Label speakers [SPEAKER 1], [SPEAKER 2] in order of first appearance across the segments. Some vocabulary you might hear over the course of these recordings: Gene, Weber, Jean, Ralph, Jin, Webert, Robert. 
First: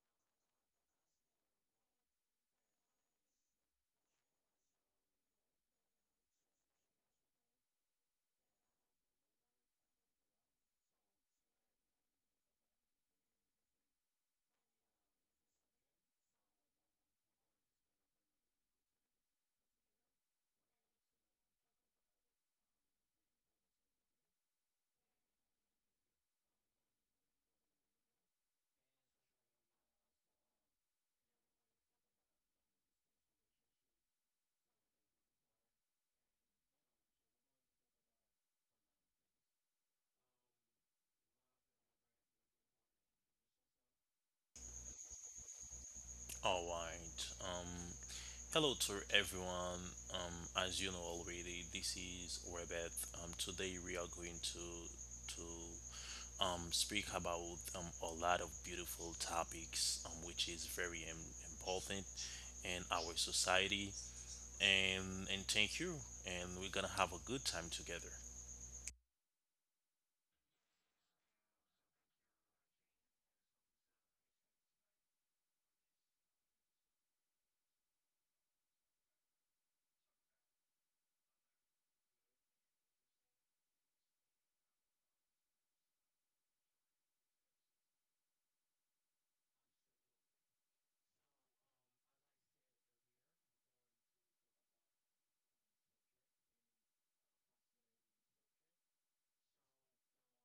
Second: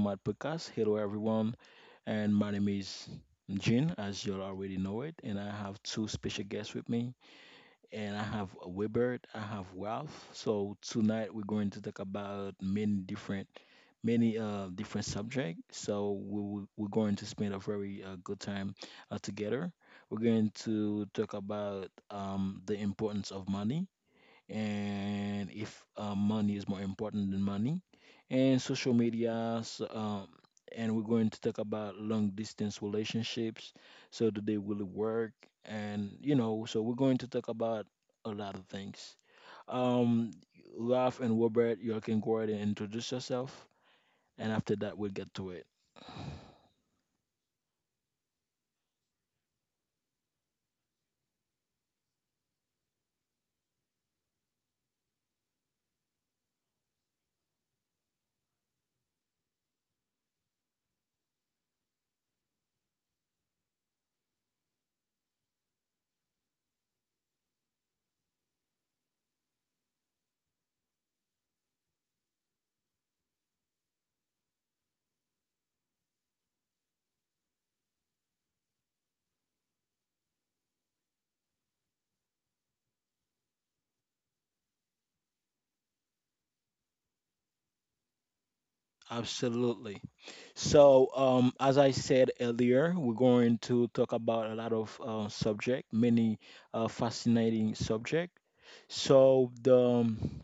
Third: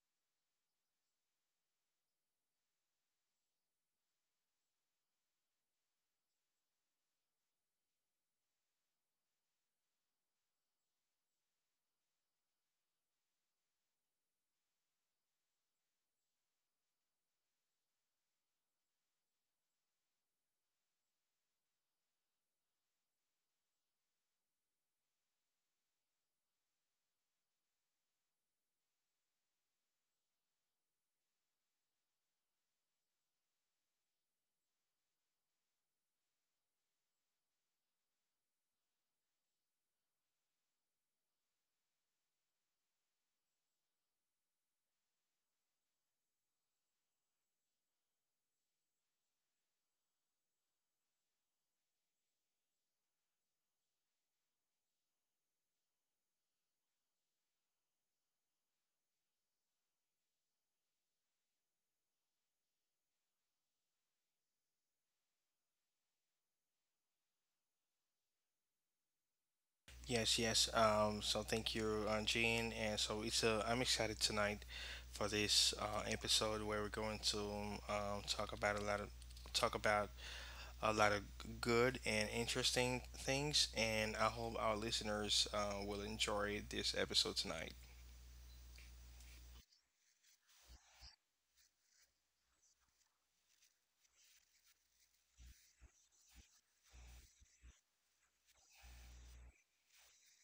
[SPEAKER 1] my podcast. Hello, everyone, and my name is Jin, as you all already know it. And I have two special guests with me, and I have Webert, I have Ralph. So tonight we're going to talk about many different subject. So we're going to spend a very good time together. We're going to talk about the importance of money, and if money is more important than money and social media. So, and we're going to talk about long distance relationships. So do they really work? And so we're going to talk about a lot of things um Ralph and Robert, you all can go ahead and introduce yourself, and after that we'll get to it.
[SPEAKER 2] All right. Hello to everyone. Um, as you know already, this is Rebeth. Today we are going to speak about a lot of beautiful topics, which is very important in our society. And thank you. And we're gonna have a good time together.
[SPEAKER 3] Yes, yes. So thank you, Jean. And so it's I'm excited tonight for this episode where we're going to talk about a lot of talk about a lot of good and interesting things. And I hope our listeners will enjoy this episode tonight.
[SPEAKER 1] Absolutely. So, as I said earlier, we're going to talk about a lot of subject, many fascinating subject. So the um,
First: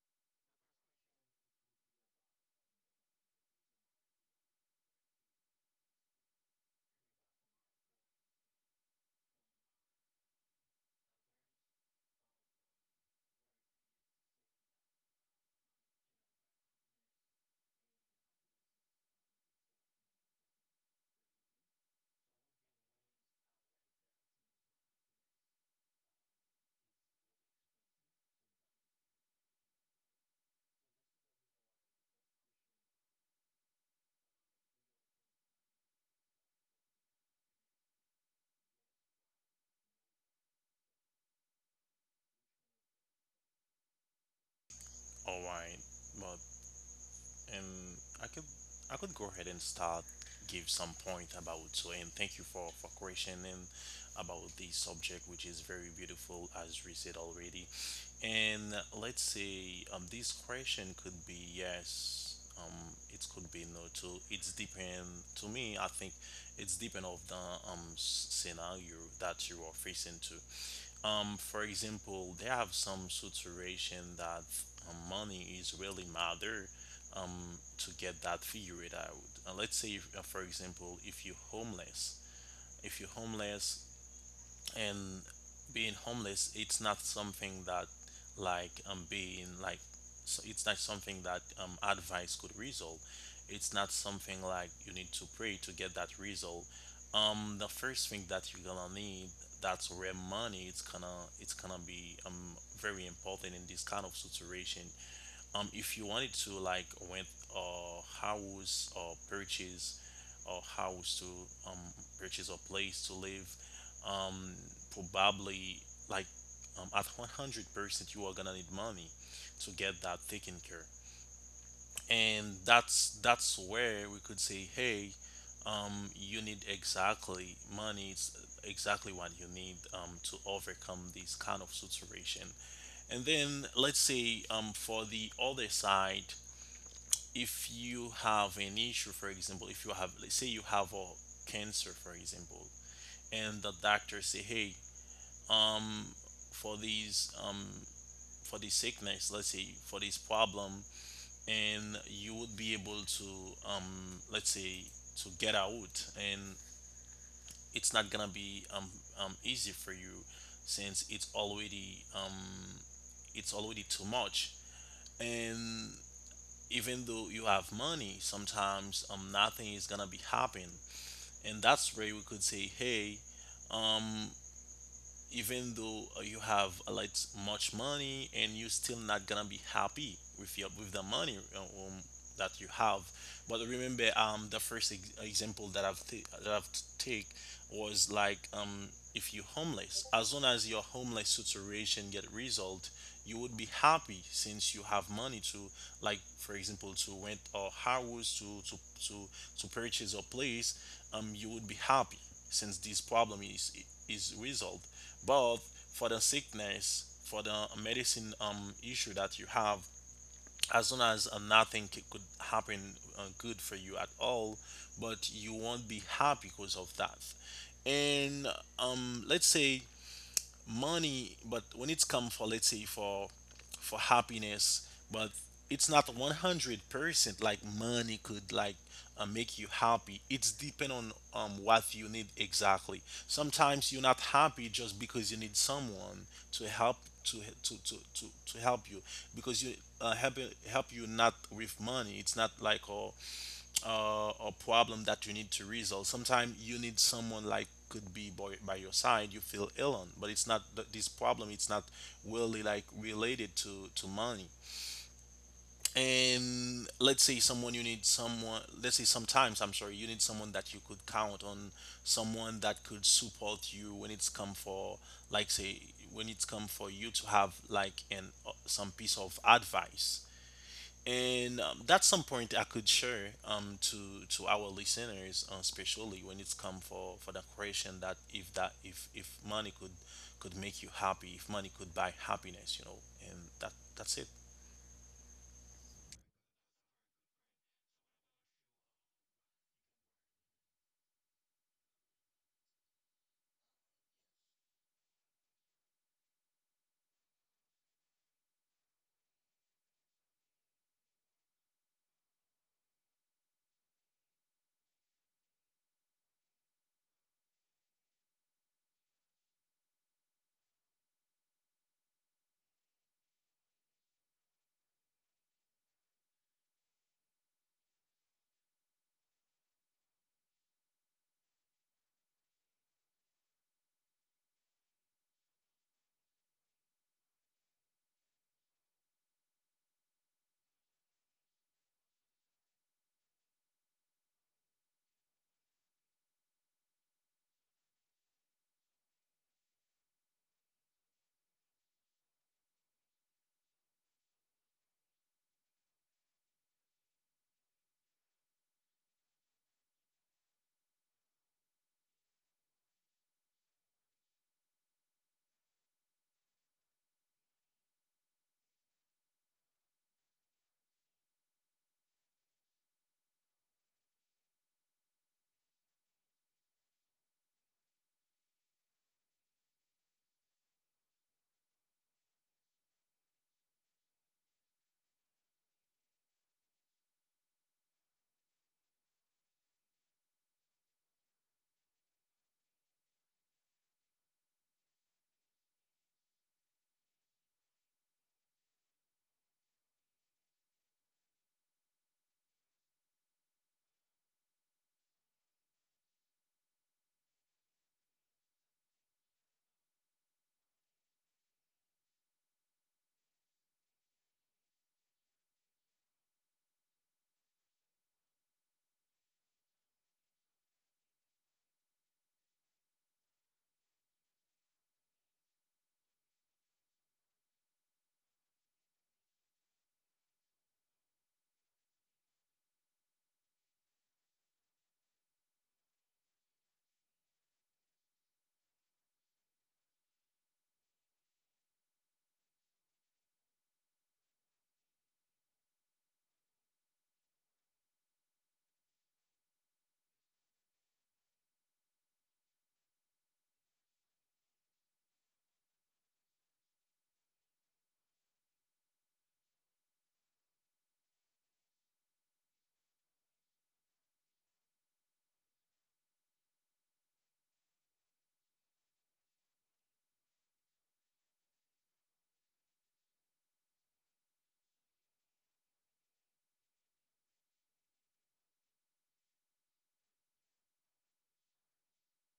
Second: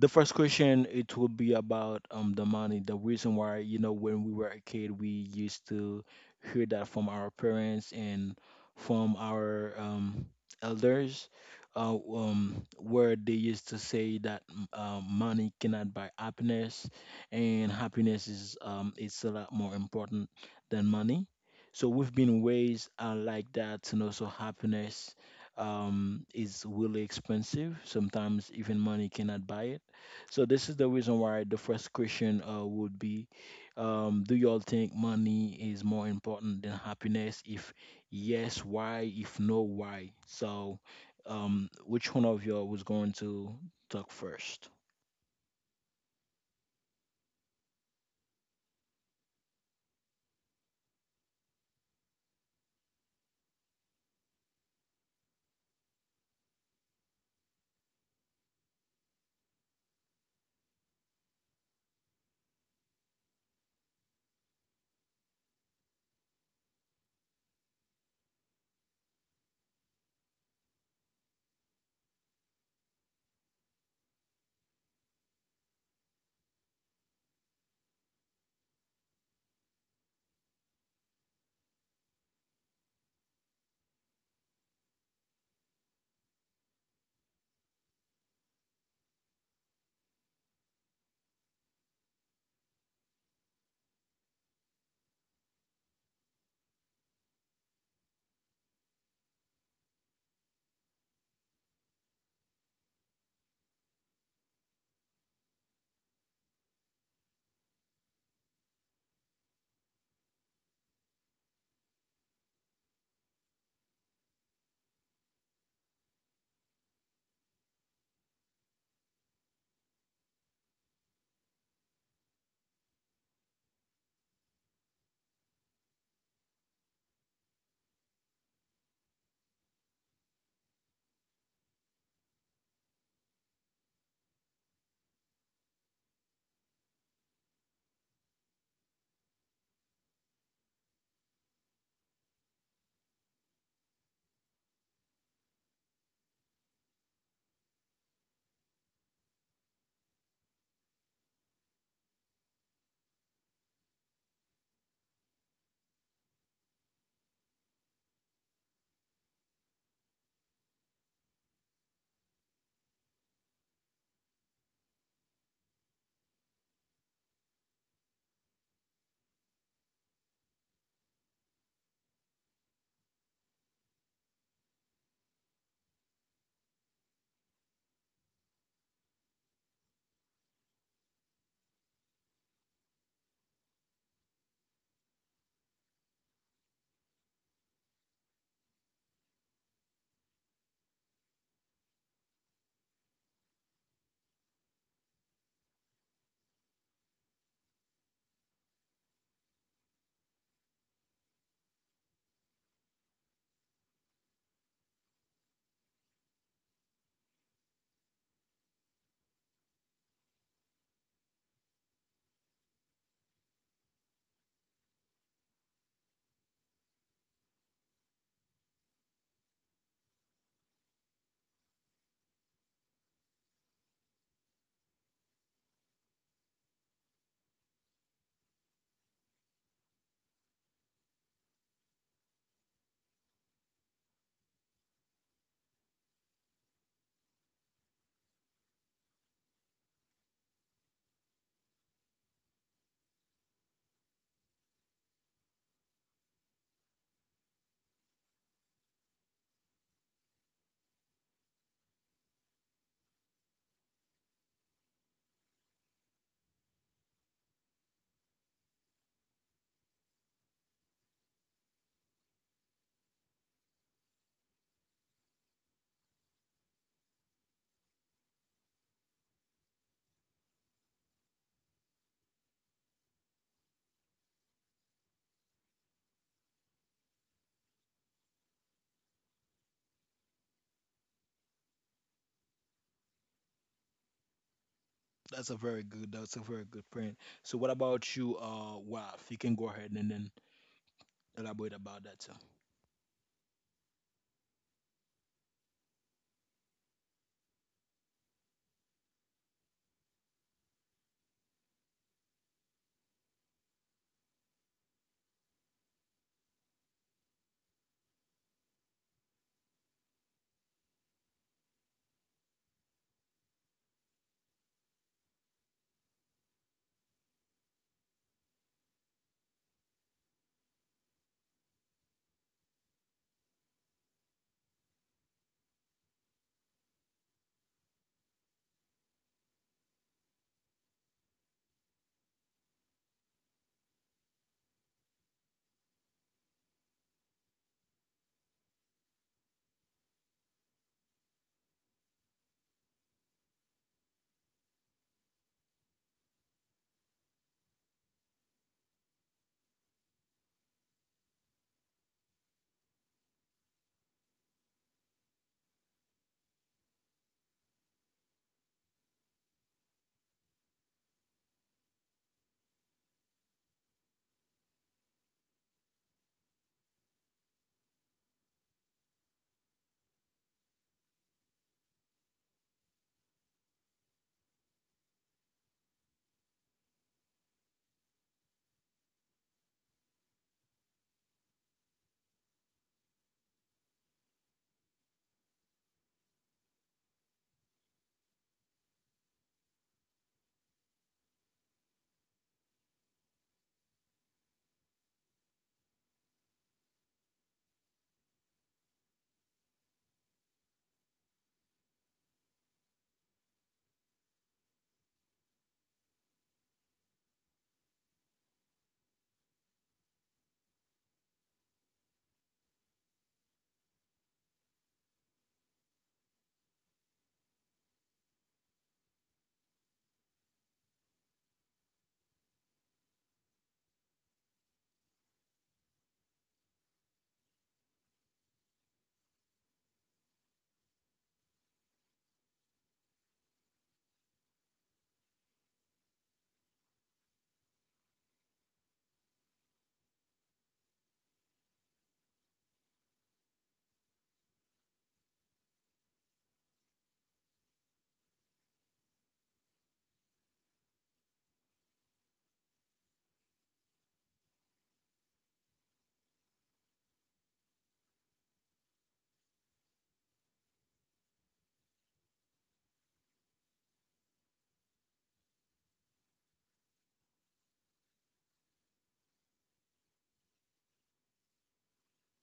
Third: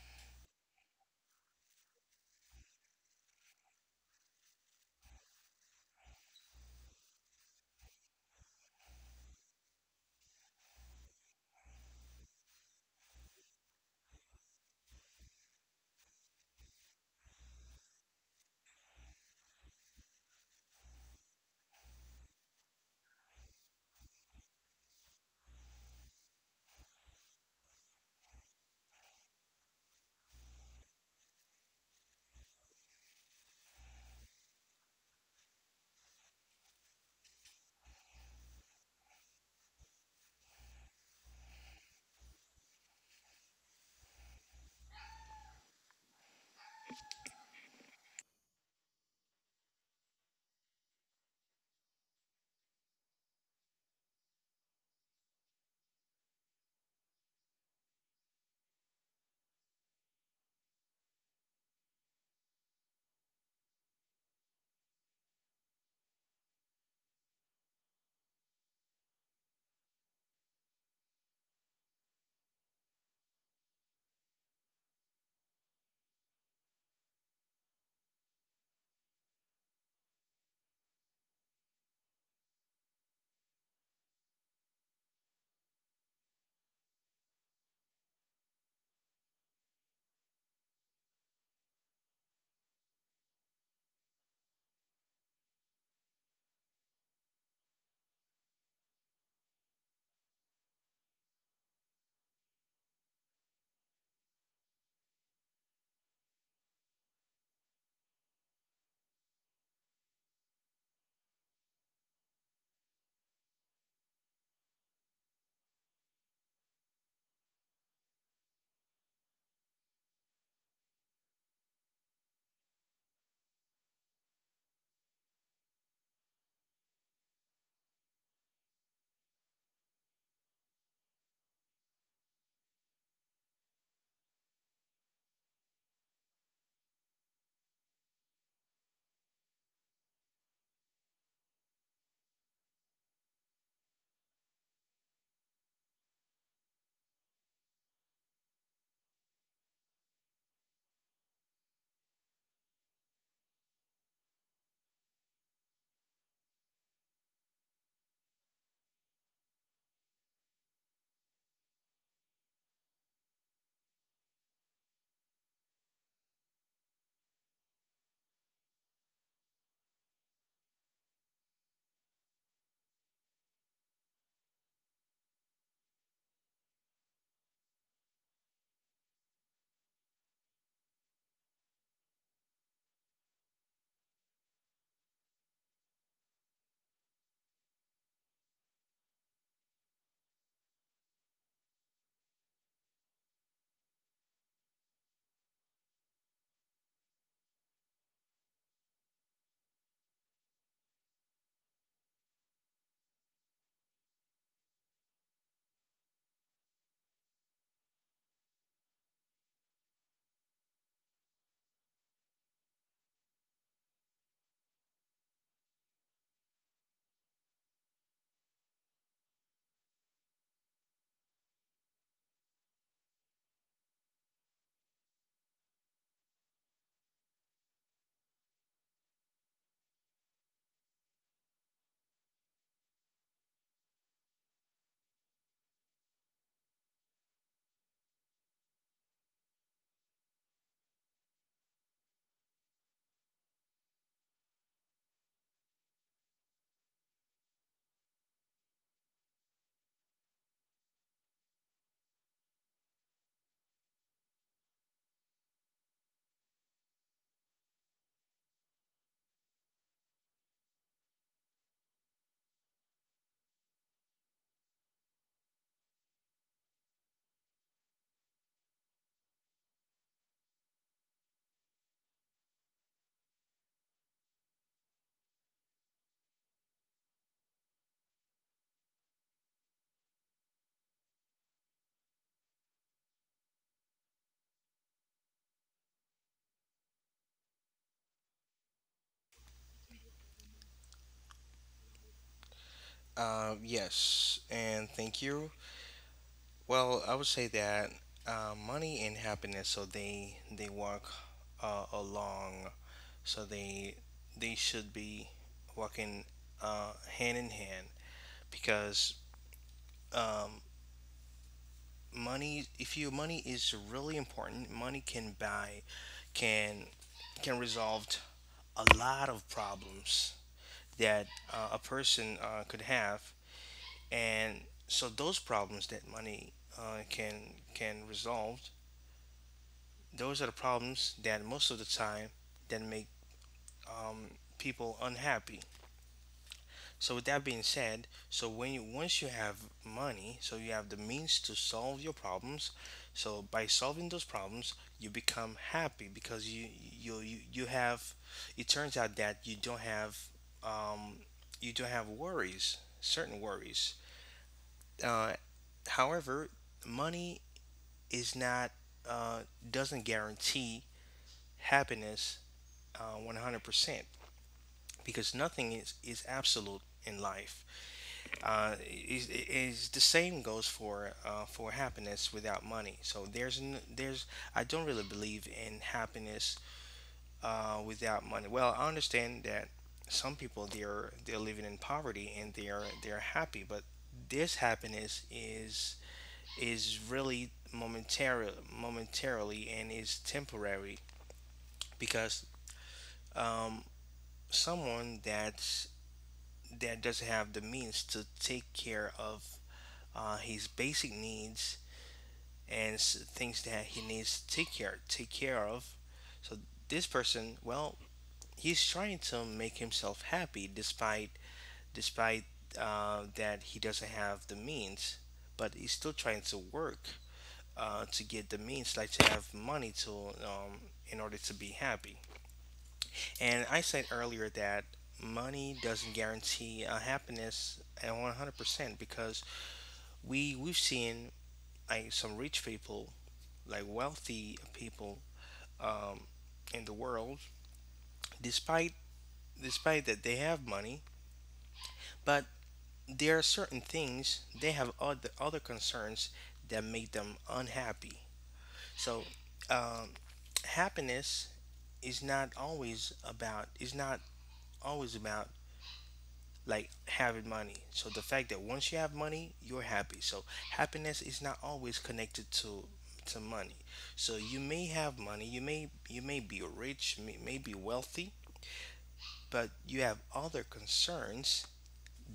[SPEAKER 1] the first question it will be about the money. The reason why, you know, when we were a kid, we used to hear that from our parents and from our elders, where they used to say that money cannot buy happiness, and happiness is, it's a lot more important than money. So we've been raised like that, and also happiness is really expensive. Sometimes even money cannot buy it. So this is the reason why the first question would be, do y'all think money is more important than happiness? If yes, why? If no, why? So, which one of y'all was going to talk first?
[SPEAKER 2] All right. Well, and I could I could go ahead and start give some point about so and thank you for questioning about this subject, which is very beautiful, as we said already. And let's say this question could be yes, it could be no too. It's depend. To me, I think it's depend of the scenario that you are facing to. For example, they have some situation that money is really matter to get that figured out. Let's say if, for example, if you're homeless, if you're homeless, and being homeless, it's not something that like being like so it's not something that advice could resolve. It's not something like you need to pray to get that result. The first thing that you're gonna need, that's where money, it's gonna be very important in this kind of situation. If you wanted to like rent a house or purchase a house to purchase a place to live, um probably like at 100% you are gonna need money to get that taken care. And that's where we could say, hey, you need exactly money. It's exactly what you need to overcome this kind of situation. And then let's say for the other side, if you have an issue, for example, if you have, let's say you have a cancer, for example, and the doctor say, hey, um, for these, for this sickness, let's say for this problem, and you would be able to, let's say, to get out, and it's not gonna be easy for you, since it's already too much, and even though you have money, sometimes nothing is gonna be happening. And that's where we could say, hey, um even though you have a lot much money, and you're still not gonna be happy with your with the money that you have. But remember the first example that I've take was like, if you're homeless, as long as your homeless situation get resolved, you would be happy since you have money to, like, for example, to rent a house to, to purchase a place. You would be happy since this problem is resolved. Both for the sickness, for the medicine issue that you have, as soon as nothing could happen good for you at all, but you won't be happy because of that. And let's say money, but when it's come for, let's say, for happiness, but it's not 100% like money could like make you happy. It's depend on what you need exactly. Sometimes you're not happy just because you need someone to help to help you, because you uh, help help you not with money. It's not like oh or problem that you need to resolve. Sometimes you need someone like could be by your side, you feel ill on, but it's not this problem. It's not really like related to money. And let's say someone, you need someone. Let's say sometimes, I'm sorry, you need someone that you could count on, someone that could support you when it's come for, like say, when it's come for you to have like an some piece of advice. And that's some point I could share to our listeners, especially when it's come for the creation, that if that if money could make you happy, if money could buy happiness, you know, and that's it.
[SPEAKER 1] That's a very good. That's a very good point. So, what about you, Waf? You can go ahead and then elaborate about that too.
[SPEAKER 3] Yes, and thank you. Well, I would say that money and happiness, so they walk along, so they should be working hand in hand because um, money, if your money is really important, money can buy, can can resolve a lot of problems that a person could have. And so those problems that money can resolve, those are the problems that most of the time that make um, people unhappy. So with that being said, so when you once you have money, so you have the means to solve your problems. So by solving those problems, you become happy because you have. It turns out that you don't have, um, you don't have worries, certain worries. Uh, however, money is not, uh, doesn't guarantee happiness 100%, because nothing is absolute in life. uh, is, the same goes for happiness without money. So there's, I don't really believe in happiness without money. Well, I understand that some people, they're living in poverty and they're happy, but this happiness is really momentary, momentarily, and is temporary because um, someone that's, that doesn't have the means to take care of his basic needs and things that he needs to take care of. So this person, well, he's trying to make himself happy despite that he doesn't have the means, but he's still trying to work to get the means, like to have money to, um, in order to be happy. And I said earlier that money doesn't guarantee happiness at 100%, because we, we've seen like some rich people, like wealthy people, um, in the world, despite despite that they have money, but there are certain things, they have other concerns that make them unhappy. So, um, happiness is not always about like having money. So the fact that once you have money, you're happy. So happiness is not always connected to money. So you may have money, you may be rich, may be wealthy, but you have other concerns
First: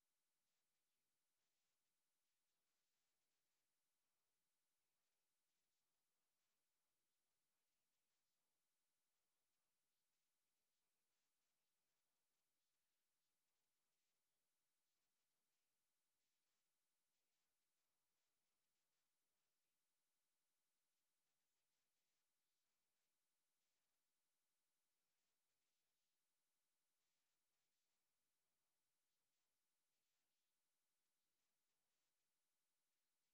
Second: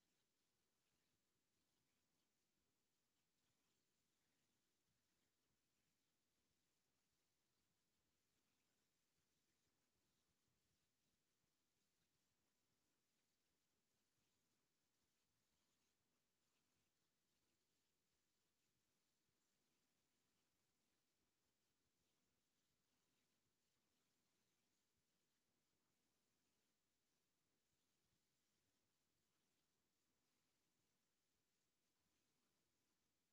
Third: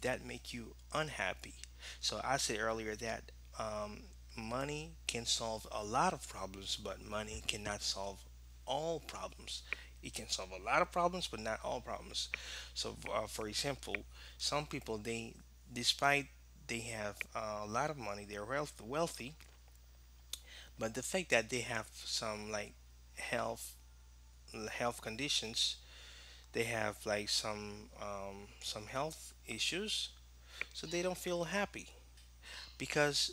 [SPEAKER 3] that make you unhappy. So I said earlier that um, money can solve a lot of problems, but money cannot solve all problems. It can solve a lot of problems, but not all problems. So, for example, some people they, despite they have a lot of money, they're wealthy, but the fact that they have some like health health conditions, they have like some, some health issues, so they don't feel happy because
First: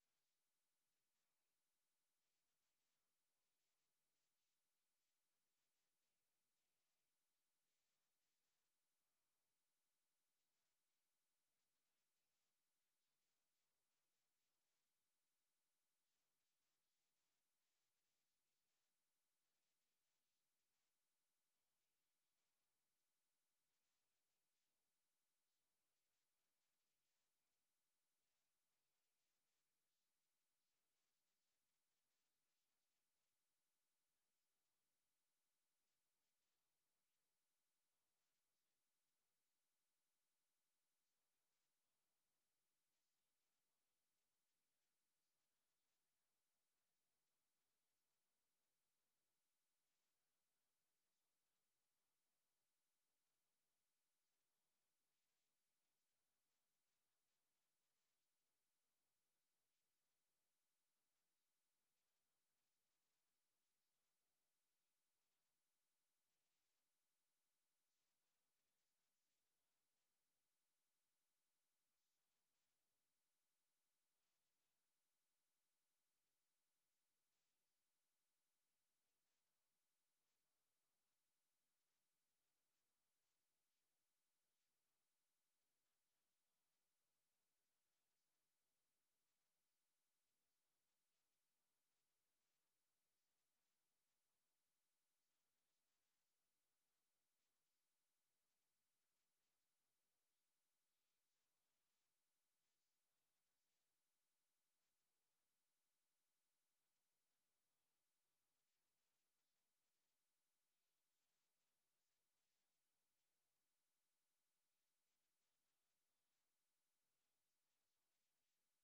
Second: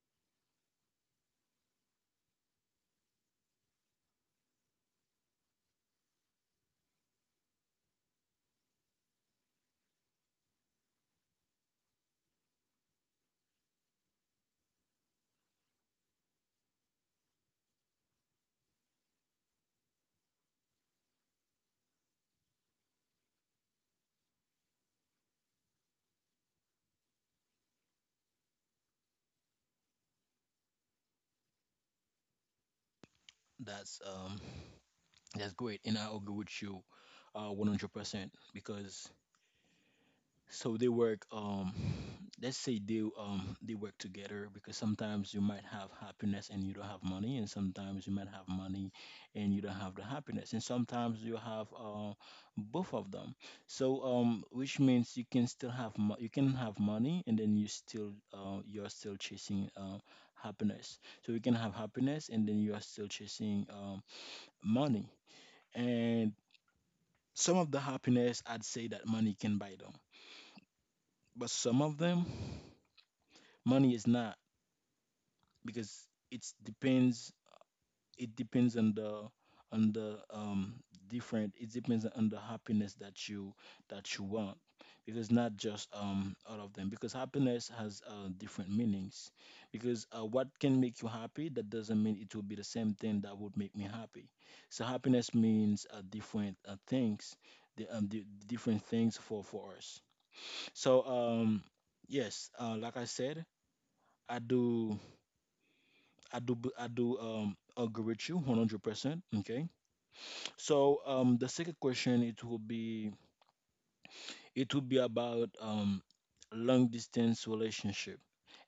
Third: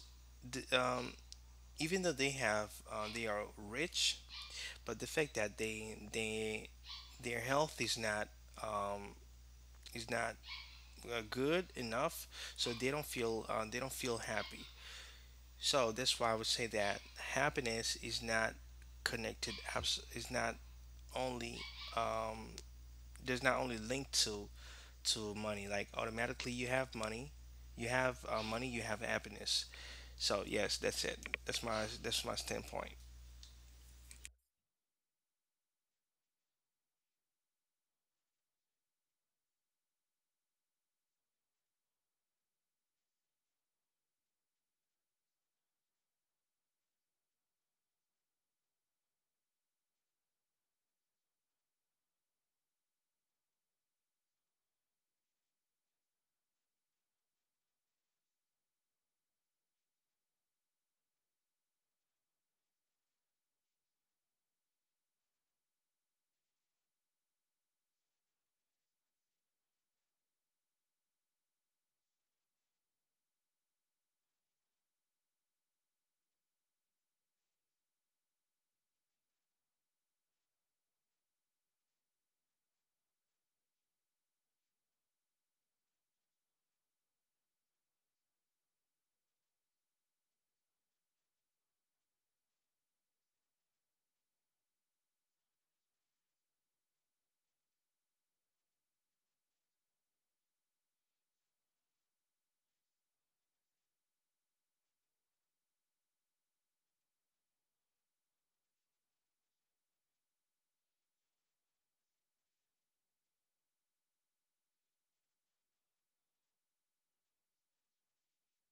[SPEAKER 3] the, even though they have, they are rich, but the fact that they their health is not, um, is not good enough, so they don't feel, they don't feel happy. So that's why I would say that happiness is not is not only, um, there's not only linked to money. Like automatically you have money, you have money, you have happiness. So yes, that's it. That's my, that's my standpoint.
[SPEAKER 1] That's great, and I agree with you, 100%, because so they work. Let's say they work together, because sometimes you might have happiness and you don't have money, and sometimes you might have money and you don't have the happiness, and sometimes you have both of them. So, which means you can have money, and then you're still chasing happiness. So you can have happiness and then you are still chasing money, and some of the happiness I'd say that money can buy them. But some of them money is not, because it depends, on the, on the um different it depends on the happiness that you want, because not just all of them, because happiness has different meanings. Because what can make you happy, that doesn't mean it will be the same thing that would make me happy. So happiness means different things, the different things for us. So yes, like I said, i do I do agree with you 100%. Okay. So the second question, it will be about long distance relationship.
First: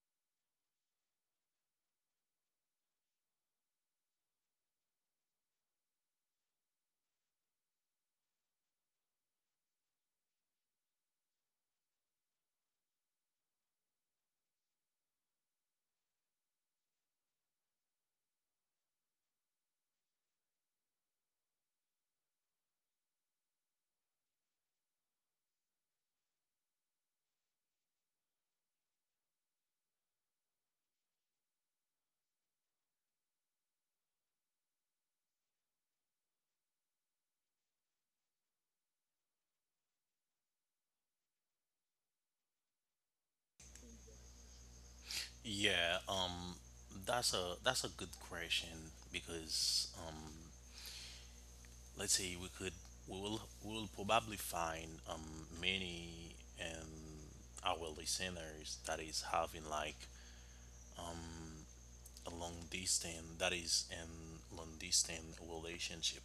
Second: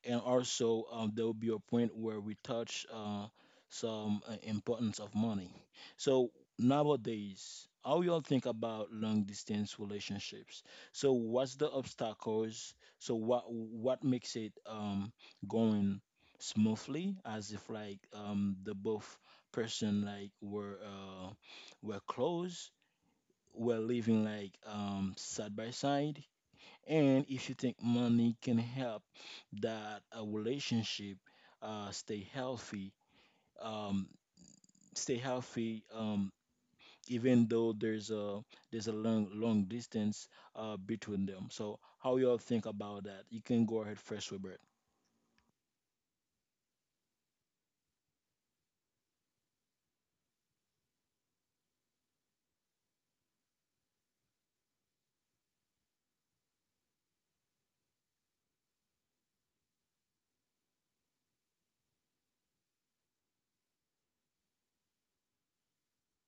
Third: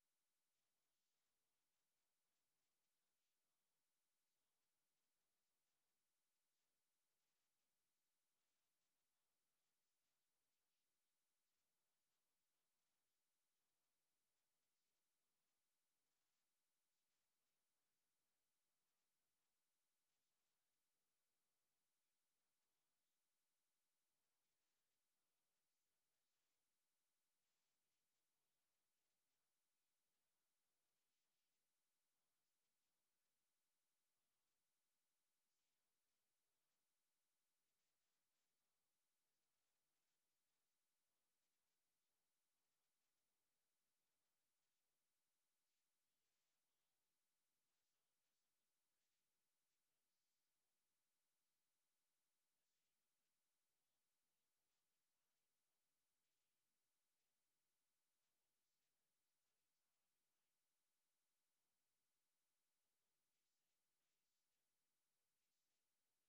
[SPEAKER 1] And also, there will be a point where we touch some importance of money. So nowadays, how y'all think about long distance relationships? So what's the obstacles? So what makes it, going smoothly, as if like, the both person like were close, were living like, side by side, and if you think money can help that a relationship uh, stay healthy, um, stay healthy, even though there's a long distance between them. So how y'all think about that? You can go ahead first, Robert.
[SPEAKER 2] Yeah, that's a good question, because let's say we could, we will probably find many, and our listeners that is having like um a long distance, that is in long distance relationship.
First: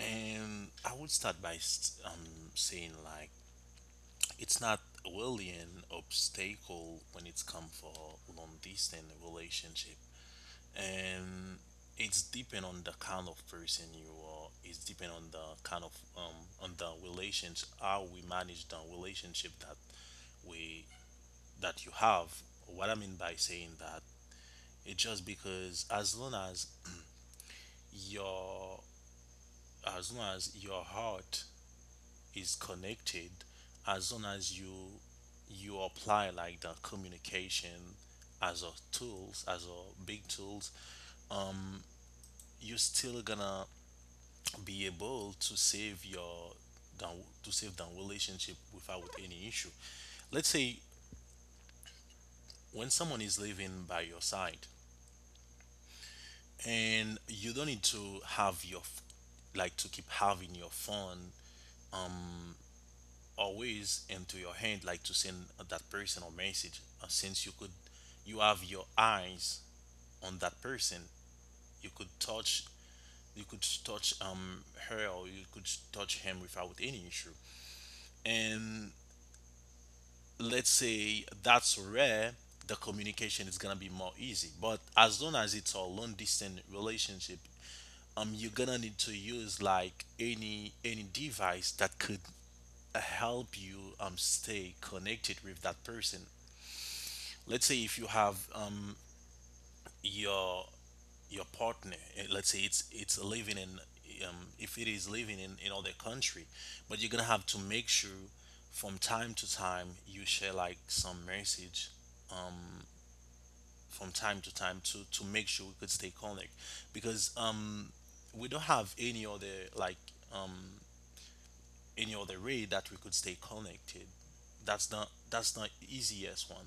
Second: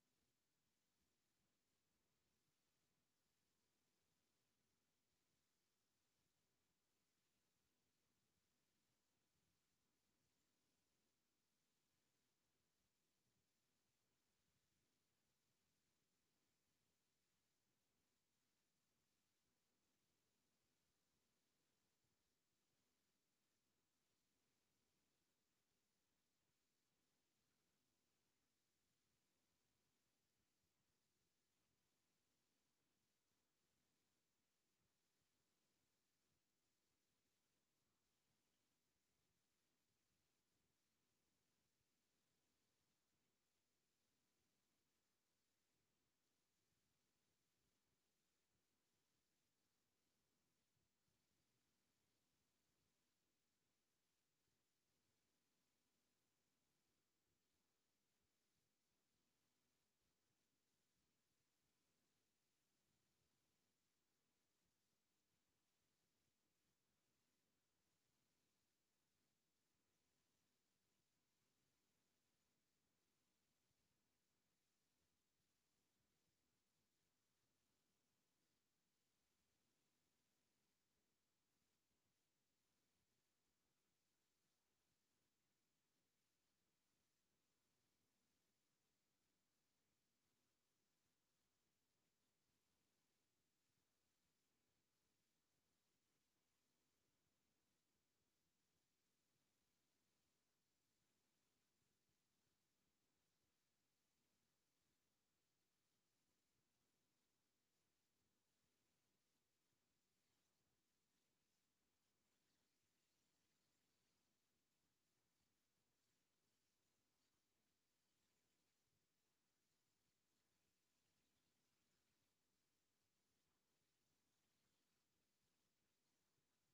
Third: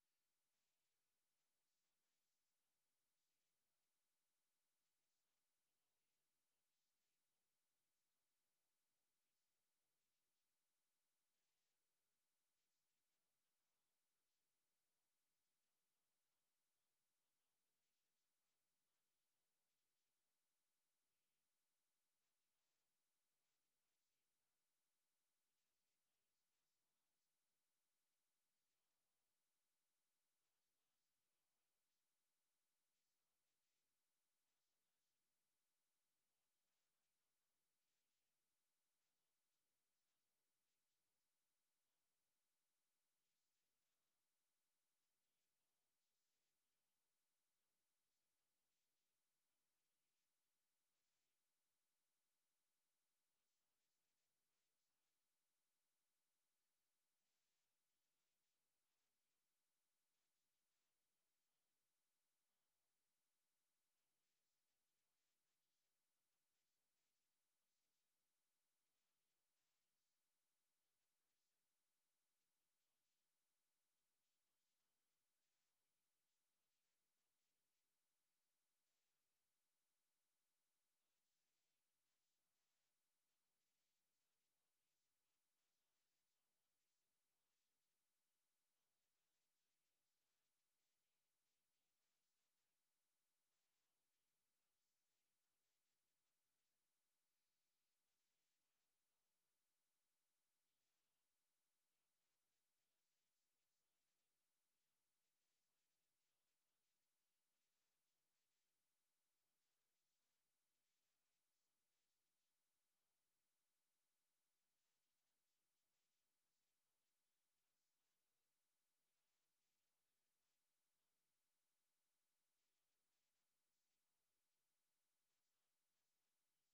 [SPEAKER 2] And I would start by saying like it's not really an obstacle when it's come for long distance relationship. And it's depend on the kind of person you are. It's depend on the kind of on the relationship, how we manage the relationship that we that you have. What I mean by saying that, it's just because, as long as your as long as your heart is connected, as long as you apply like the communication as a tools, as a big tools, um you're still gonna be able to save your down, to save the relationship without any issue. Let's say when someone is living by your side, and you don't need to have your like to keep having your phone um always into your hand, like to send that person a message, since you could, you have your eyes on that person. you could touch you could touch her, or you could touch him without any issue. And let's say that's rare, the communication is gonna be more easy. But as long as it's a long distance relationship, you're gonna need to use like any device that could help you stay connected with that person. Let's say if you have your your partner, eh, let's say it's living in if it is living in other country, but you're gonna have to make sure from time to time you share like some message from time to time to make sure we could stay connected. Because we don't have any other like um any other way that we could stay connected. That's not easiest one.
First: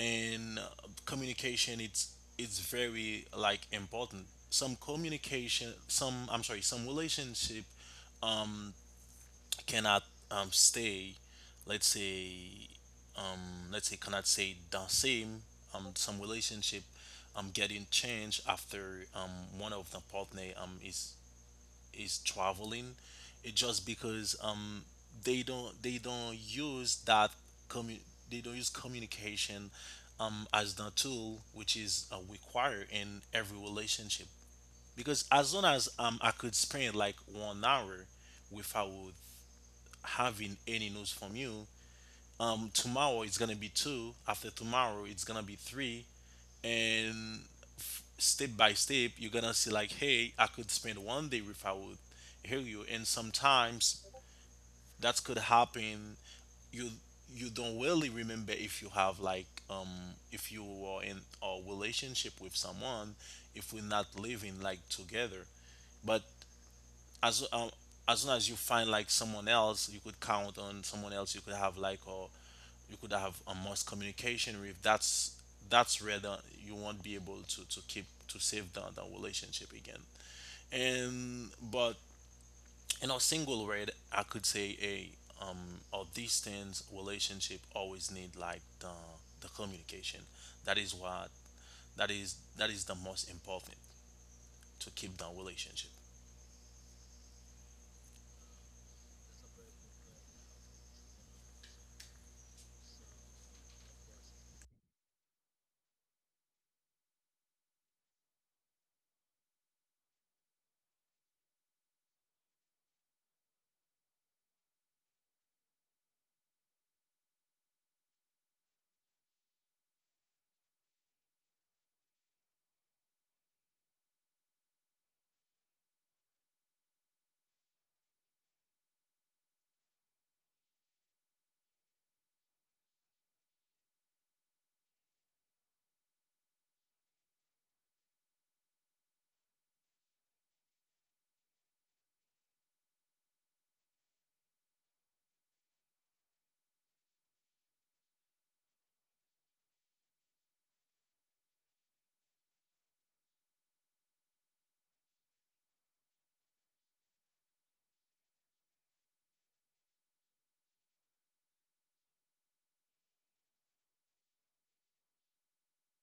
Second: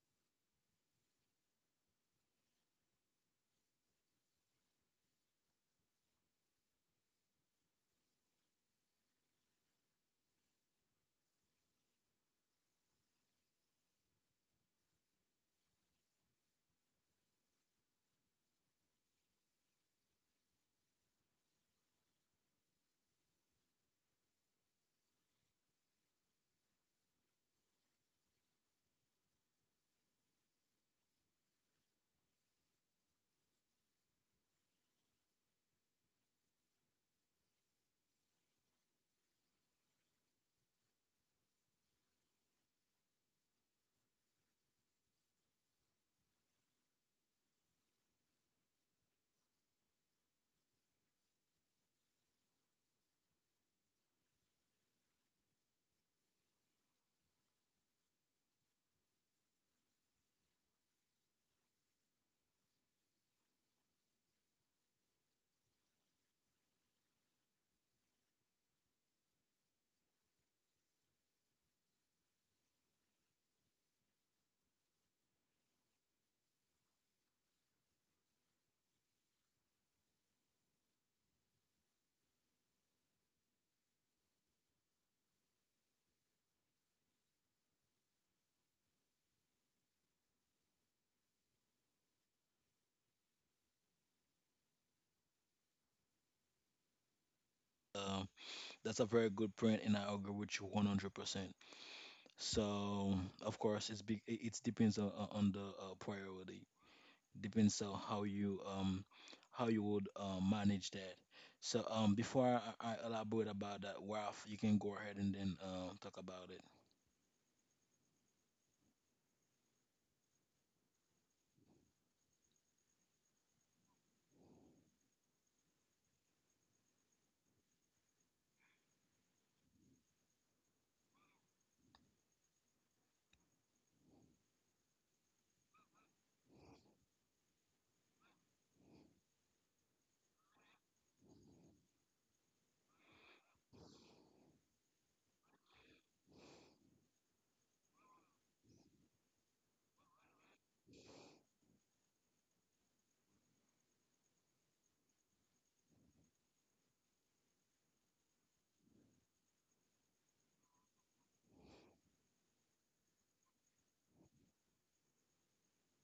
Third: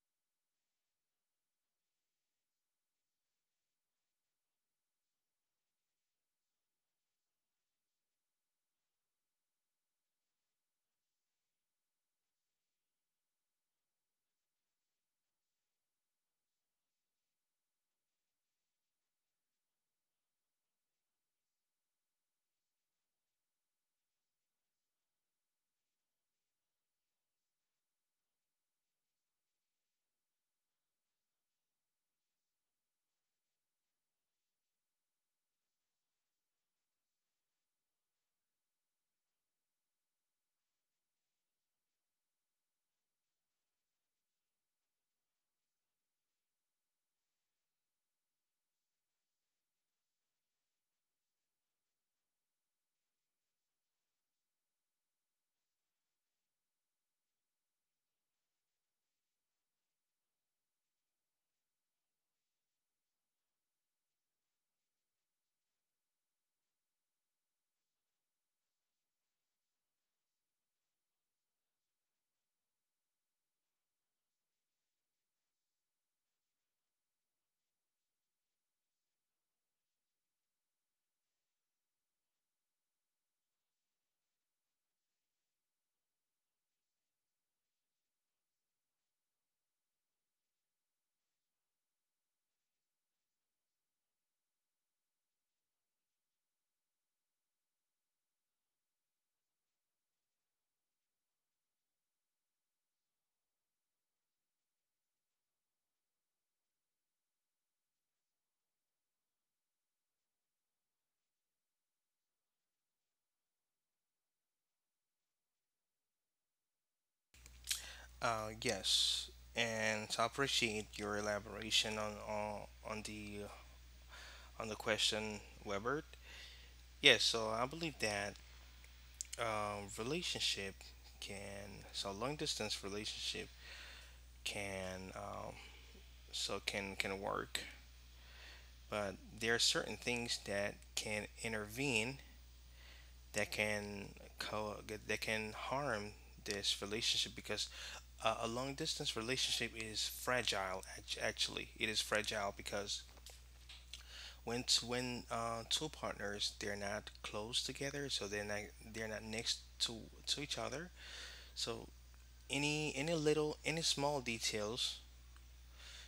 [SPEAKER 2] And communication, it's very like important. Some communication, some, I'm sorry, some relationship um cannot stay, let's say let's say cannot say the same. Some relationship getting changed after one of the partner is traveling. It just because they don't use that commu- they don't use communication as the tool, which is required in every relationship. Because as long as I could spend like 1 hour without having any news from you, tomorrow it's gonna be two, after tomorrow it's gonna be three, and step by step you're gonna see like, hey, I could spend one day without hear you. And sometimes that could happen, you don't really remember if you have like if you are in a relationship with someone, if we're not living like together. But as um as soon as you find like someone else you could count on, someone else you could have like a, you could have a most communication with, that's where the, you won't be able to keep, to save the relationship again. And but in a single word, I could say a or distance relationship always need like the communication. That is what, that is the most important to keep the relationship.
[SPEAKER 1] Um, that's a very good point, and I agree with you 100%. So, of course, it's big. It depends on, the priority. Depends on how you would manage that. So before I elaborate about that, Ralph, you can go ahead and then talk about it.
[SPEAKER 3] Yes, and so I appreciate your elaboration on on the question, Webert. Yes, so I believe that relationship can, long distance relationship can, so can work, but there are certain things that can intervene, that can co- that can harm this relationship, because a long distance relationship is actually it is fragile, because when two partners, they're not close together, so they're not, they're not next to each other. So any little, any small details,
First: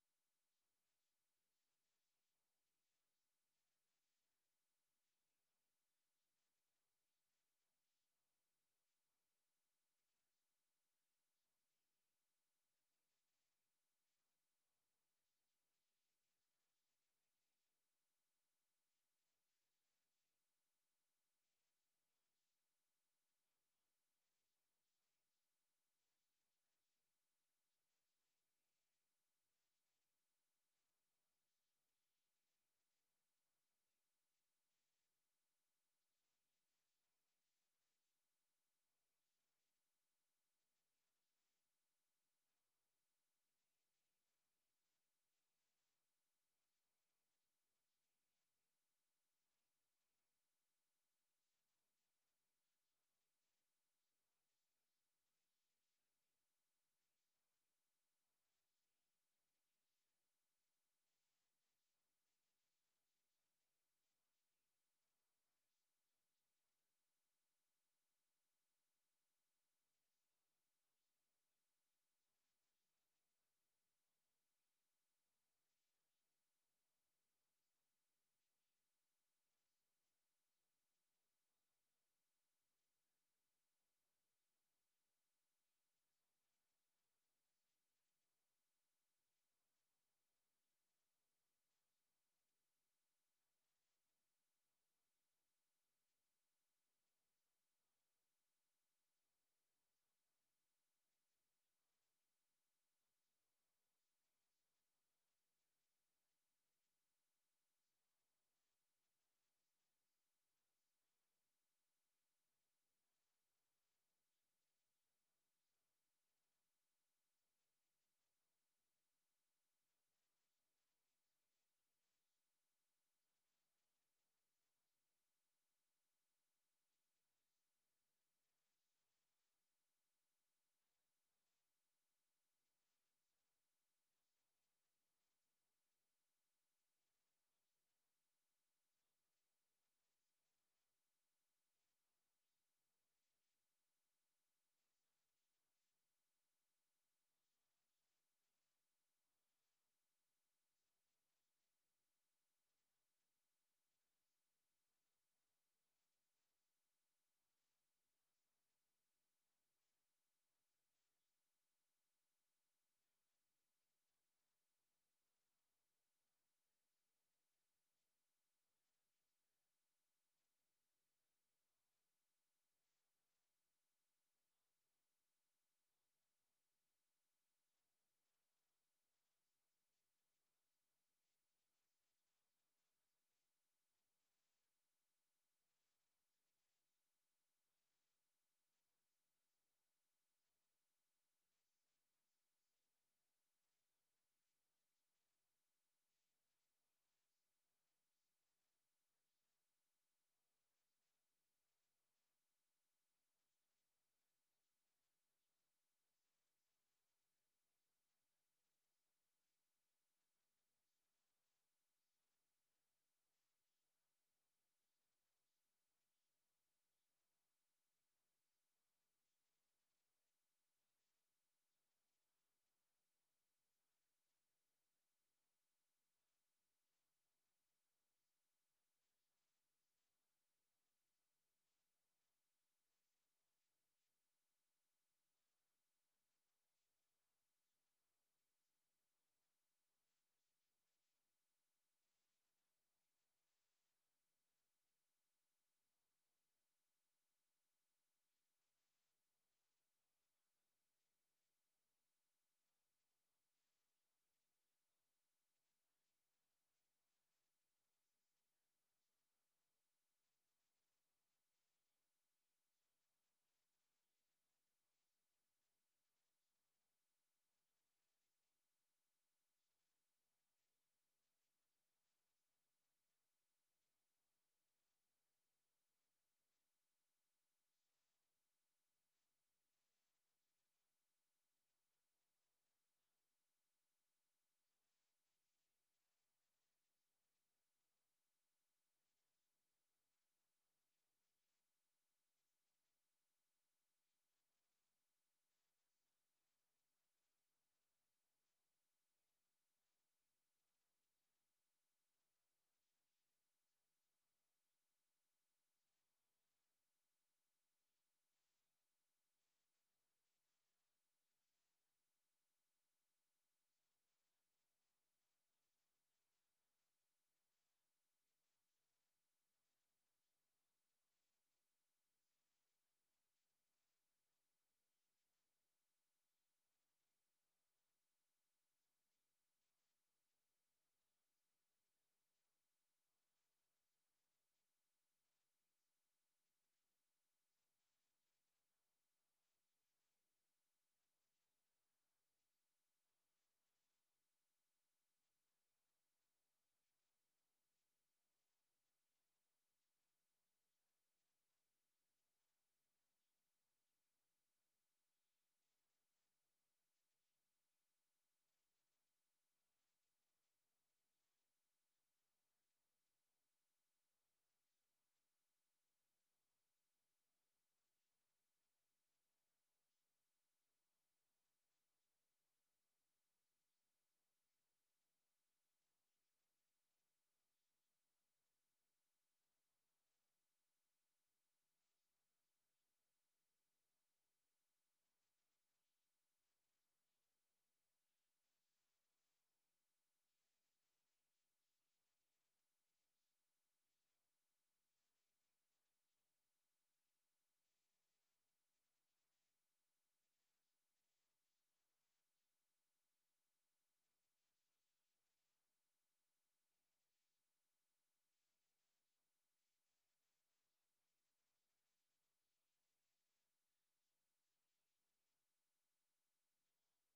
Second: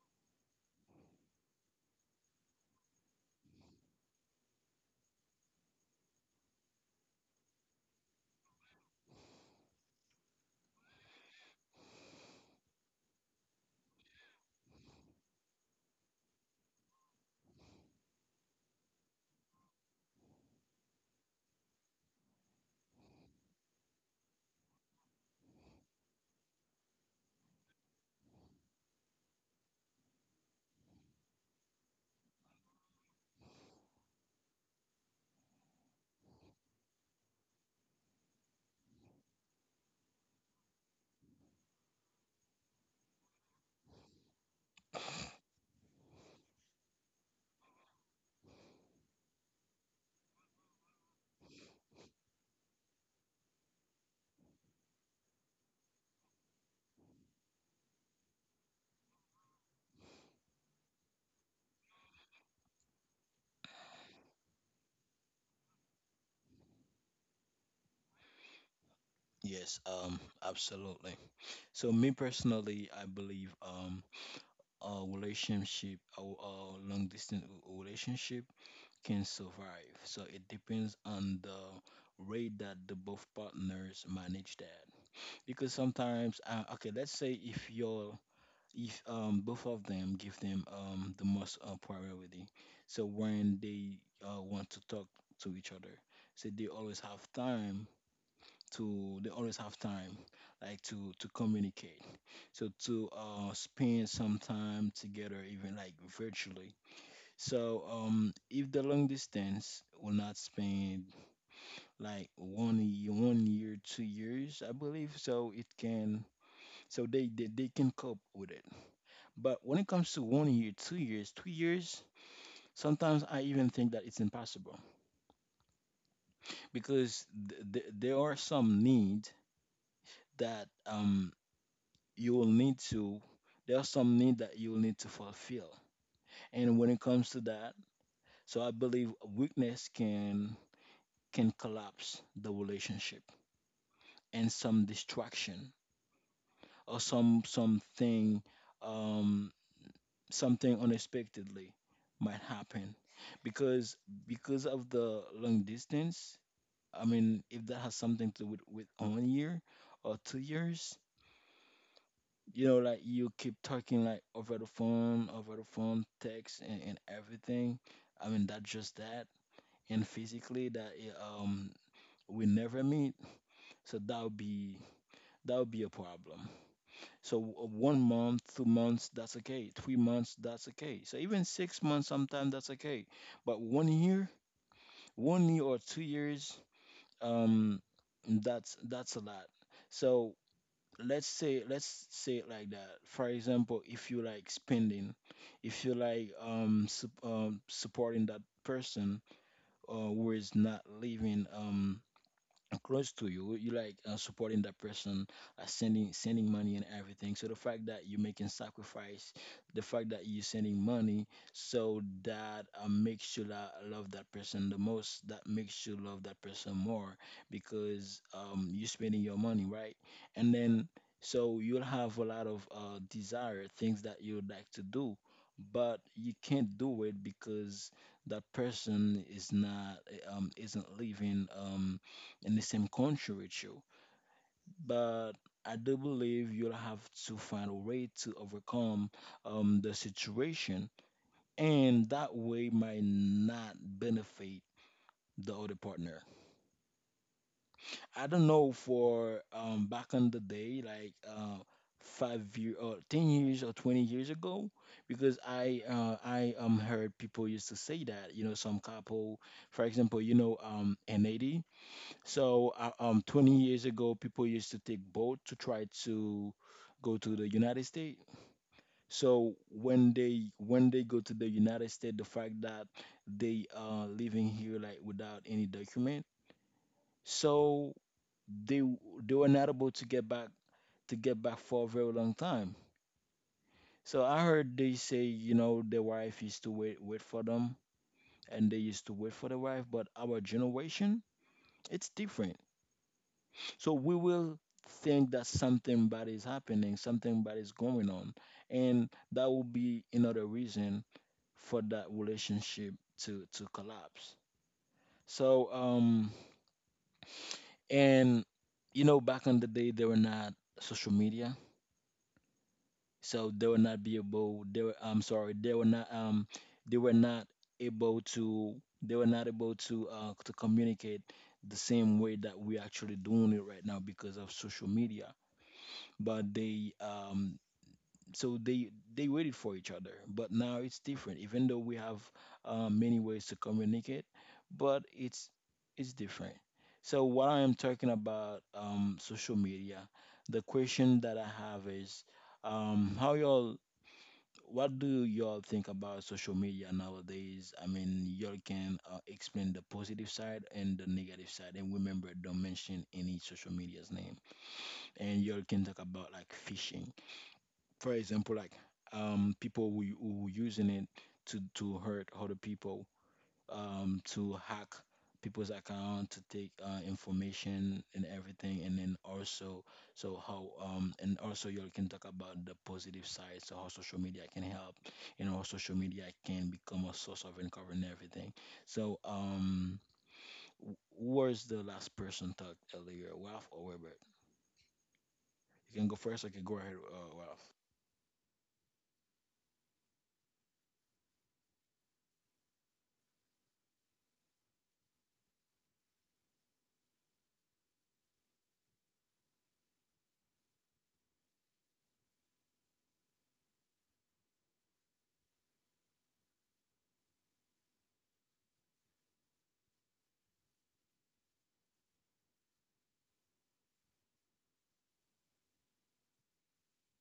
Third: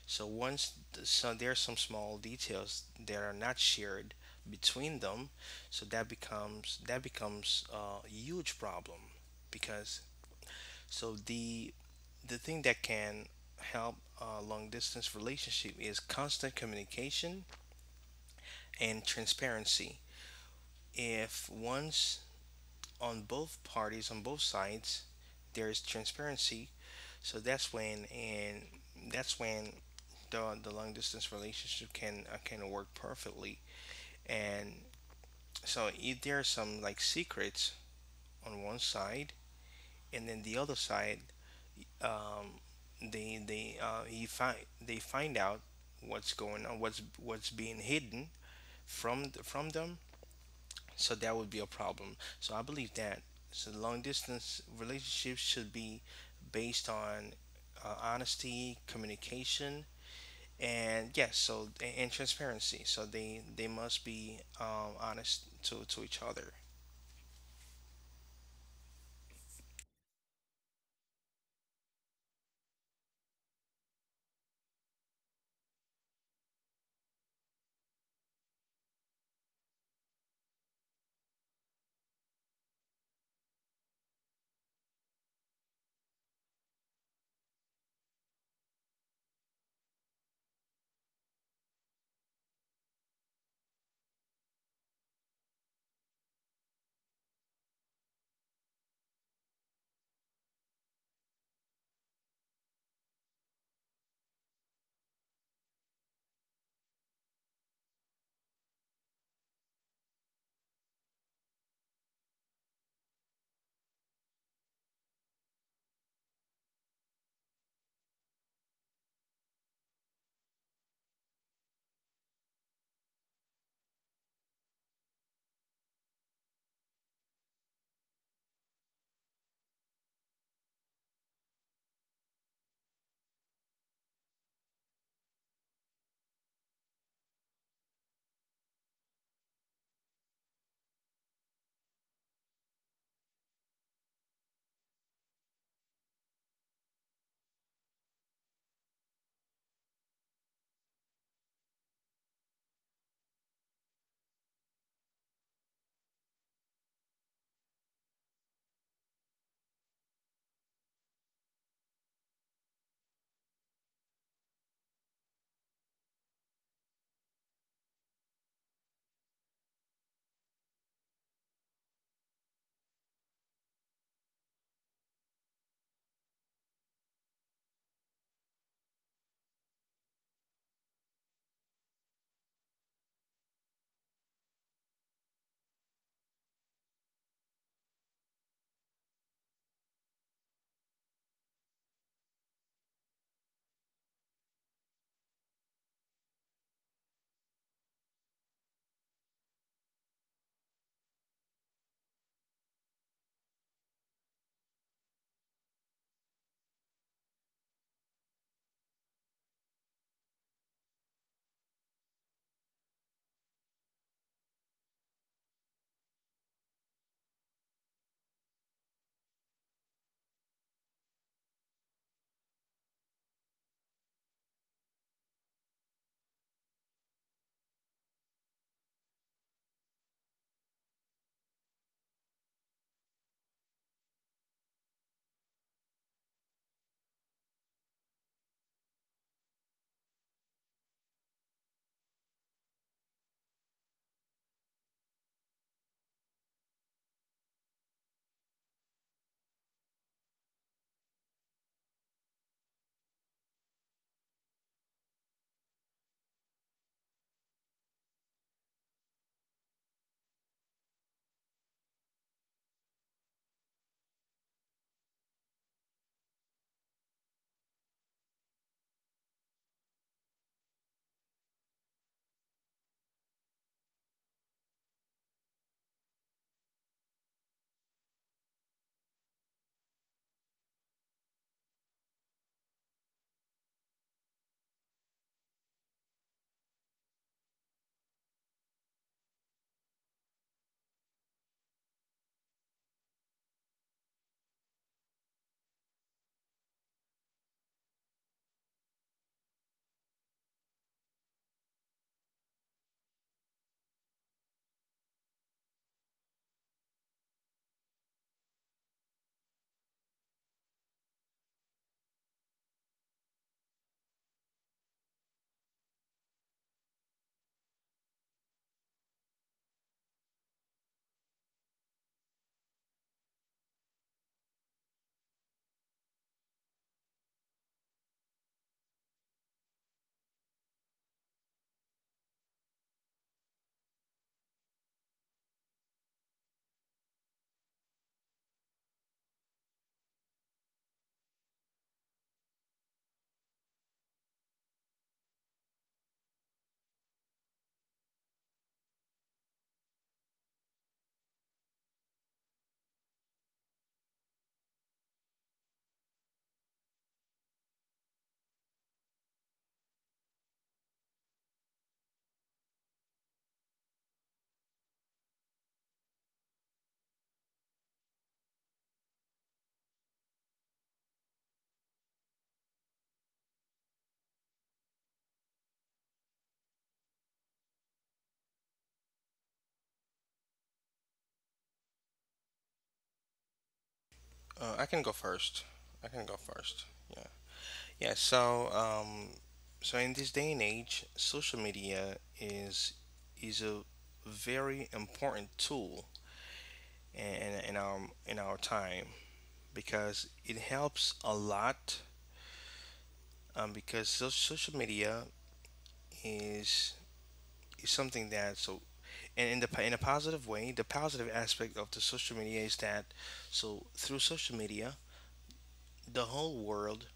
[SPEAKER 3] so so there are some small details that are not shared between them, so that becomes, that becomes a huge problem because. So the thing that can help a long distance relationship is constant communication and transparency. If once, on both parties, on both sides, there is transparency, so that's when, and that's when the long distance relationship can, can work perfectly. And so if there are some like secrets on one side, and then the other side, um, they they uh, he find they find out what's going on, what's being hidden from from them. So that would be a problem. So I believe that so long distance relationships should be based on honesty, communication, and yes, so and transparency. So they must be honest to each other.
[SPEAKER 1] Yes, absolutely. So me personally, I believe a long distance relationship can survive. So it depends on the rate that the both partners manage that, because sometimes, okay, let's say if your, if both of them give them the most, priority. So when they want to talk to each other, so they always have time to they always have time like to communicate, so to spend some time together, even like virtually. So if the long distance will not spend like 1 year, 2 years, I believe so it can, so they can cope with it. But when it comes to 1 year, 2 years, 3 years, sometimes I even think that it's impossible, because there are some need that, you will need to there are some need that you will need to fulfill. And when it comes to that, so I believe weakness can collapse the relationship, and some distraction or um something unexpectedly might happen, because because of the long distance. I mean, if that has something to do with 1 year or 2 years, you know, like you keep talking like over the phone, text, and everything. I mean, that just that. And physically, we never meet, so that would be, a problem. So, 1 month, 2 months, that's okay. 3 months, that's okay. So even 6 months, sometimes that's okay. But one year or 2 years, um, that's a lot. So let's say it like that. For example, if you like spending if you like sup- supporting that person, who is not living close to you like supporting that person, sending money and everything, so the fact that you're making sacrifice, the fact that you're sending money, so that makes you love that person the most that makes you love that person more, because you're spending your money, right? And then, so you'll have a lot of desire things that you'd like to do, but you can't do it because that person is not, isn't living in the same country with you. But I do believe you'll have to find a way to overcome the situation, and that way might not benefit the other partner. I don't know for, back in the day, like, 5 year or 10 years or 20 years ago, because I heard people used to say that some couple, for example. You know an eighty So, 20 years ago, people used to take boat to try to go to the United States. So when they go to the United States, the fact that they are living here like without any document, so they they were not able to get back, for a very long time. So I heard they say, their wife used to wait for them, and they used to wait for the wife. But our generation, it's different. So we will think that something bad is happening, something bad is going on, and that will be another reason for that relationship to collapse. So and you know back in the day there were not social media, so they were not be able they were not able to they were not able to communicate the same way that we're actually doing it right now because of social media. But they so they waited for each other. But now it's different, even though we have many ways to communicate, but it's different. So what I am talking about, social media, the question that I have is, how y'all, what do y'all think about social media nowadays? I mean, y'all can explain the positive side and the negative side. And remember, don't mention any social media's name. And y'all can talk about, like, phishing, for example, like, people who using it to hurt other people, to hack people's account, to take information and everything, and then also, so how and also you all can talk about the positive side, so how social media can help, and how social media can become a source of uncovering everything. So, who was the last person talked earlier, Ralph or Robert?
[SPEAKER 3] I can go first.
[SPEAKER 1] You can
[SPEAKER 3] I
[SPEAKER 1] go
[SPEAKER 3] can go
[SPEAKER 1] first. I can go
[SPEAKER 3] first.
[SPEAKER 1] ahead,
[SPEAKER 3] Yeah.
[SPEAKER 1] Ralph.
[SPEAKER 3] Yeah, so in this day and age, social media is a very important tool in, our in our time, because it helps a lot. Social media is is something that so, and in the in a positive way, the positive aspect of the social media is that, so through social media, the whole world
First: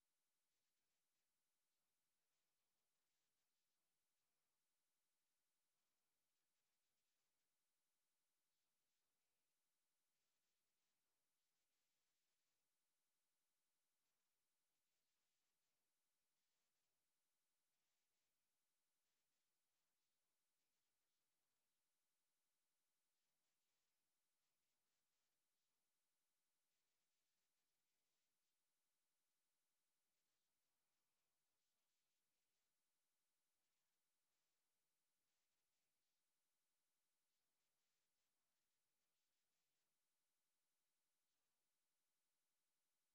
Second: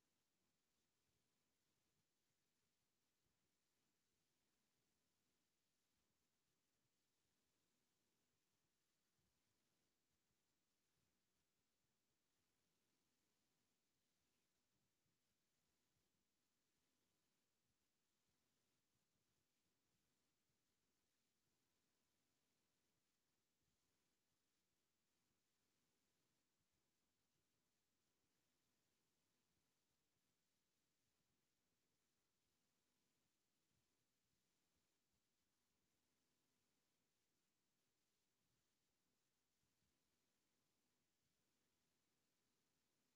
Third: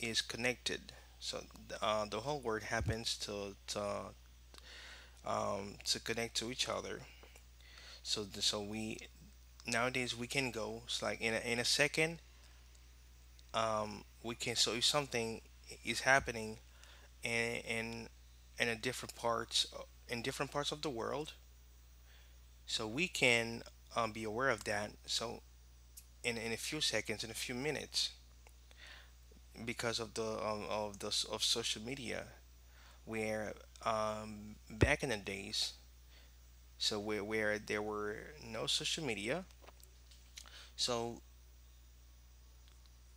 [SPEAKER 3] is connected. So the whole world happens to connect to each other. So so we nowadays we can go, it's like in a second, we can, so if something is happening in in a different parts, in different parts of the world, so we can be aware of that, so in a few seconds, in a few minutes, because of the, of social media, where back in the days, so where there were no social media, so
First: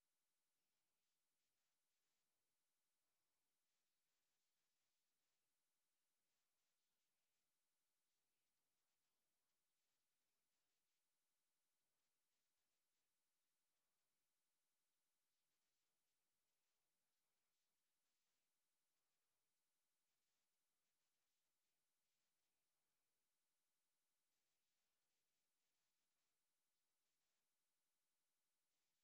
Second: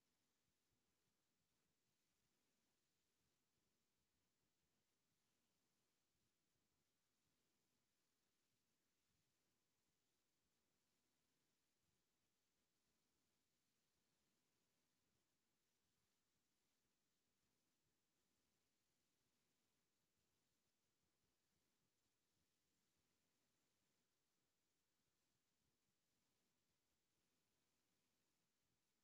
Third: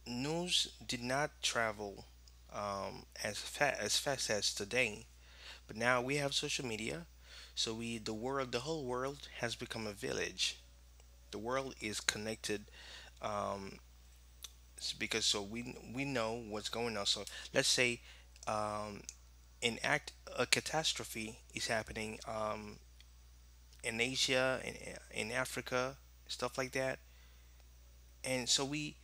[SPEAKER 3] news did not travel as fast as today. But now we have social media, so we, the world, the whole world has become a village. The world is connected, um, because so we know what's going on. So let's say um, an act a catastrophe is happening in Asia, in Africa, stuff like that. And so we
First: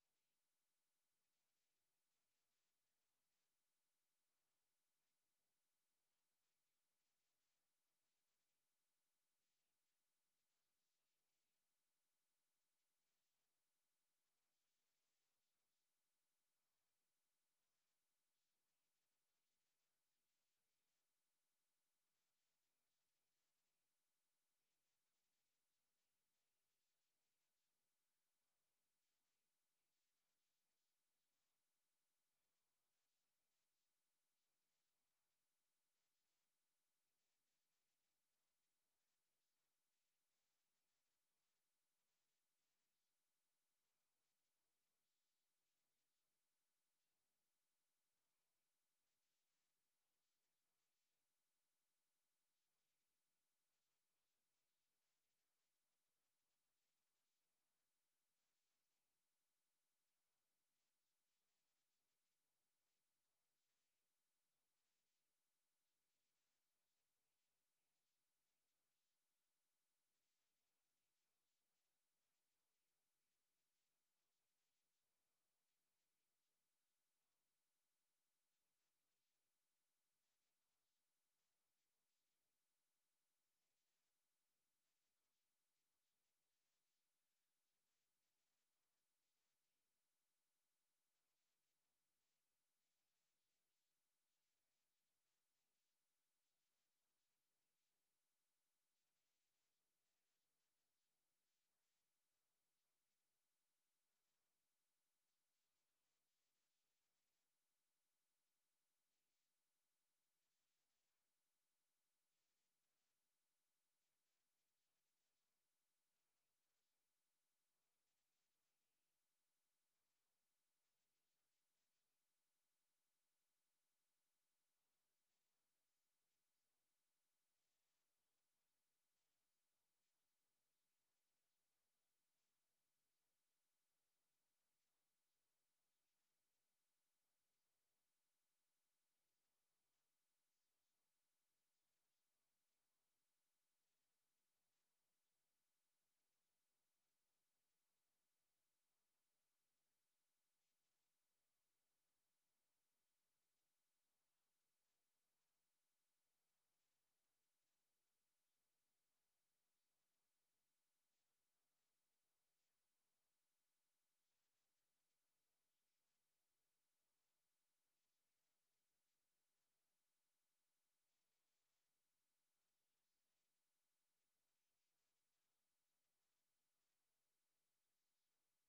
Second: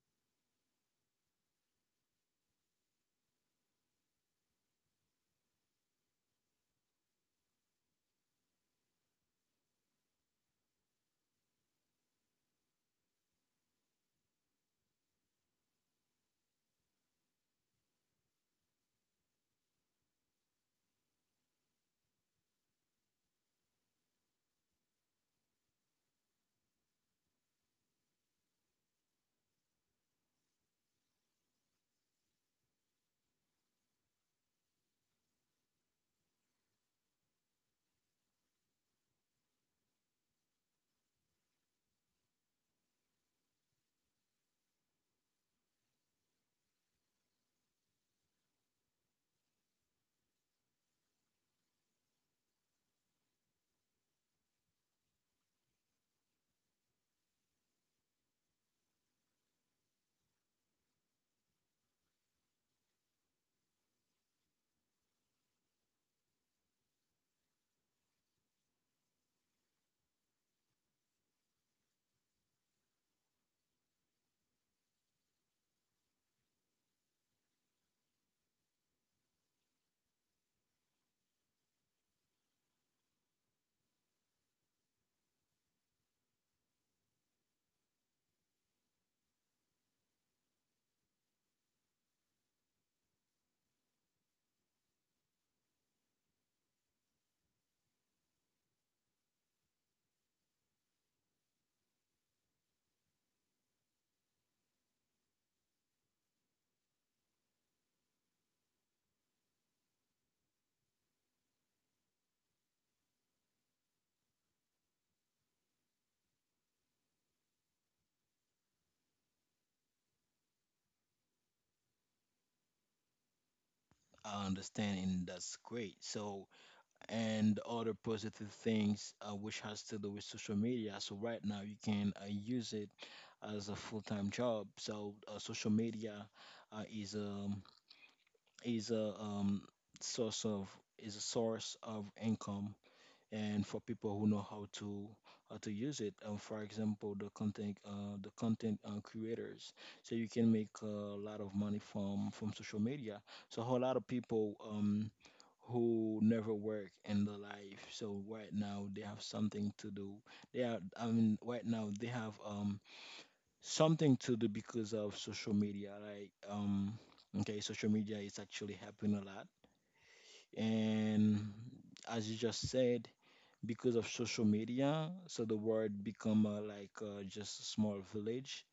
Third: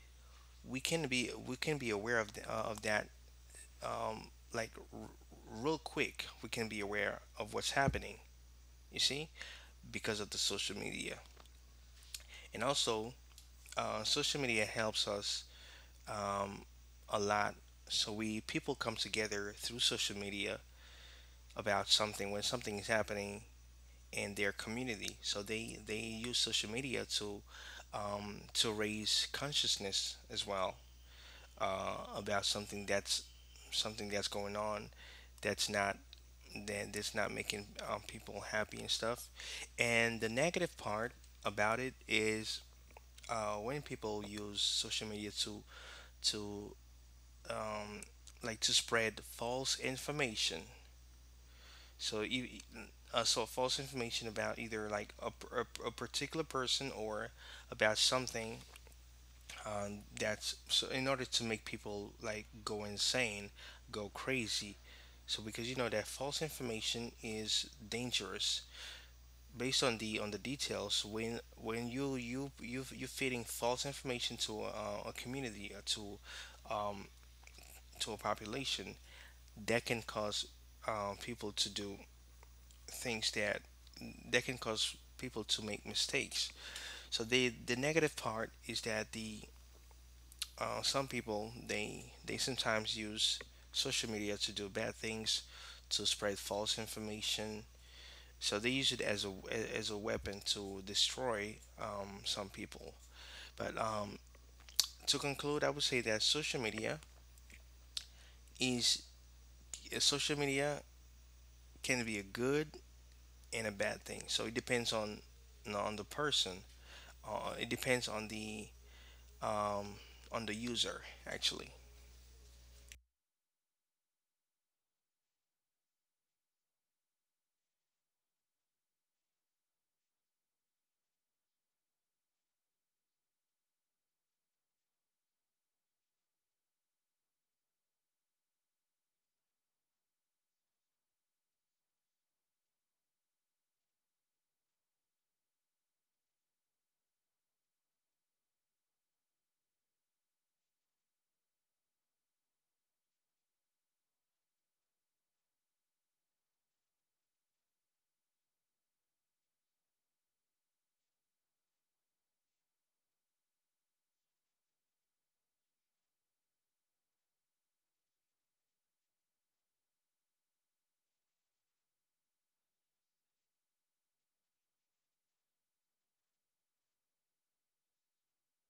[SPEAKER 3] we can be, we can be aware of of that, um, like r- real quick, we can be aware of what's happening, you see, because of the social media. And also, social media helps us, um, a lot. So we, people come together through social media, about something, when something is happening in their community, so they use social media to raise consciousness as well, about something that's, something that's going on that's not, that that's not making people happy and stuff. And the negative part about it is when people use social media to um, like to spread false information. So you so false information about either like a particular person, or about something that's, so in order to make people like go insane, go crazy. So because you know that false information is dangerous based on the, on the details, when you're feeding false information to a community, or um, to a population, that can cause people to do things that, that can cause people to make mistakes. So the negative part is that the, some people they sometimes use social media to do bad things, to spread false information. So they use it as a, as a weapon to destroy some people. But to conclude, I would say that social media is, social media can be a good and a bad thing. So it depends on, you know, on the person. It depends on the, um, on the user actually.
[SPEAKER 1] I understand, and that's great. So, and other positive things which has to do with social media. So right now you can use it as a full-time job. So social media uh, is a is a um, source of is a source of income, and for people who know how to use it. For example, the content creators. So you can make a lot of money from social media. So a whole lot of people, who never work in their life. So right now they have something to do. They are, I mean, right now they have something to do because of social media. Like, okay, social media is actually helping a lot. And as you just said, because of social media, so the world become like just a small village.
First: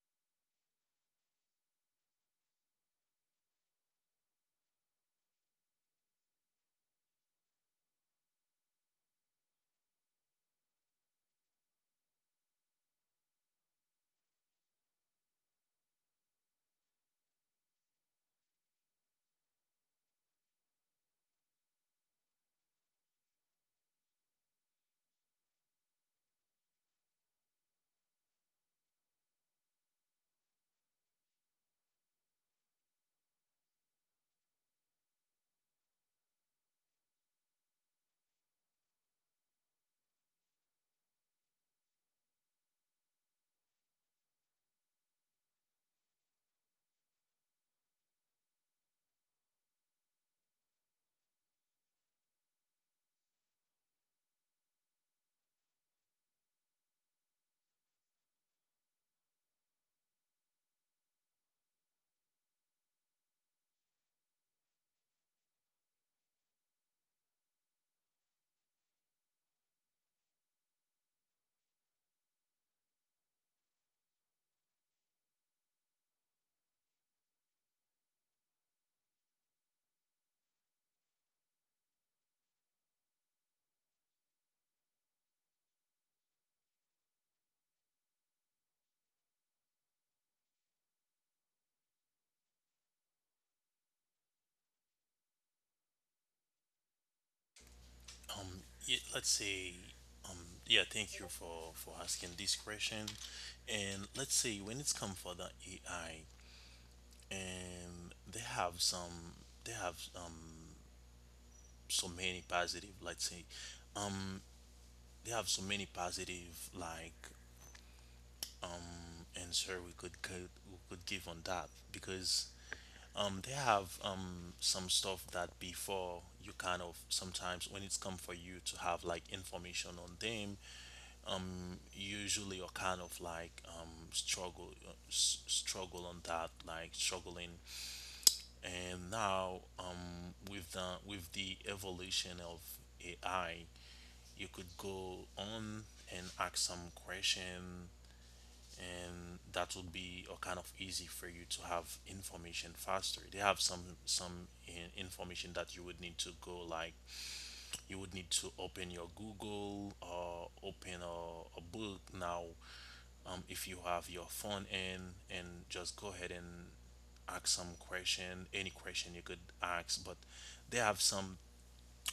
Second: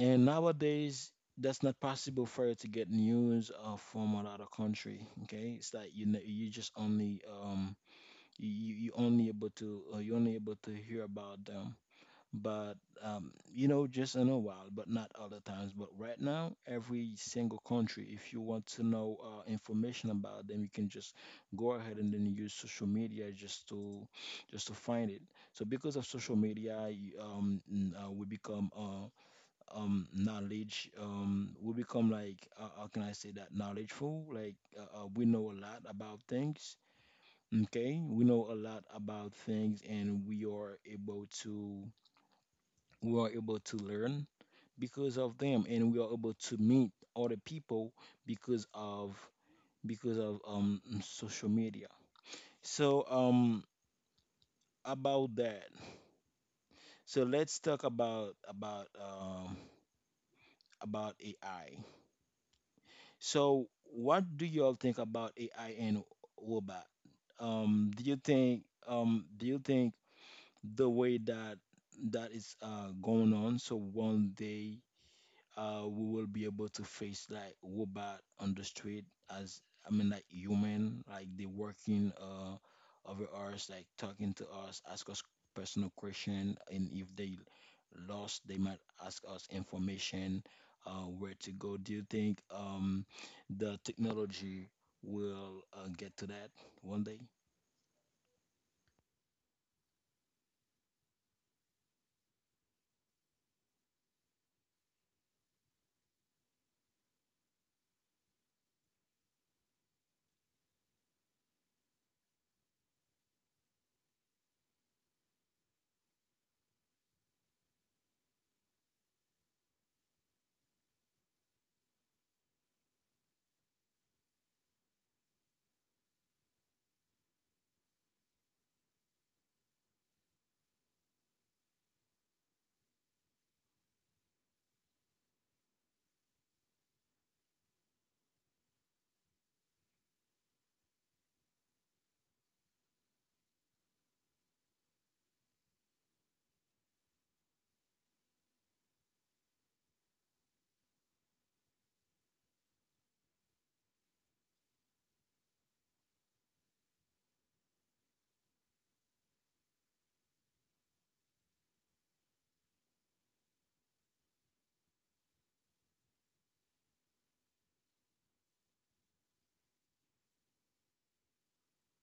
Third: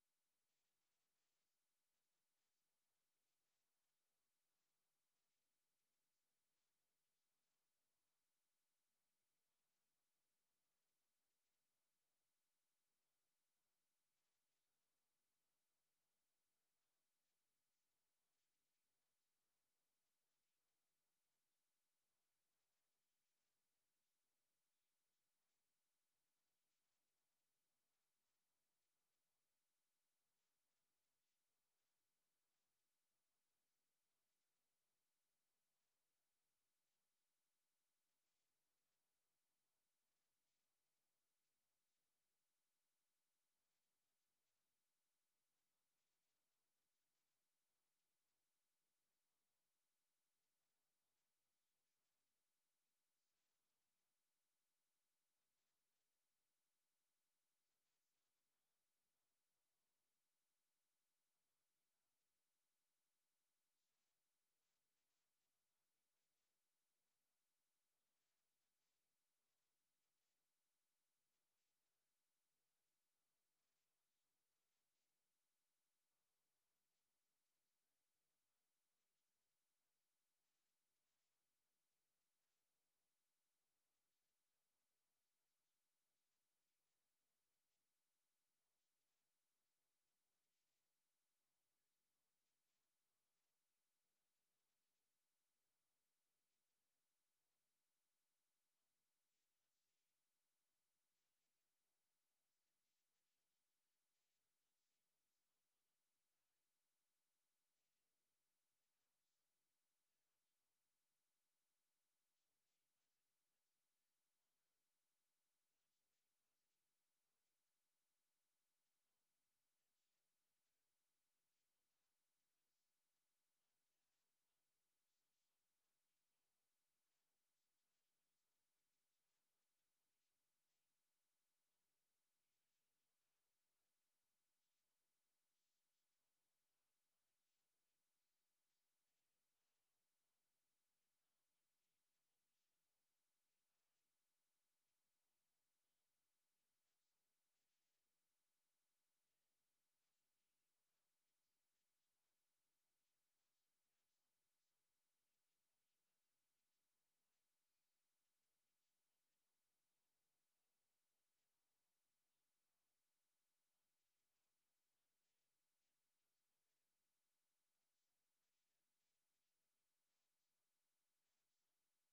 [SPEAKER 1] And nowadays, that's not possible for you to get news from another country. Okay, it's like you only able to hear about them, but just in a while, but not other times. But right now every single country, if you want to know information about them, you can just go ahead and then use social media just to find it. So because of social media we become like how can I say that, knowledgeful, like we know a lot about things. Okay, we know a lot about things, and we are able to learn because of them, and we are able to meet other people because of because of social media. So about that. So let's talk about AI. So what do you all think about AI and robot? Do you think the way that is going on. So one day we will be able to face like robot on the street, as I mean like human, like they working over us, like talking to us, ask us personal question, and if they lost, they might ask us information where to go. Do you think the technology will get to that one day?
[SPEAKER 2] Um y Let's say um, yeah, thank you for, asking this question. And let's say when it's come for the AI, and they have some, they have so many positive, let's say um they have so many positive like answer we could give on that. Because they have some stuff that, before, you kind of sometimes when it's come for you to have like information on them, usually you're kind of like struggle, on that, like struggling. And now, with the evolution of AI, you could go on and ask some question, and that would be a kind of easy for you to have information faster. They have Some information that you would need to go like you would need to open your Google or open a book now. If you have your phone in, and just go ahead and ask some question, any question you could ask. But they have some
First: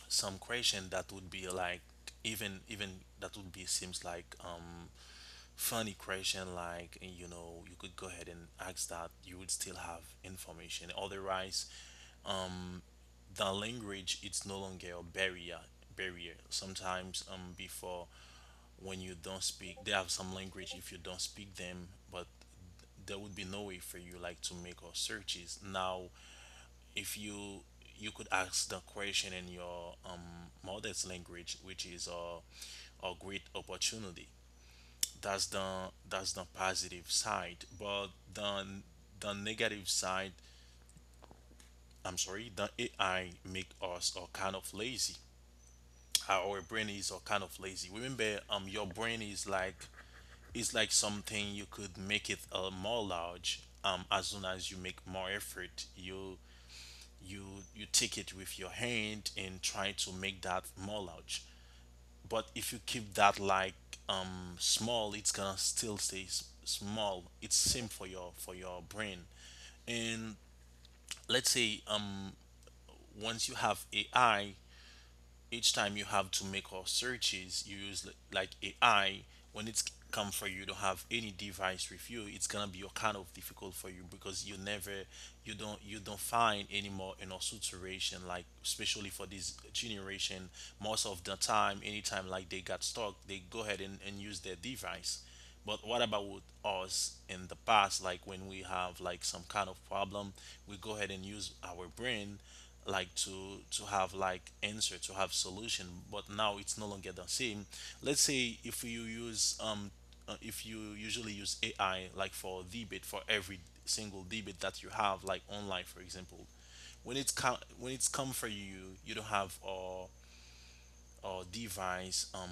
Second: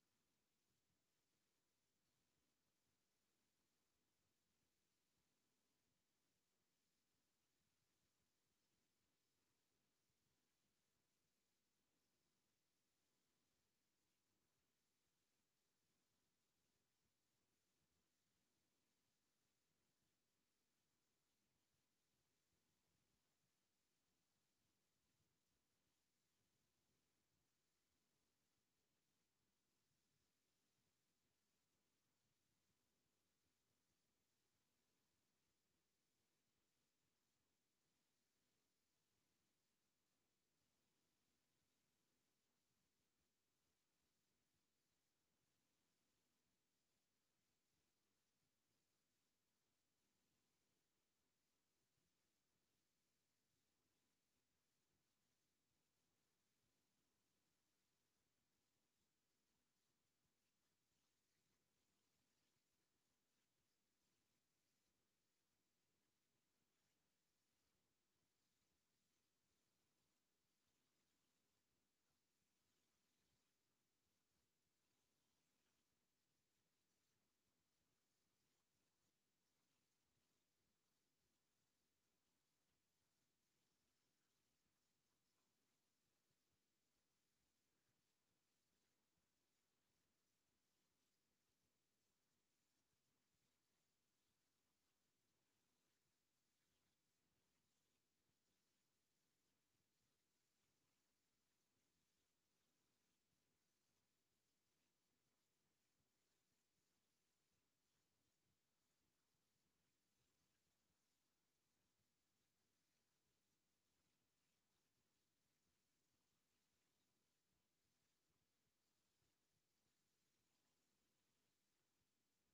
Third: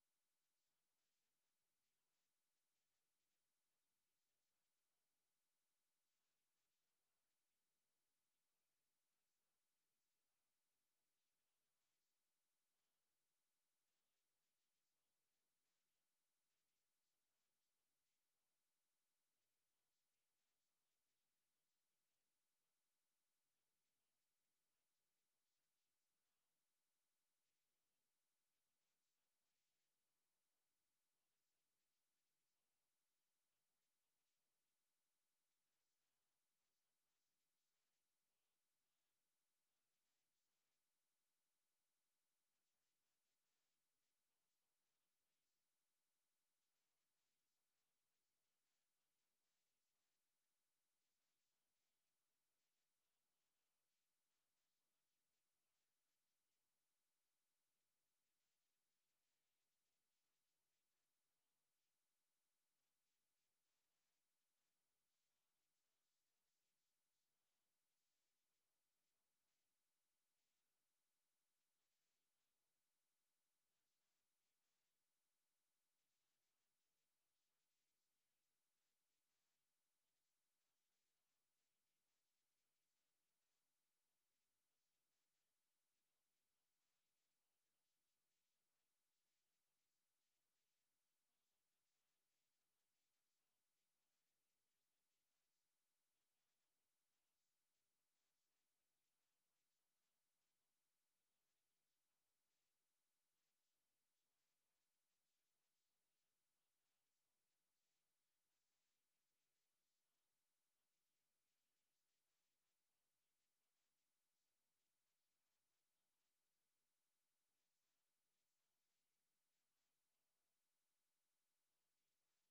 [SPEAKER 2] some question that would be like, even that would be seems like funny question. Like, you could go ahead and ask that, you would still have information. Otherwise, the language, it's no longer a barrier. Sometimes, before, when you don't speak, they have some language if you don't speak them. But there would be no way for you like to make our searches. Now, if you could ask the question in your mother's language, which is a great opportunity. That's the that's the positive side. But the the negative side. I'm sorry, the AI make us a kind of lazy. Our brain is a kind of lazy. Remember, your brain is like, is like something you could make it more large. As soon as you make more effort, you you take it with your hand and try to make that more large. But if you keep that like small, it's gonna still stay small. It's same for your brain. And let's say, once you have AI, each time you have to make our searches, you use like AI. When it's come for you to have any device with you, it's gonna be kind of difficult for you because you don't find anymore in our situation, like especially for this generation. Most of the time, anytime like they got stuck, they go ahead and use their device. But what about with us in the past, like when we have like some kind of problem? We go ahead and use our brain, like to have like answer, to have solution. But now it's no longer the same. Let's say if you use if you usually use AI like for debate, for every single debate that you have like online, for example. When it's come for you don't have or device.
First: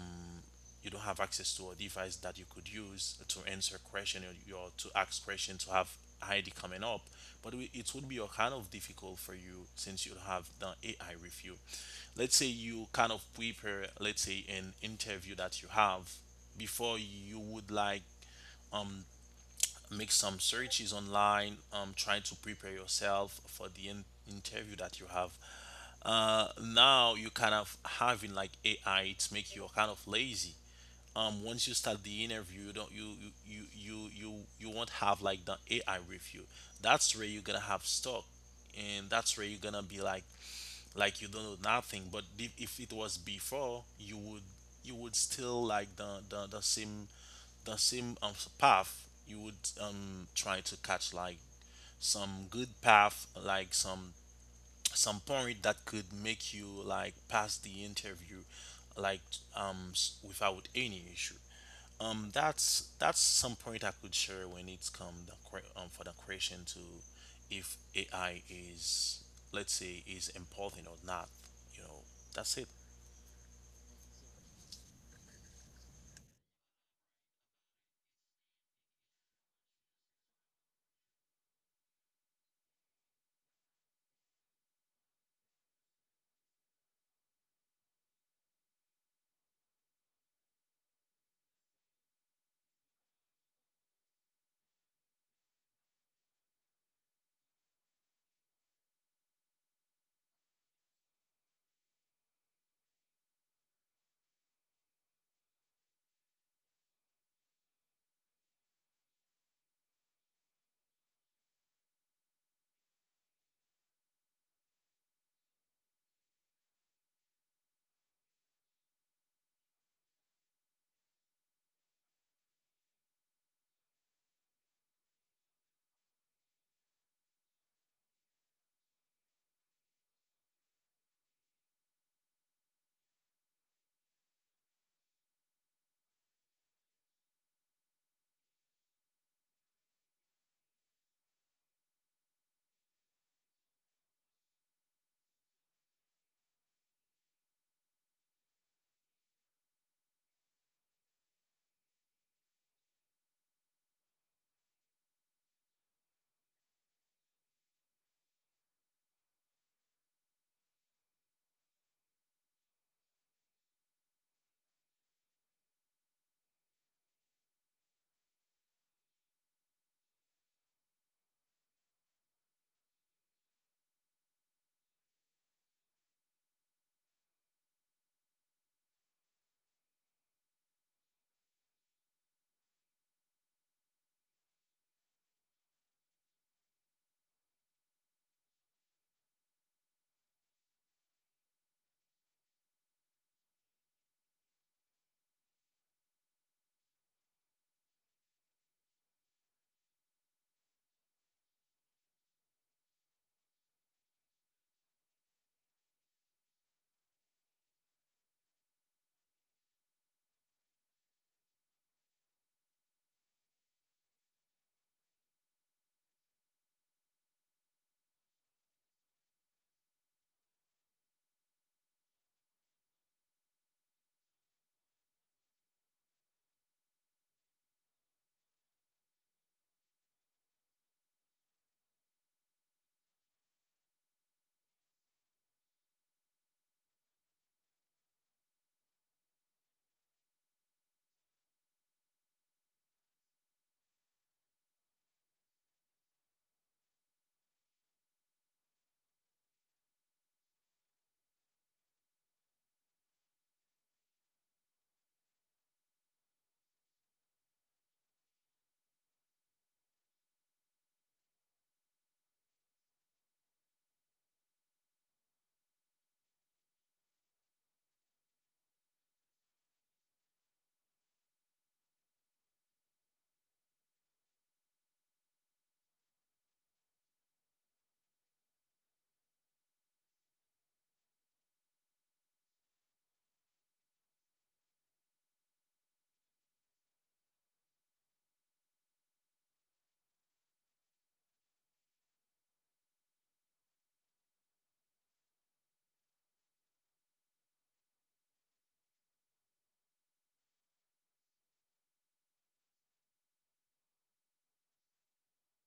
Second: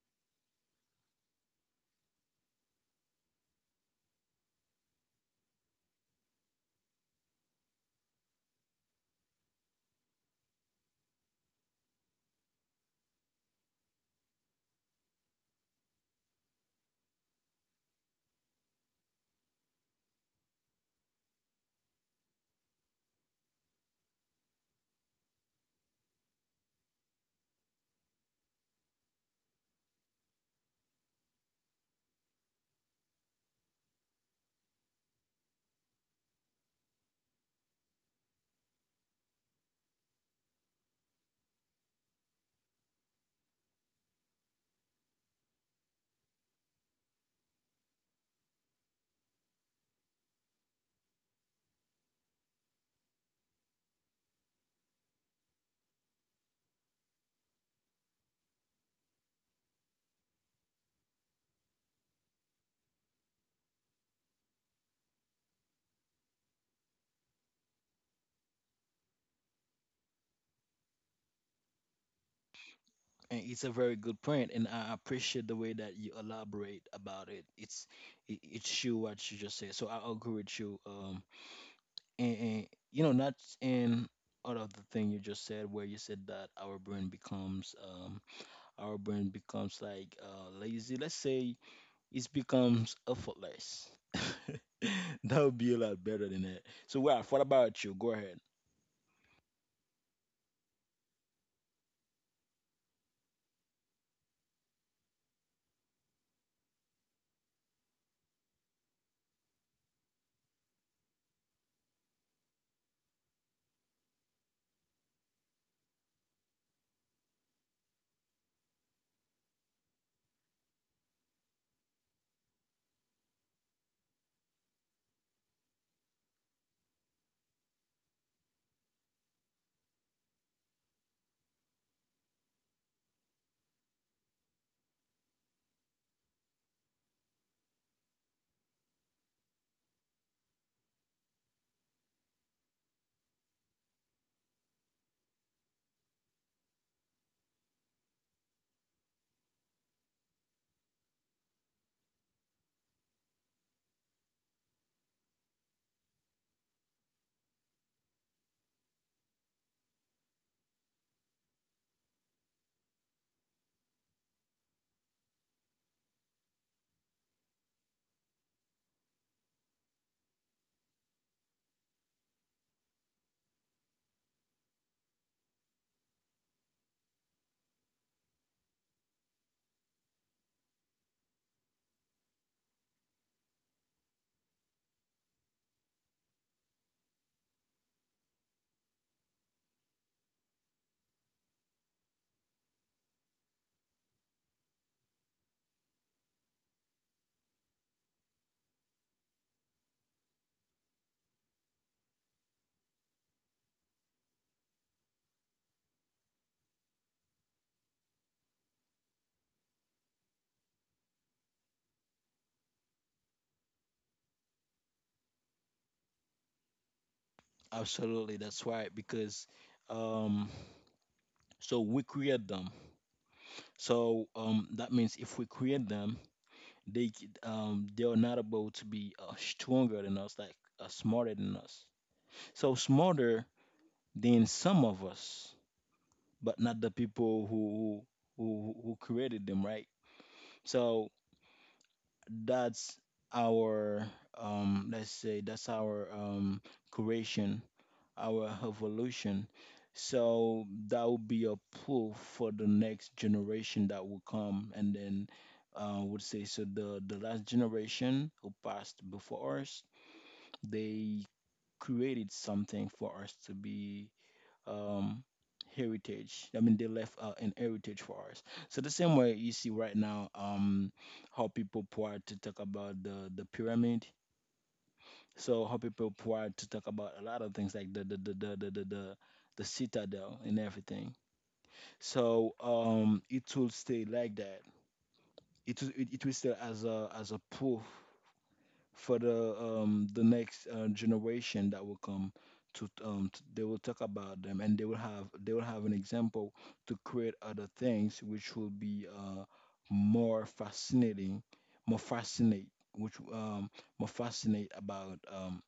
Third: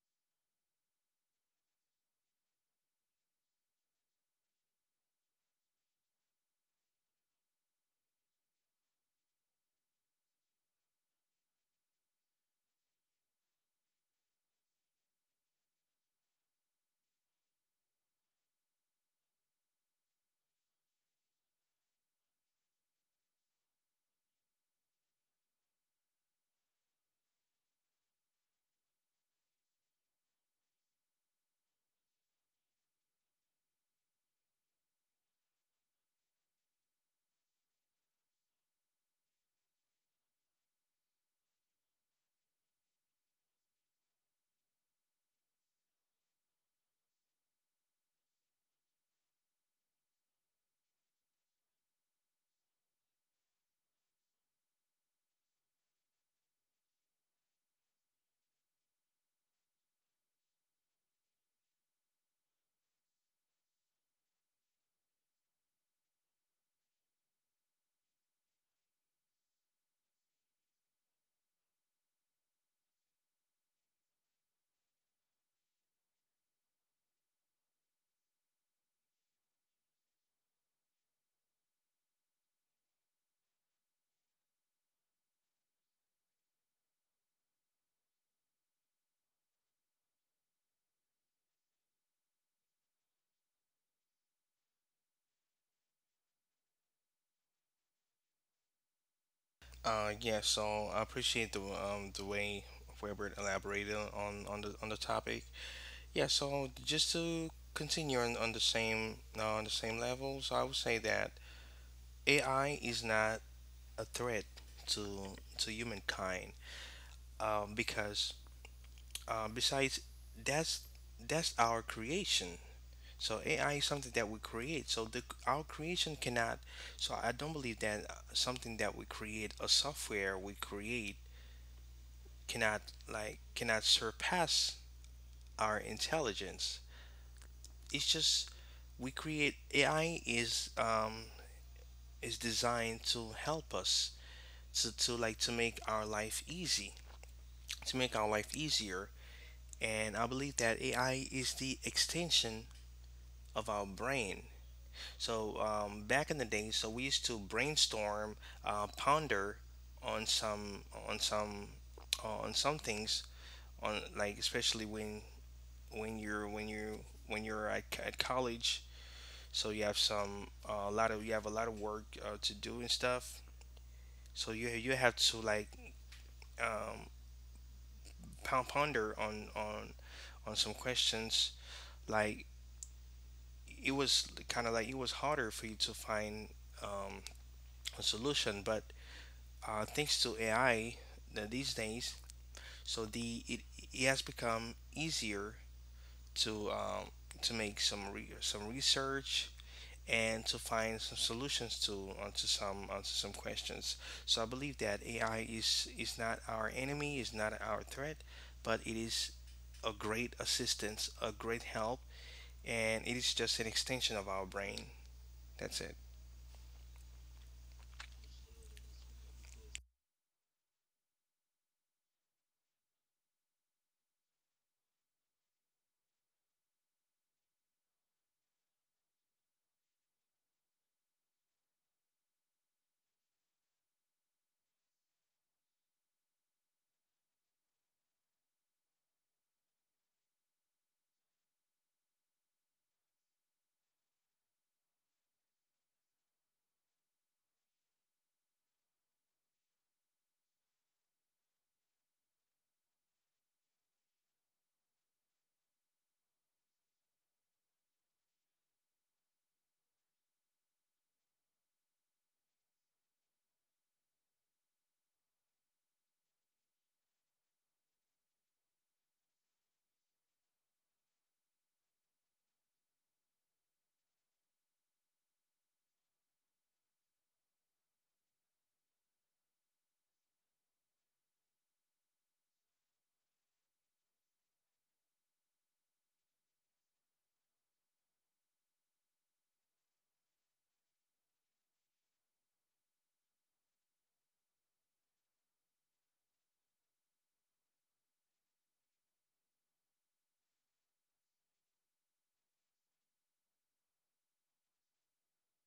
[SPEAKER 2] You don't have access to a device that you could use to answer question, or to ask question to have ID coming up. But it would be a kind of difficult for you since you have the AI with you. Let's say you kind of prepare, let's say, an interview that you have. Before, you would like make some searches online, trying to prepare yourself for the interview that you have. Now, you kind of having like AI, it's make you kind of lazy. Once you start the interview, you don't you you you you you, you won't have like the AI with you. That's where you're gonna have stuck. And that's where you're gonna be like you don't know nothing. But if it was before, you would still like the same the same path, you would try to catch like some good path, like some point that could make you like pass the interview, like without any issue. That's some point I could share when it's come for the question to, if AI is, let's say, is important or not. you know that's it.
[SPEAKER 1] And it's a very good point, and I appreciate the way that you elaborate about it. It's true what you just said, so I agree with you. And not in out of the thing you just said, where you said that our brain becomes like lazy. Let's say it becomes effortless. That would be a lot better than that. So, Ralph, what about you? Go ahead.
[SPEAKER 3] Yeah. So I appreciate the, the way Weber elaborated on, the topic. Yeah. So just to continue on the same level. So I would say that AI is not a threat to humankind, because, besides, that's that's our creation. So AI is something that we create. So the our creation cannot. So I don't believe that something that we create, a software we create, cannot, like cannot surpass our intelligence. It's just, we create, AI is, is designed to help us to like to make our life easy, to make our life easier. And I believe that AI is the extension of our brain. So back in the day, so we used to brainstorm, ponder on some, on some, on some things, on like especially when you, when you're at college. So you have some a lot of, you have a lot of work to do and stuff. So you have to um, pound ponder on some questions. like it was kind of like it was harder for you to find um, a solution. But thanks to AI these days, so it has become easier to um, to make some research and to find some solutions to onto some questions. So I believe that AI is not our enemy, is not our threat, but it is a great assistance, a great help, and it is just an extension of our brain. That's it.
[SPEAKER 1] Absolutely, that's right. Because um, so we create them. So that means if we create them, they are not able to be stronger than us, like smarter than us. So smarter than some of us, but not the people who created them, right? So that's our let's say that's our creation, our evolution. So that will be a pull for the next generation that will come, and then would say, so the last generation who passed before us, they created something for us to be um, heritage. I mean, they left an heritage for us. So the same way you see right now, how people part to talk about the pyramid. So how people prior to talk about a lot of things, like the citadel and everything. So it will stay like that. It will stay as a proof for the next generation that will come, to they will talk about them and they will have an example to create other things which will be more fascinating more fascinate which more fascinate about um,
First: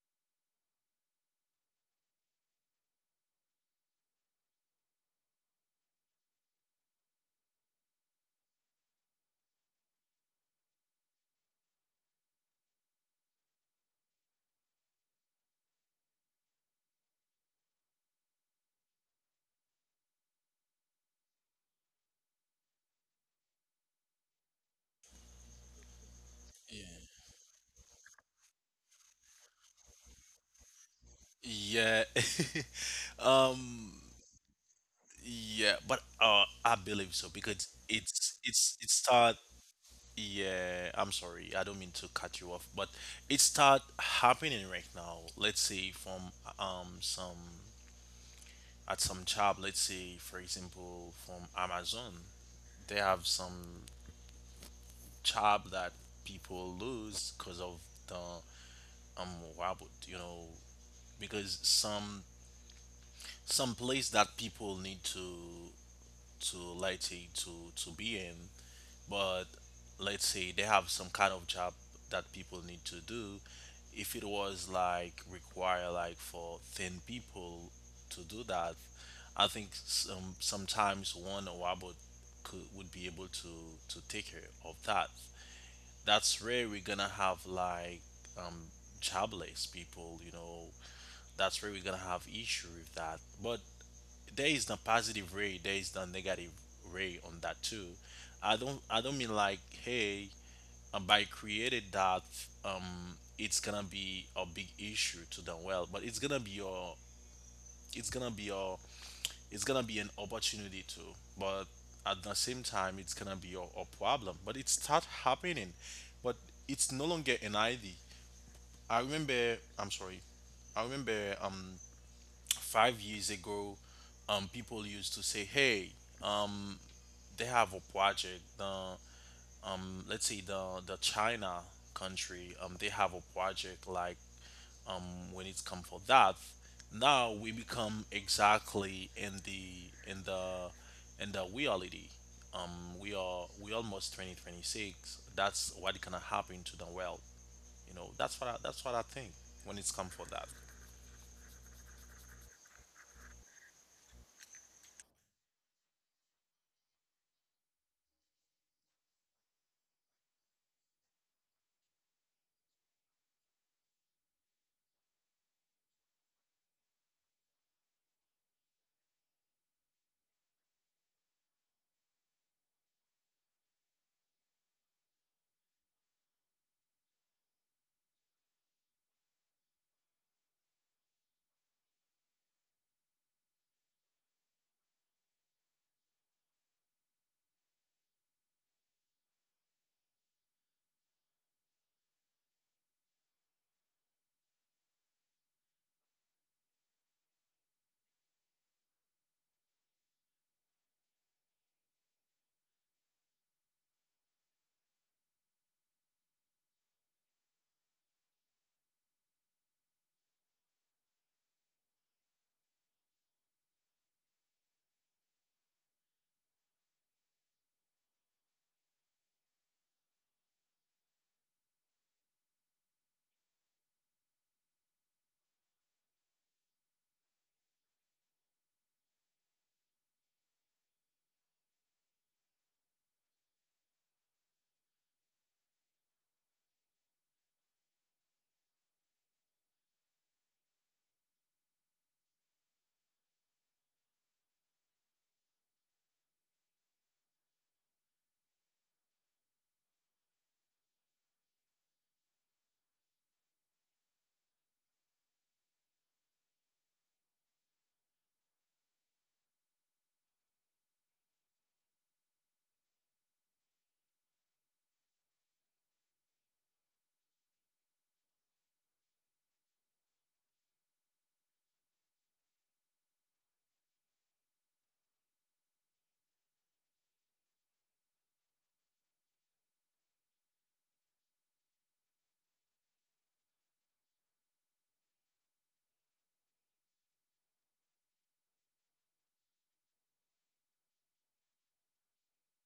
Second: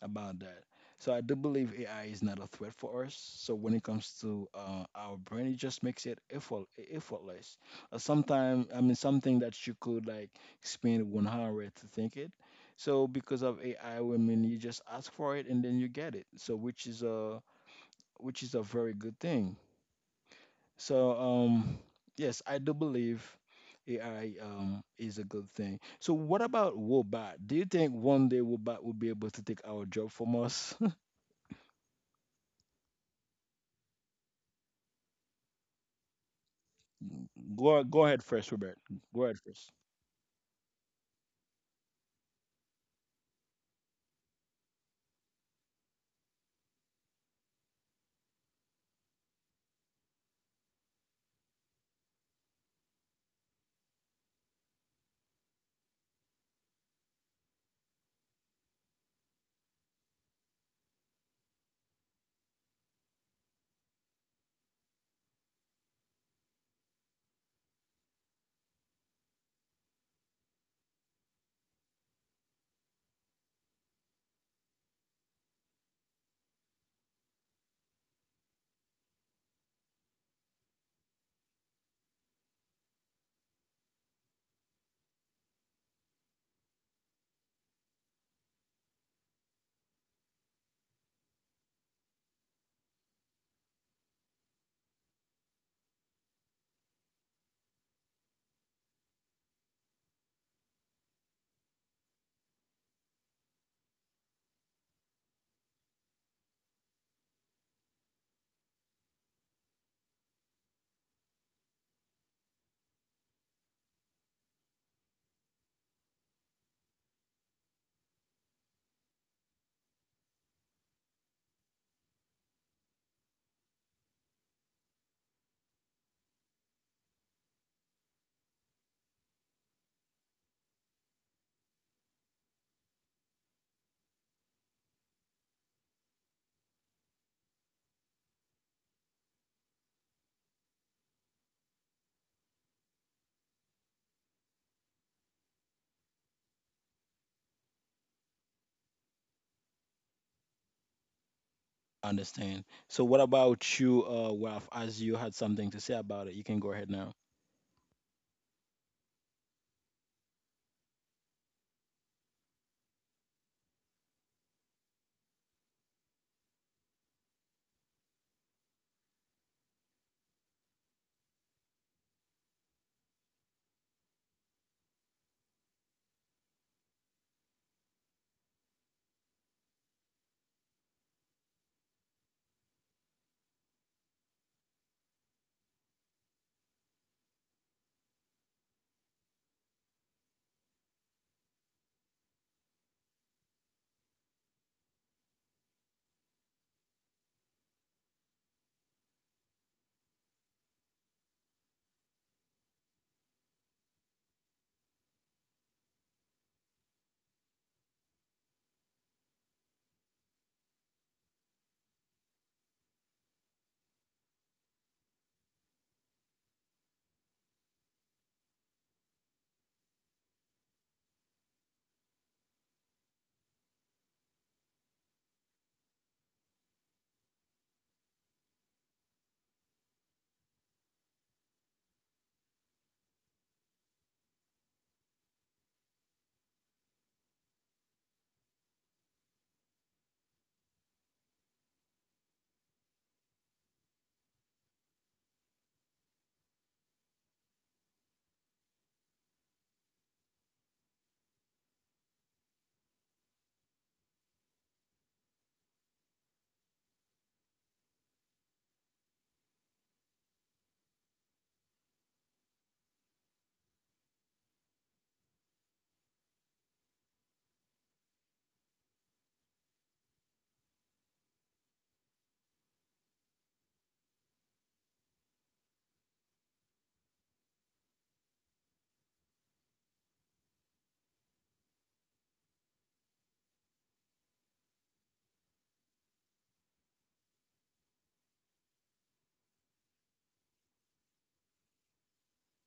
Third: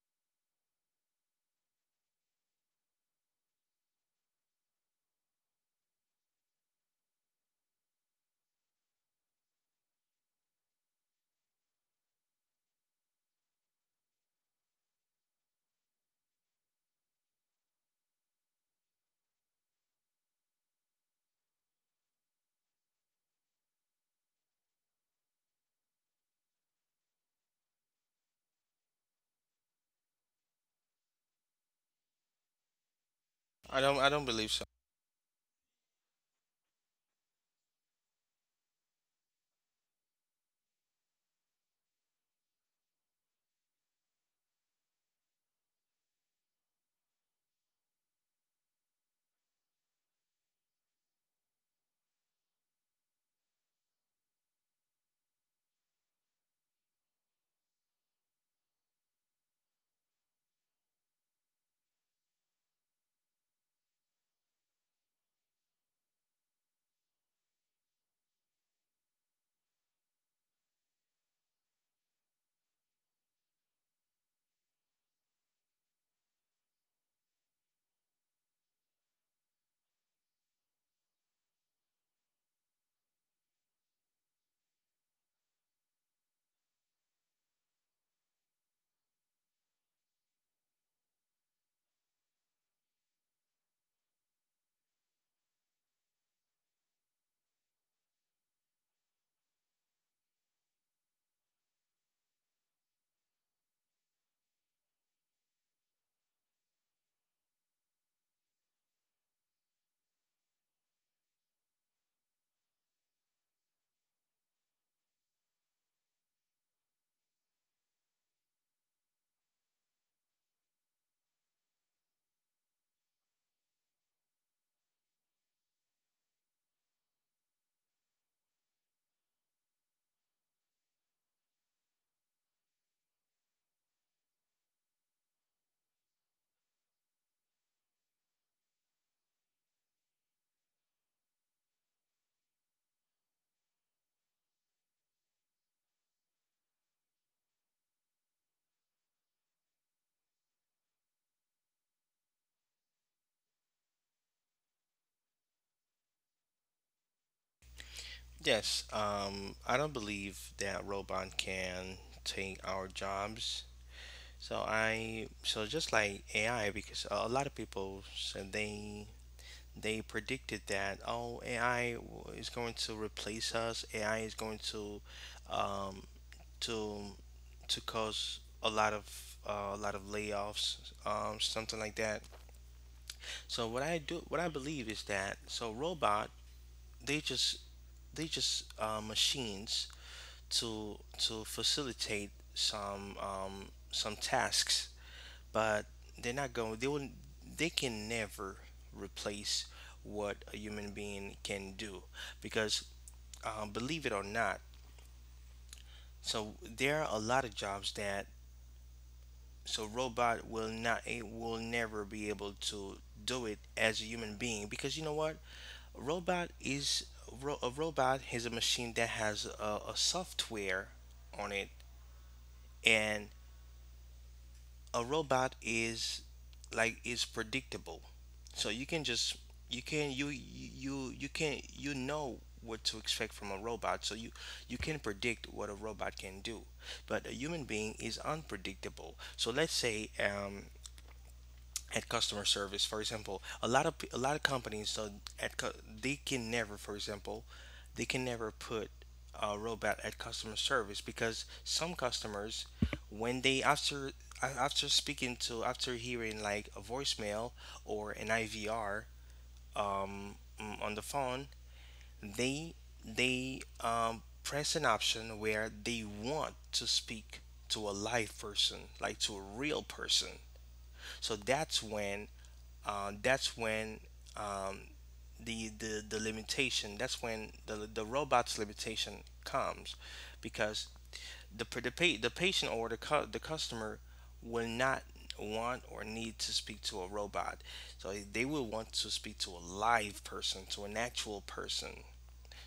[SPEAKER 1] about that. So I do believe AI is not a threat for us. So when it comes to our brain, it just makes it effortless. Uh, sometimes, I mean, something that you could like spend one hour to think it, so because of AI, I mean, you just ask for it and then you get it. So which is a very good thing. So yes, I do believe AI is a good thing. So what about
[SPEAKER 2] Yeah.
[SPEAKER 1] Wobot? Do you think one day Wobot will be able to take our job from us?
[SPEAKER 2] Yeah.
[SPEAKER 3] I
[SPEAKER 2] um
[SPEAKER 3] don't I don't believe so.
[SPEAKER 2] yeah, but I believe so, because
[SPEAKER 1] Go ahead first, Robert.
[SPEAKER 2] it
[SPEAKER 1] Go
[SPEAKER 2] start.
[SPEAKER 1] ahead first.
[SPEAKER 2] Yeah, I'm sorry, I don't mean to cut you off, but it start happening right now. Let's say from some at some job, let's say for example, from Amazon, they have some job that people lose because of the um robot, you know, because some place that people need to, let's say, to be in. But let's say they have some kind of job that people need to do. If it was like require like for 10 people to do that, I think sometimes one or robot could would be able to take care of that. That's where we're gonna have like um jobless people. That's where we're gonna have issue with that. But there is the positive ray, there is the negative ray on that too. I don't mean like, hey, by created that, it's gonna be a big issue to the well, but it's gonna be your it's gonna be an opportunity too. But at the same time, it's gonna be your a problem. But it start happening. But it's no longer an idea. I'm sorry, I remember 5 years ago, people used to say, hey, um, they have a project, the let's say, the China country, they have a project like, when it's come for that. Now we become exactly in the in the reality. um we almost 2026. That's what gonna happen to the world. That's what I think when it's come for that.
[SPEAKER 1] Understand. So what about you, Ralph? As you had something to say about it, you can go ahead now.
[SPEAKER 3] Yes, I don't believe that robot can take our jobs. So just like AI, because a lot of people said they predicted that, oh, AI is going to replace us. AI is going to um, to to cause a lot of layoffs, something like that. So what I believe is that, so robot, they just they just machines to facilitate some tasks, but they're not going. They will. They can never replace what a human being can do, because believe it or not, so there are a lot of jobs that, so robot will not, it will never be able to do it as a human being, because you know what a robot is. A robot is a machine that has a software on it. And a robot is like is predictable, so you can just you can you you you can you know what to expect from a robot, so you can predict what a robot can do. But a human being is unpredictable. So let's say at customer service, for example, a lot of companies, so they can never, for example, they can never put a robot at customer service, because some customers, when they after speaking to, after hearing like a voicemail or an IVR on the phone, they press an option where they want to speak to a live person, like to a real person. So that's when um, the limitation that's when the robot's limitation comes, because the patient or the customer will not want or need to speak to a robot, so they will want to speak to a live person, to an actual person.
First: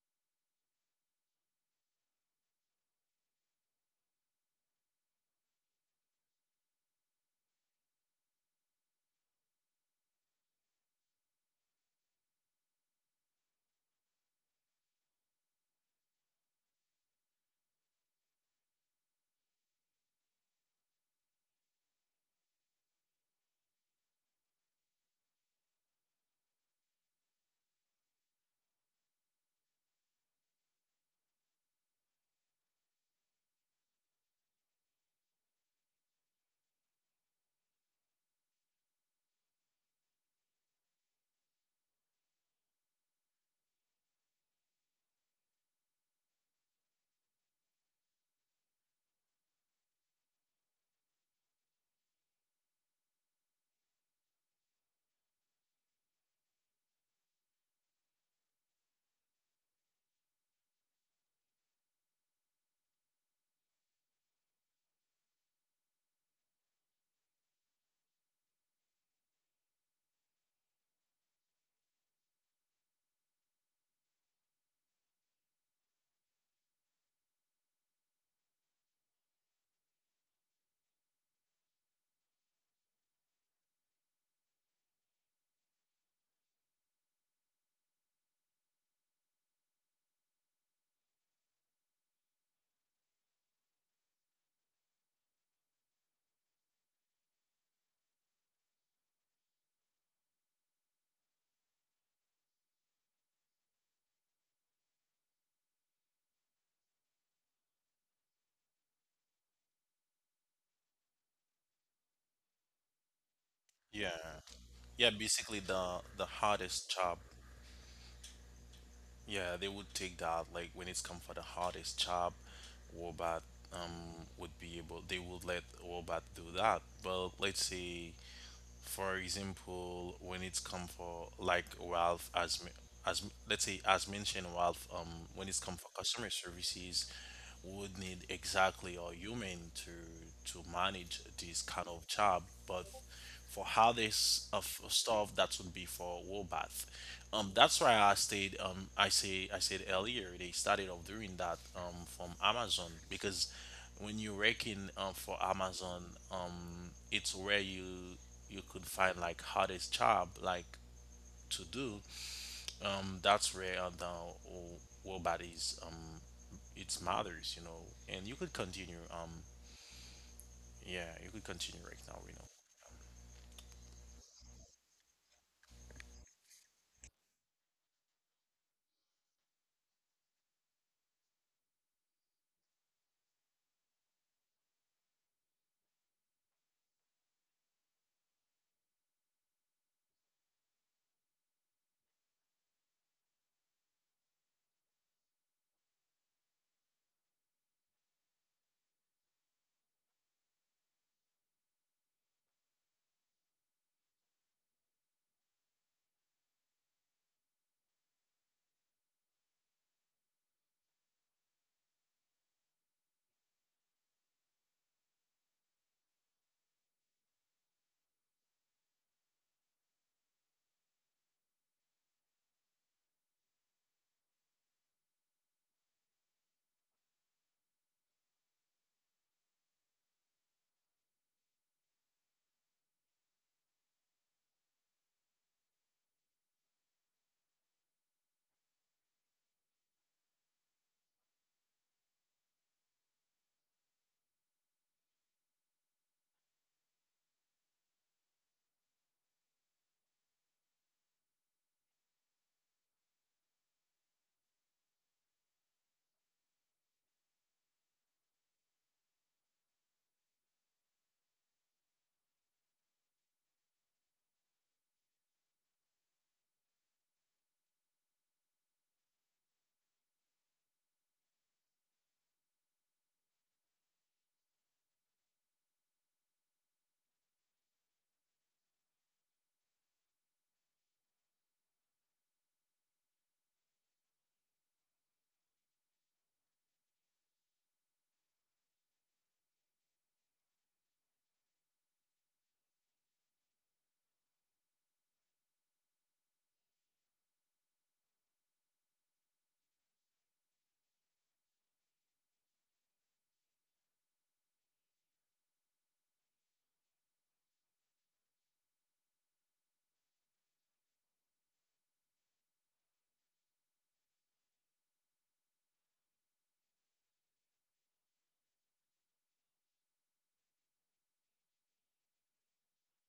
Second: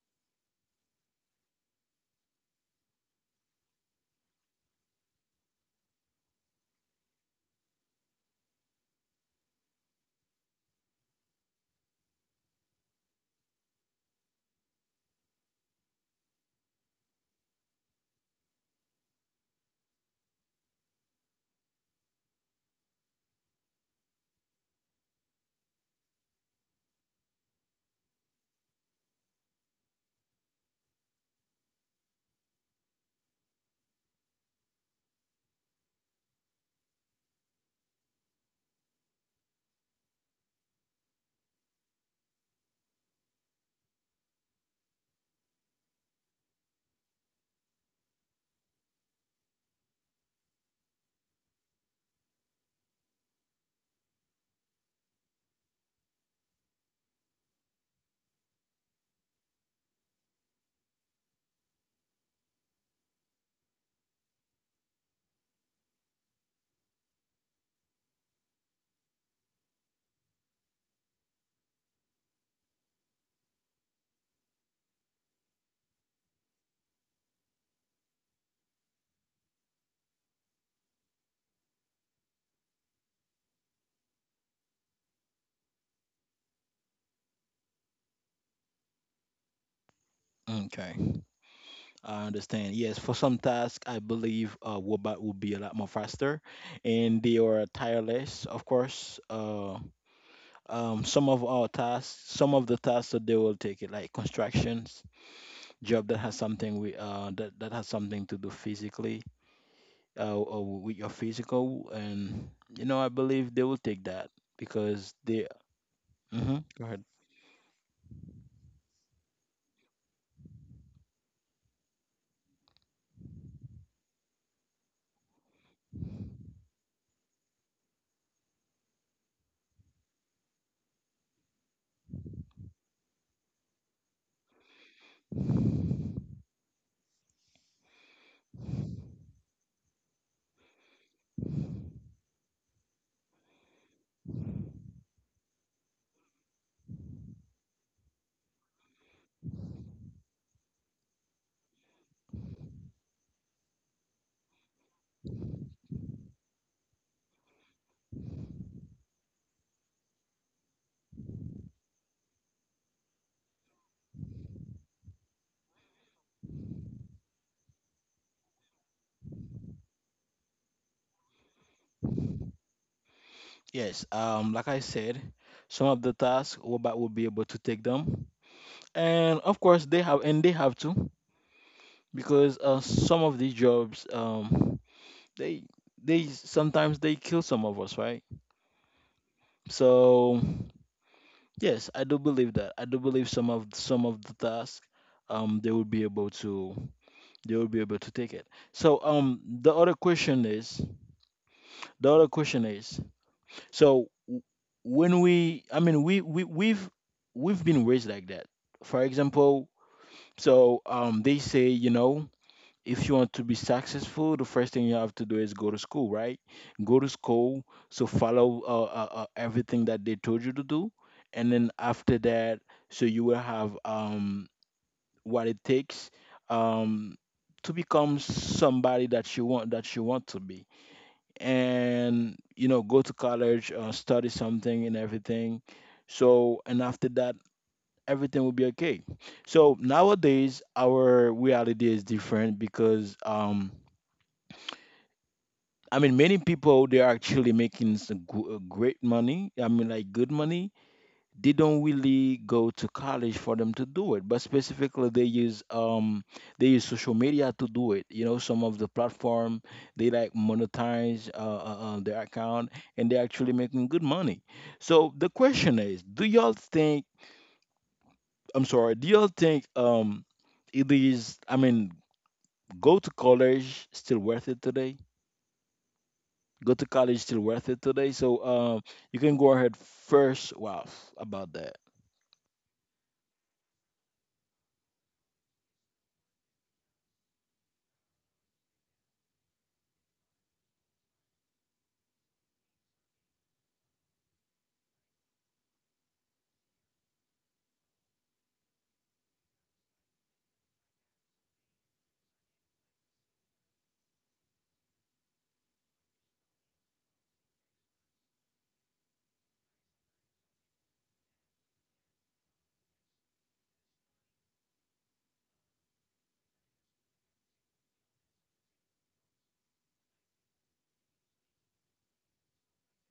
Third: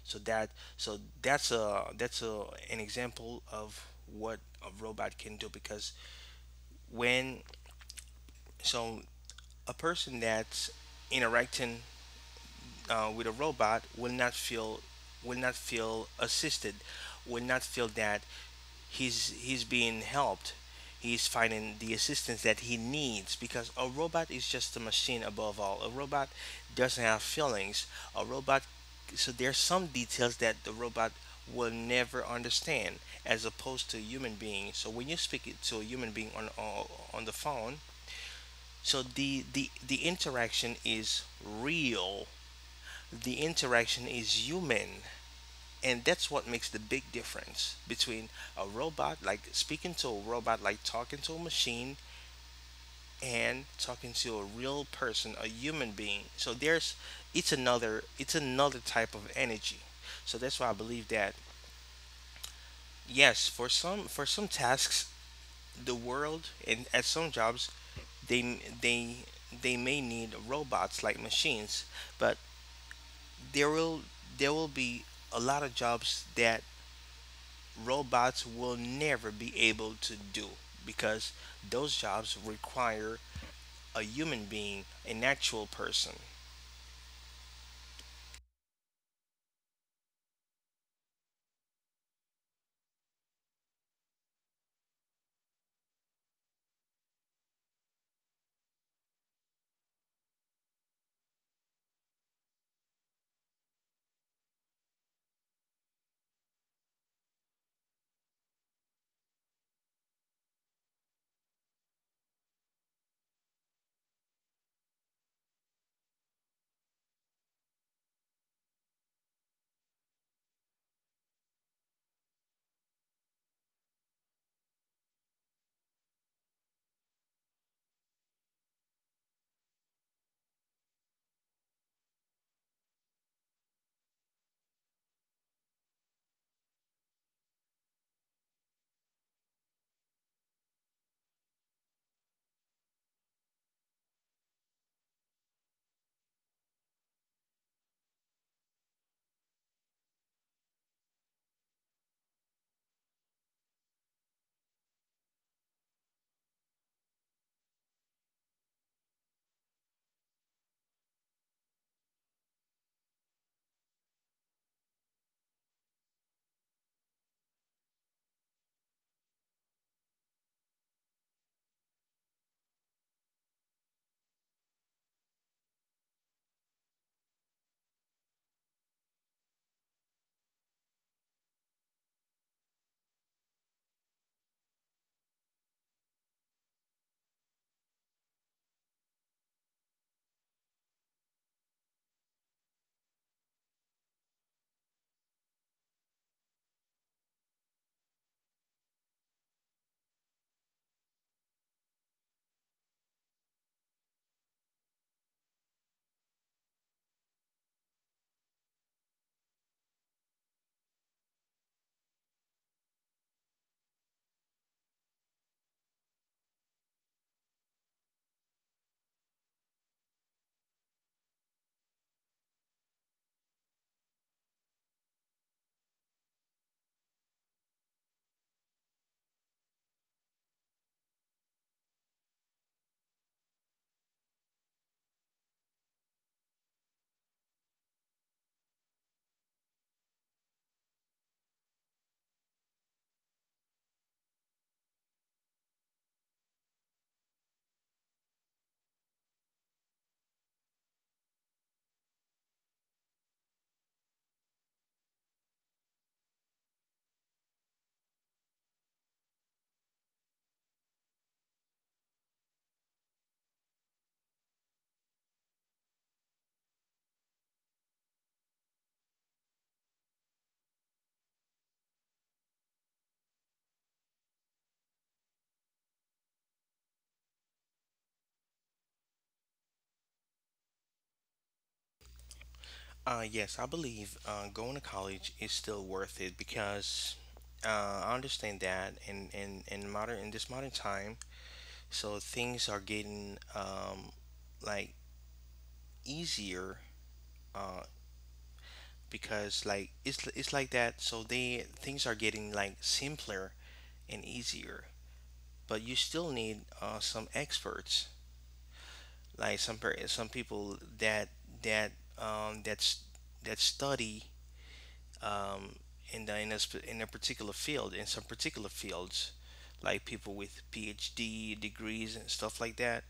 [SPEAKER 3] so that so that's a an example of what a robot can do, because when, so a person that's interacting with a robot will not feel, will not feel assisted, will not feel that he's being helped. He's finding the assistance that he needs, because a robot is just a machine above all. A robot doesn't have feelings. A robot, so there's some details that the robot will never understand, as opposed to human being. So when you speak it to a human being on on the phone, so the interaction is real, the interaction is human. And that's what makes the big difference between a robot, like speaking to a robot, like talking to a machine, and talking to a real person, a human being. So there's, it's another type of energy. So that's why I believe that, yes, for some tasks, the world, and at some jobs, they they they may need robots, like machines, but there will there will be a lot of jobs that robots will never be able to do, because those jobs require a human being, an actual person.
[SPEAKER 1] Okay. I understand. Yes, for some tasks, I believe robot will be a lot more faster, and they are tireless, of course. Some of the tasks that they will take it, like constructions, job that has something with that has something to do physically, or with your physical, and I believe they will take that
[SPEAKER 2] Yeah. Yeah,
[SPEAKER 1] because they.
[SPEAKER 2] basically the
[SPEAKER 1] Hmm. Go
[SPEAKER 2] hardest
[SPEAKER 1] ahead.
[SPEAKER 2] job. Yeah, they would take that like when it's come for the hardest job, robot, would be able they would let robot do that. But let's say, for example, when it's come for like Ralph, as me- as let's say as mentioned Ralph, when it's come for customer services, we would need exactly a human to manage this kind of job. But for how this of stuff, that would be for robot. That's why I stayed. I said earlier they started of doing that. From Amazon because when you reckon, for Amazon, it's where you could find like hardest job like to do. That's where the wo- robot is. It's matters, and you could continue. Yeah, you could continue right now. You know.
[SPEAKER 1] Yes, like I said, some of the tasks robot will be able to take them, and of course they have, and they have to. Because some of these jobs they they sometimes they kill some of us, right? So yes, I do believe some of the tasks they will be able to they will be able to take it. So the other question is, so when we I mean we we've been raised like that. For example, so they say, if you want to be successful, the first thing you have to do is go to school, right? Go to school. So follow everything that they told you to do, and then after that, so you will have what it takes um to become somebody that you want to be, and go to college, study something and everything. So, and after that, everything will be okay. So nowadays, our reality is different, because I mean, many people they are actually making some great money. I mean, like good money. They don't really go to college for them to do it, but specifically they use social media to do it. You know, some of the platform, they like monetize their account, and they're actually making good money. So the question is, do y'all think? I'm sorry, do y'all think it is? I mean, go to college still worth it today? Go to college still worth it today. So you can go ahead first, Ralph, about that.
[SPEAKER 3] Yes, I believe going to college is still worth it, because I understand that in modern, in this modern time, so things are getting like easier, uh, because like it's like that. So they things are getting like simpler and easier. But you still need some experts, like some people that that um, that's that study um, in the in a, in a particular field, in some particular fields, like people with PhD degrees and stuff like that.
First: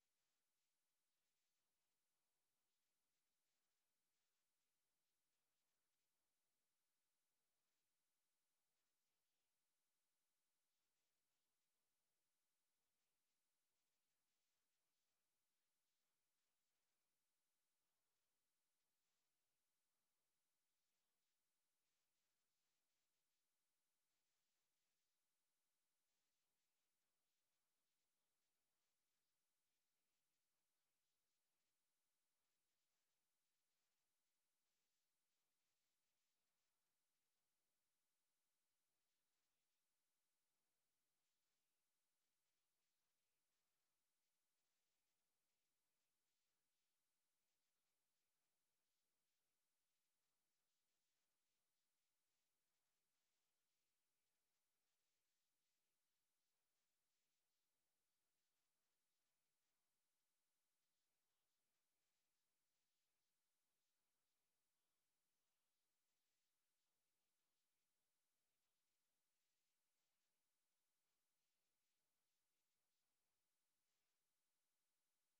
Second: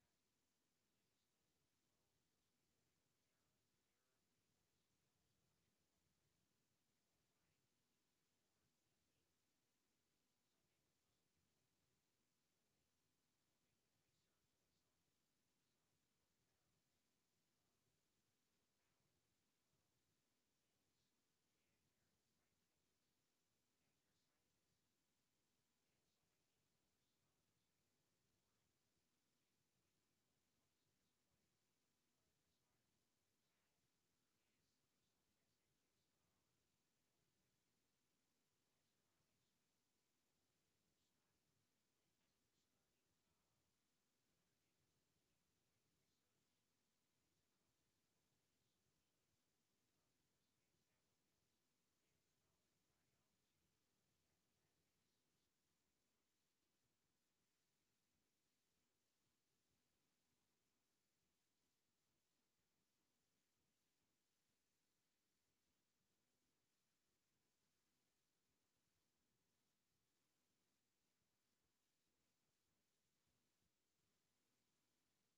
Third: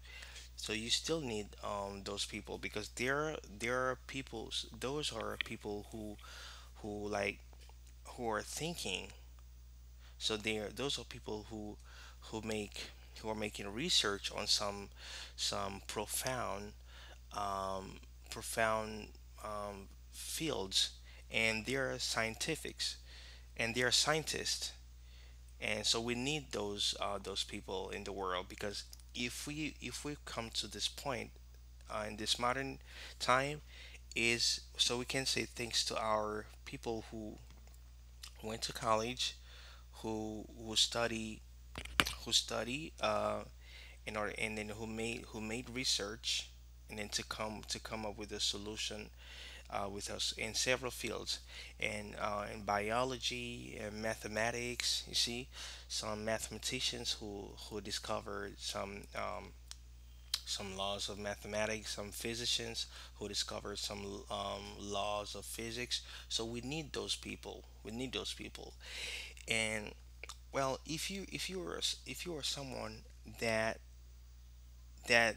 [SPEAKER 3] So you still need those people, because there are people, those are people who like, who are thinking. So there, those are people who make, who are making research on some profound um, profound fields, and they are scientifics, and they are scientists, and so we need those people in the world, because if we come to this point in this modern time, is so we can say thanks to our people who went to college, who study, who study uh, in order, and then who made research, and then to come up with a solution with us in several fields, and in biology and mathematics. You see some mathematicians who discovered some laws of mathematics, some physicians who discovered some laws of physics. So we need those people, and, well, if you're, if you are someone that that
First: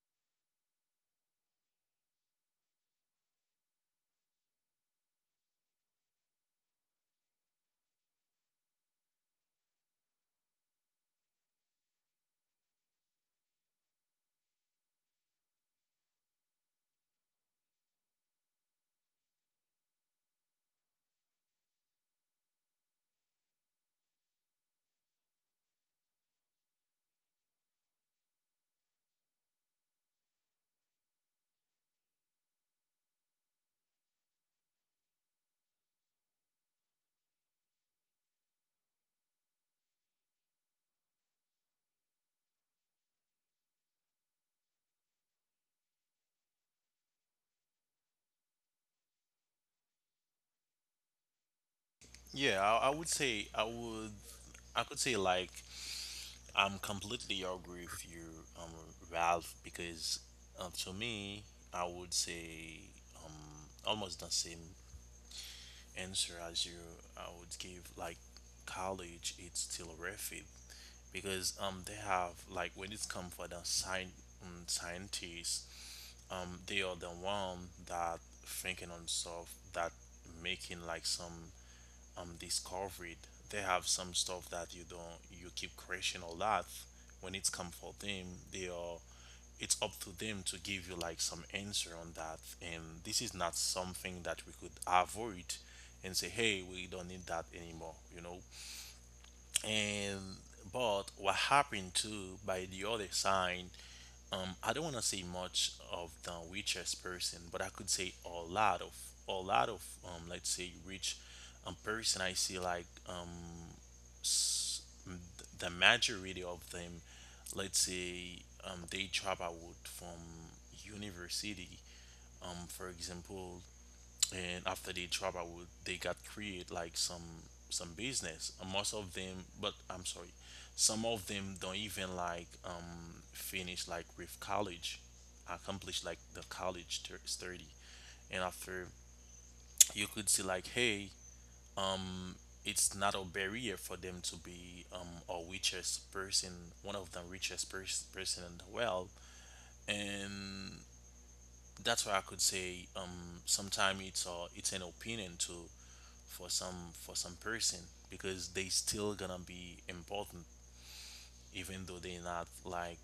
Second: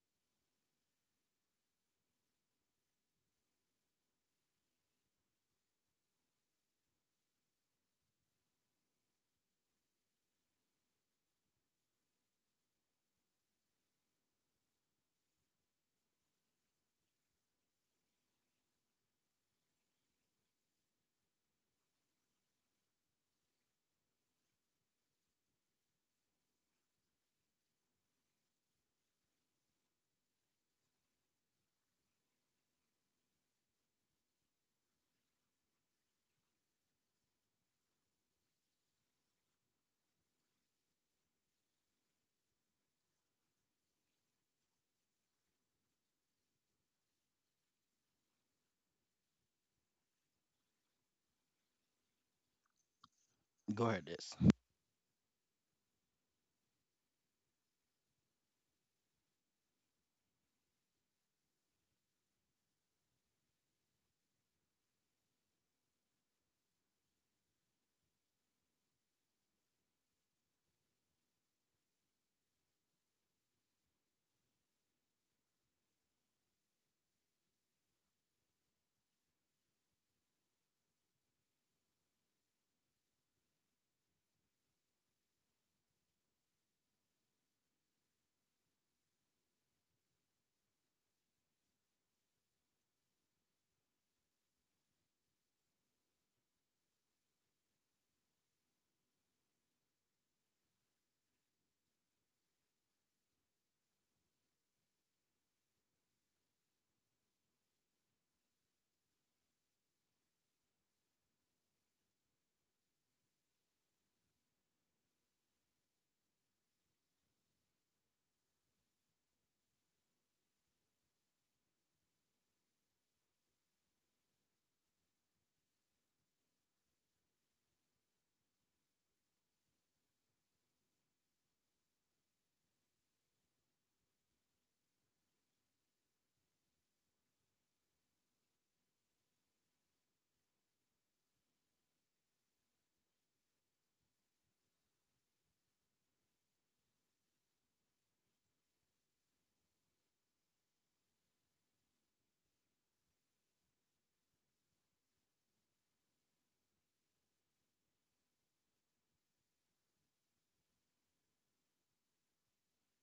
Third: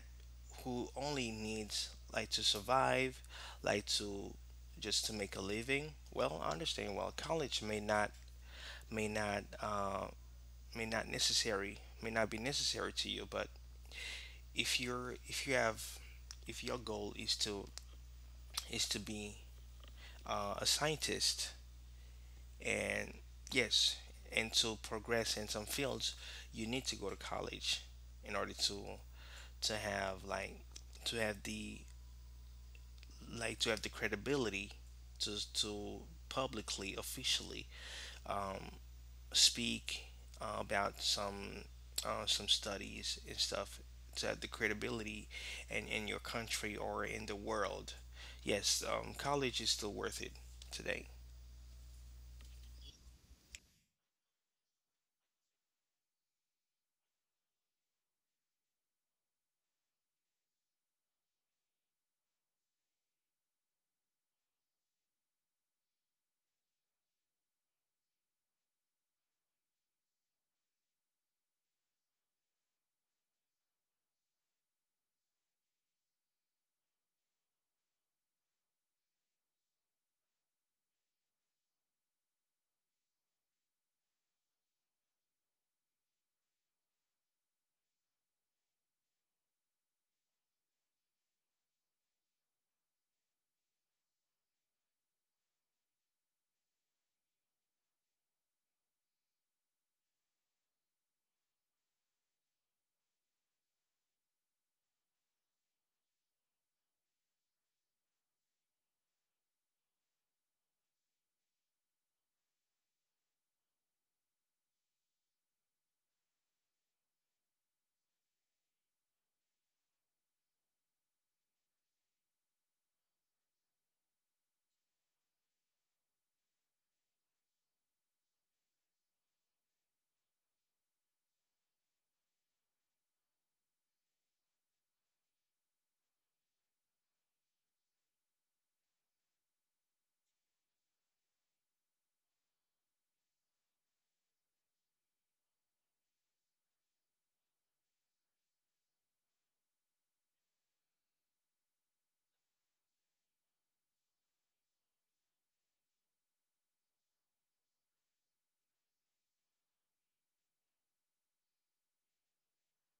[SPEAKER 3] who only needs, like, to survive, like to just to make a living. Well, I understand. Well, college may not, may not may not necessary, may not be necessary to you. But if you're, if you have, if your goal is to, is to be a scientist, and yes, and to progress in some fields, you need to go to college in order to have like, to have the, like to have the credibility to publicly, officially um, speak about some studies and stuff, to have the credibility, and in your country or in the world, yes, college is still worth it today.
[SPEAKER 2] Yeah, I would say I
[SPEAKER 1] Go ahead,
[SPEAKER 2] would.
[SPEAKER 1] yes.
[SPEAKER 2] I could say like, I'm completely agree with you, um, Ralph, because to me, I would say, um almost the same answer as you. I would give like, college it's still worth it because they have like, when it's come for the science scientists, they are the one that thinking on stuff, that making like some discovery. They have some stuff that you don't, you keep creation a lot. When it's come for them, they are, it's up to them to give you like some answer on that, and this is not something that we could avoid and say, hey, we don't need that anymore, you know. And but what happened too by the other side, I don't want to say much of the richest person, but I could say a lot of, let's say, rich person, I see like, s- the majority of them, let's say, they drop out from university, for example, and after they drop out, they got create like some business. And most of them, but I'm sorry, some of them don't even like, finish like with college, accomplish like the college study. And after, you could see like, hey, it's not a barrier for them to be, a richest person, one of the richest person in the world. And that's why I could say, sometimes it's an opinion too for some person, because they still gonna be important, even though they're not like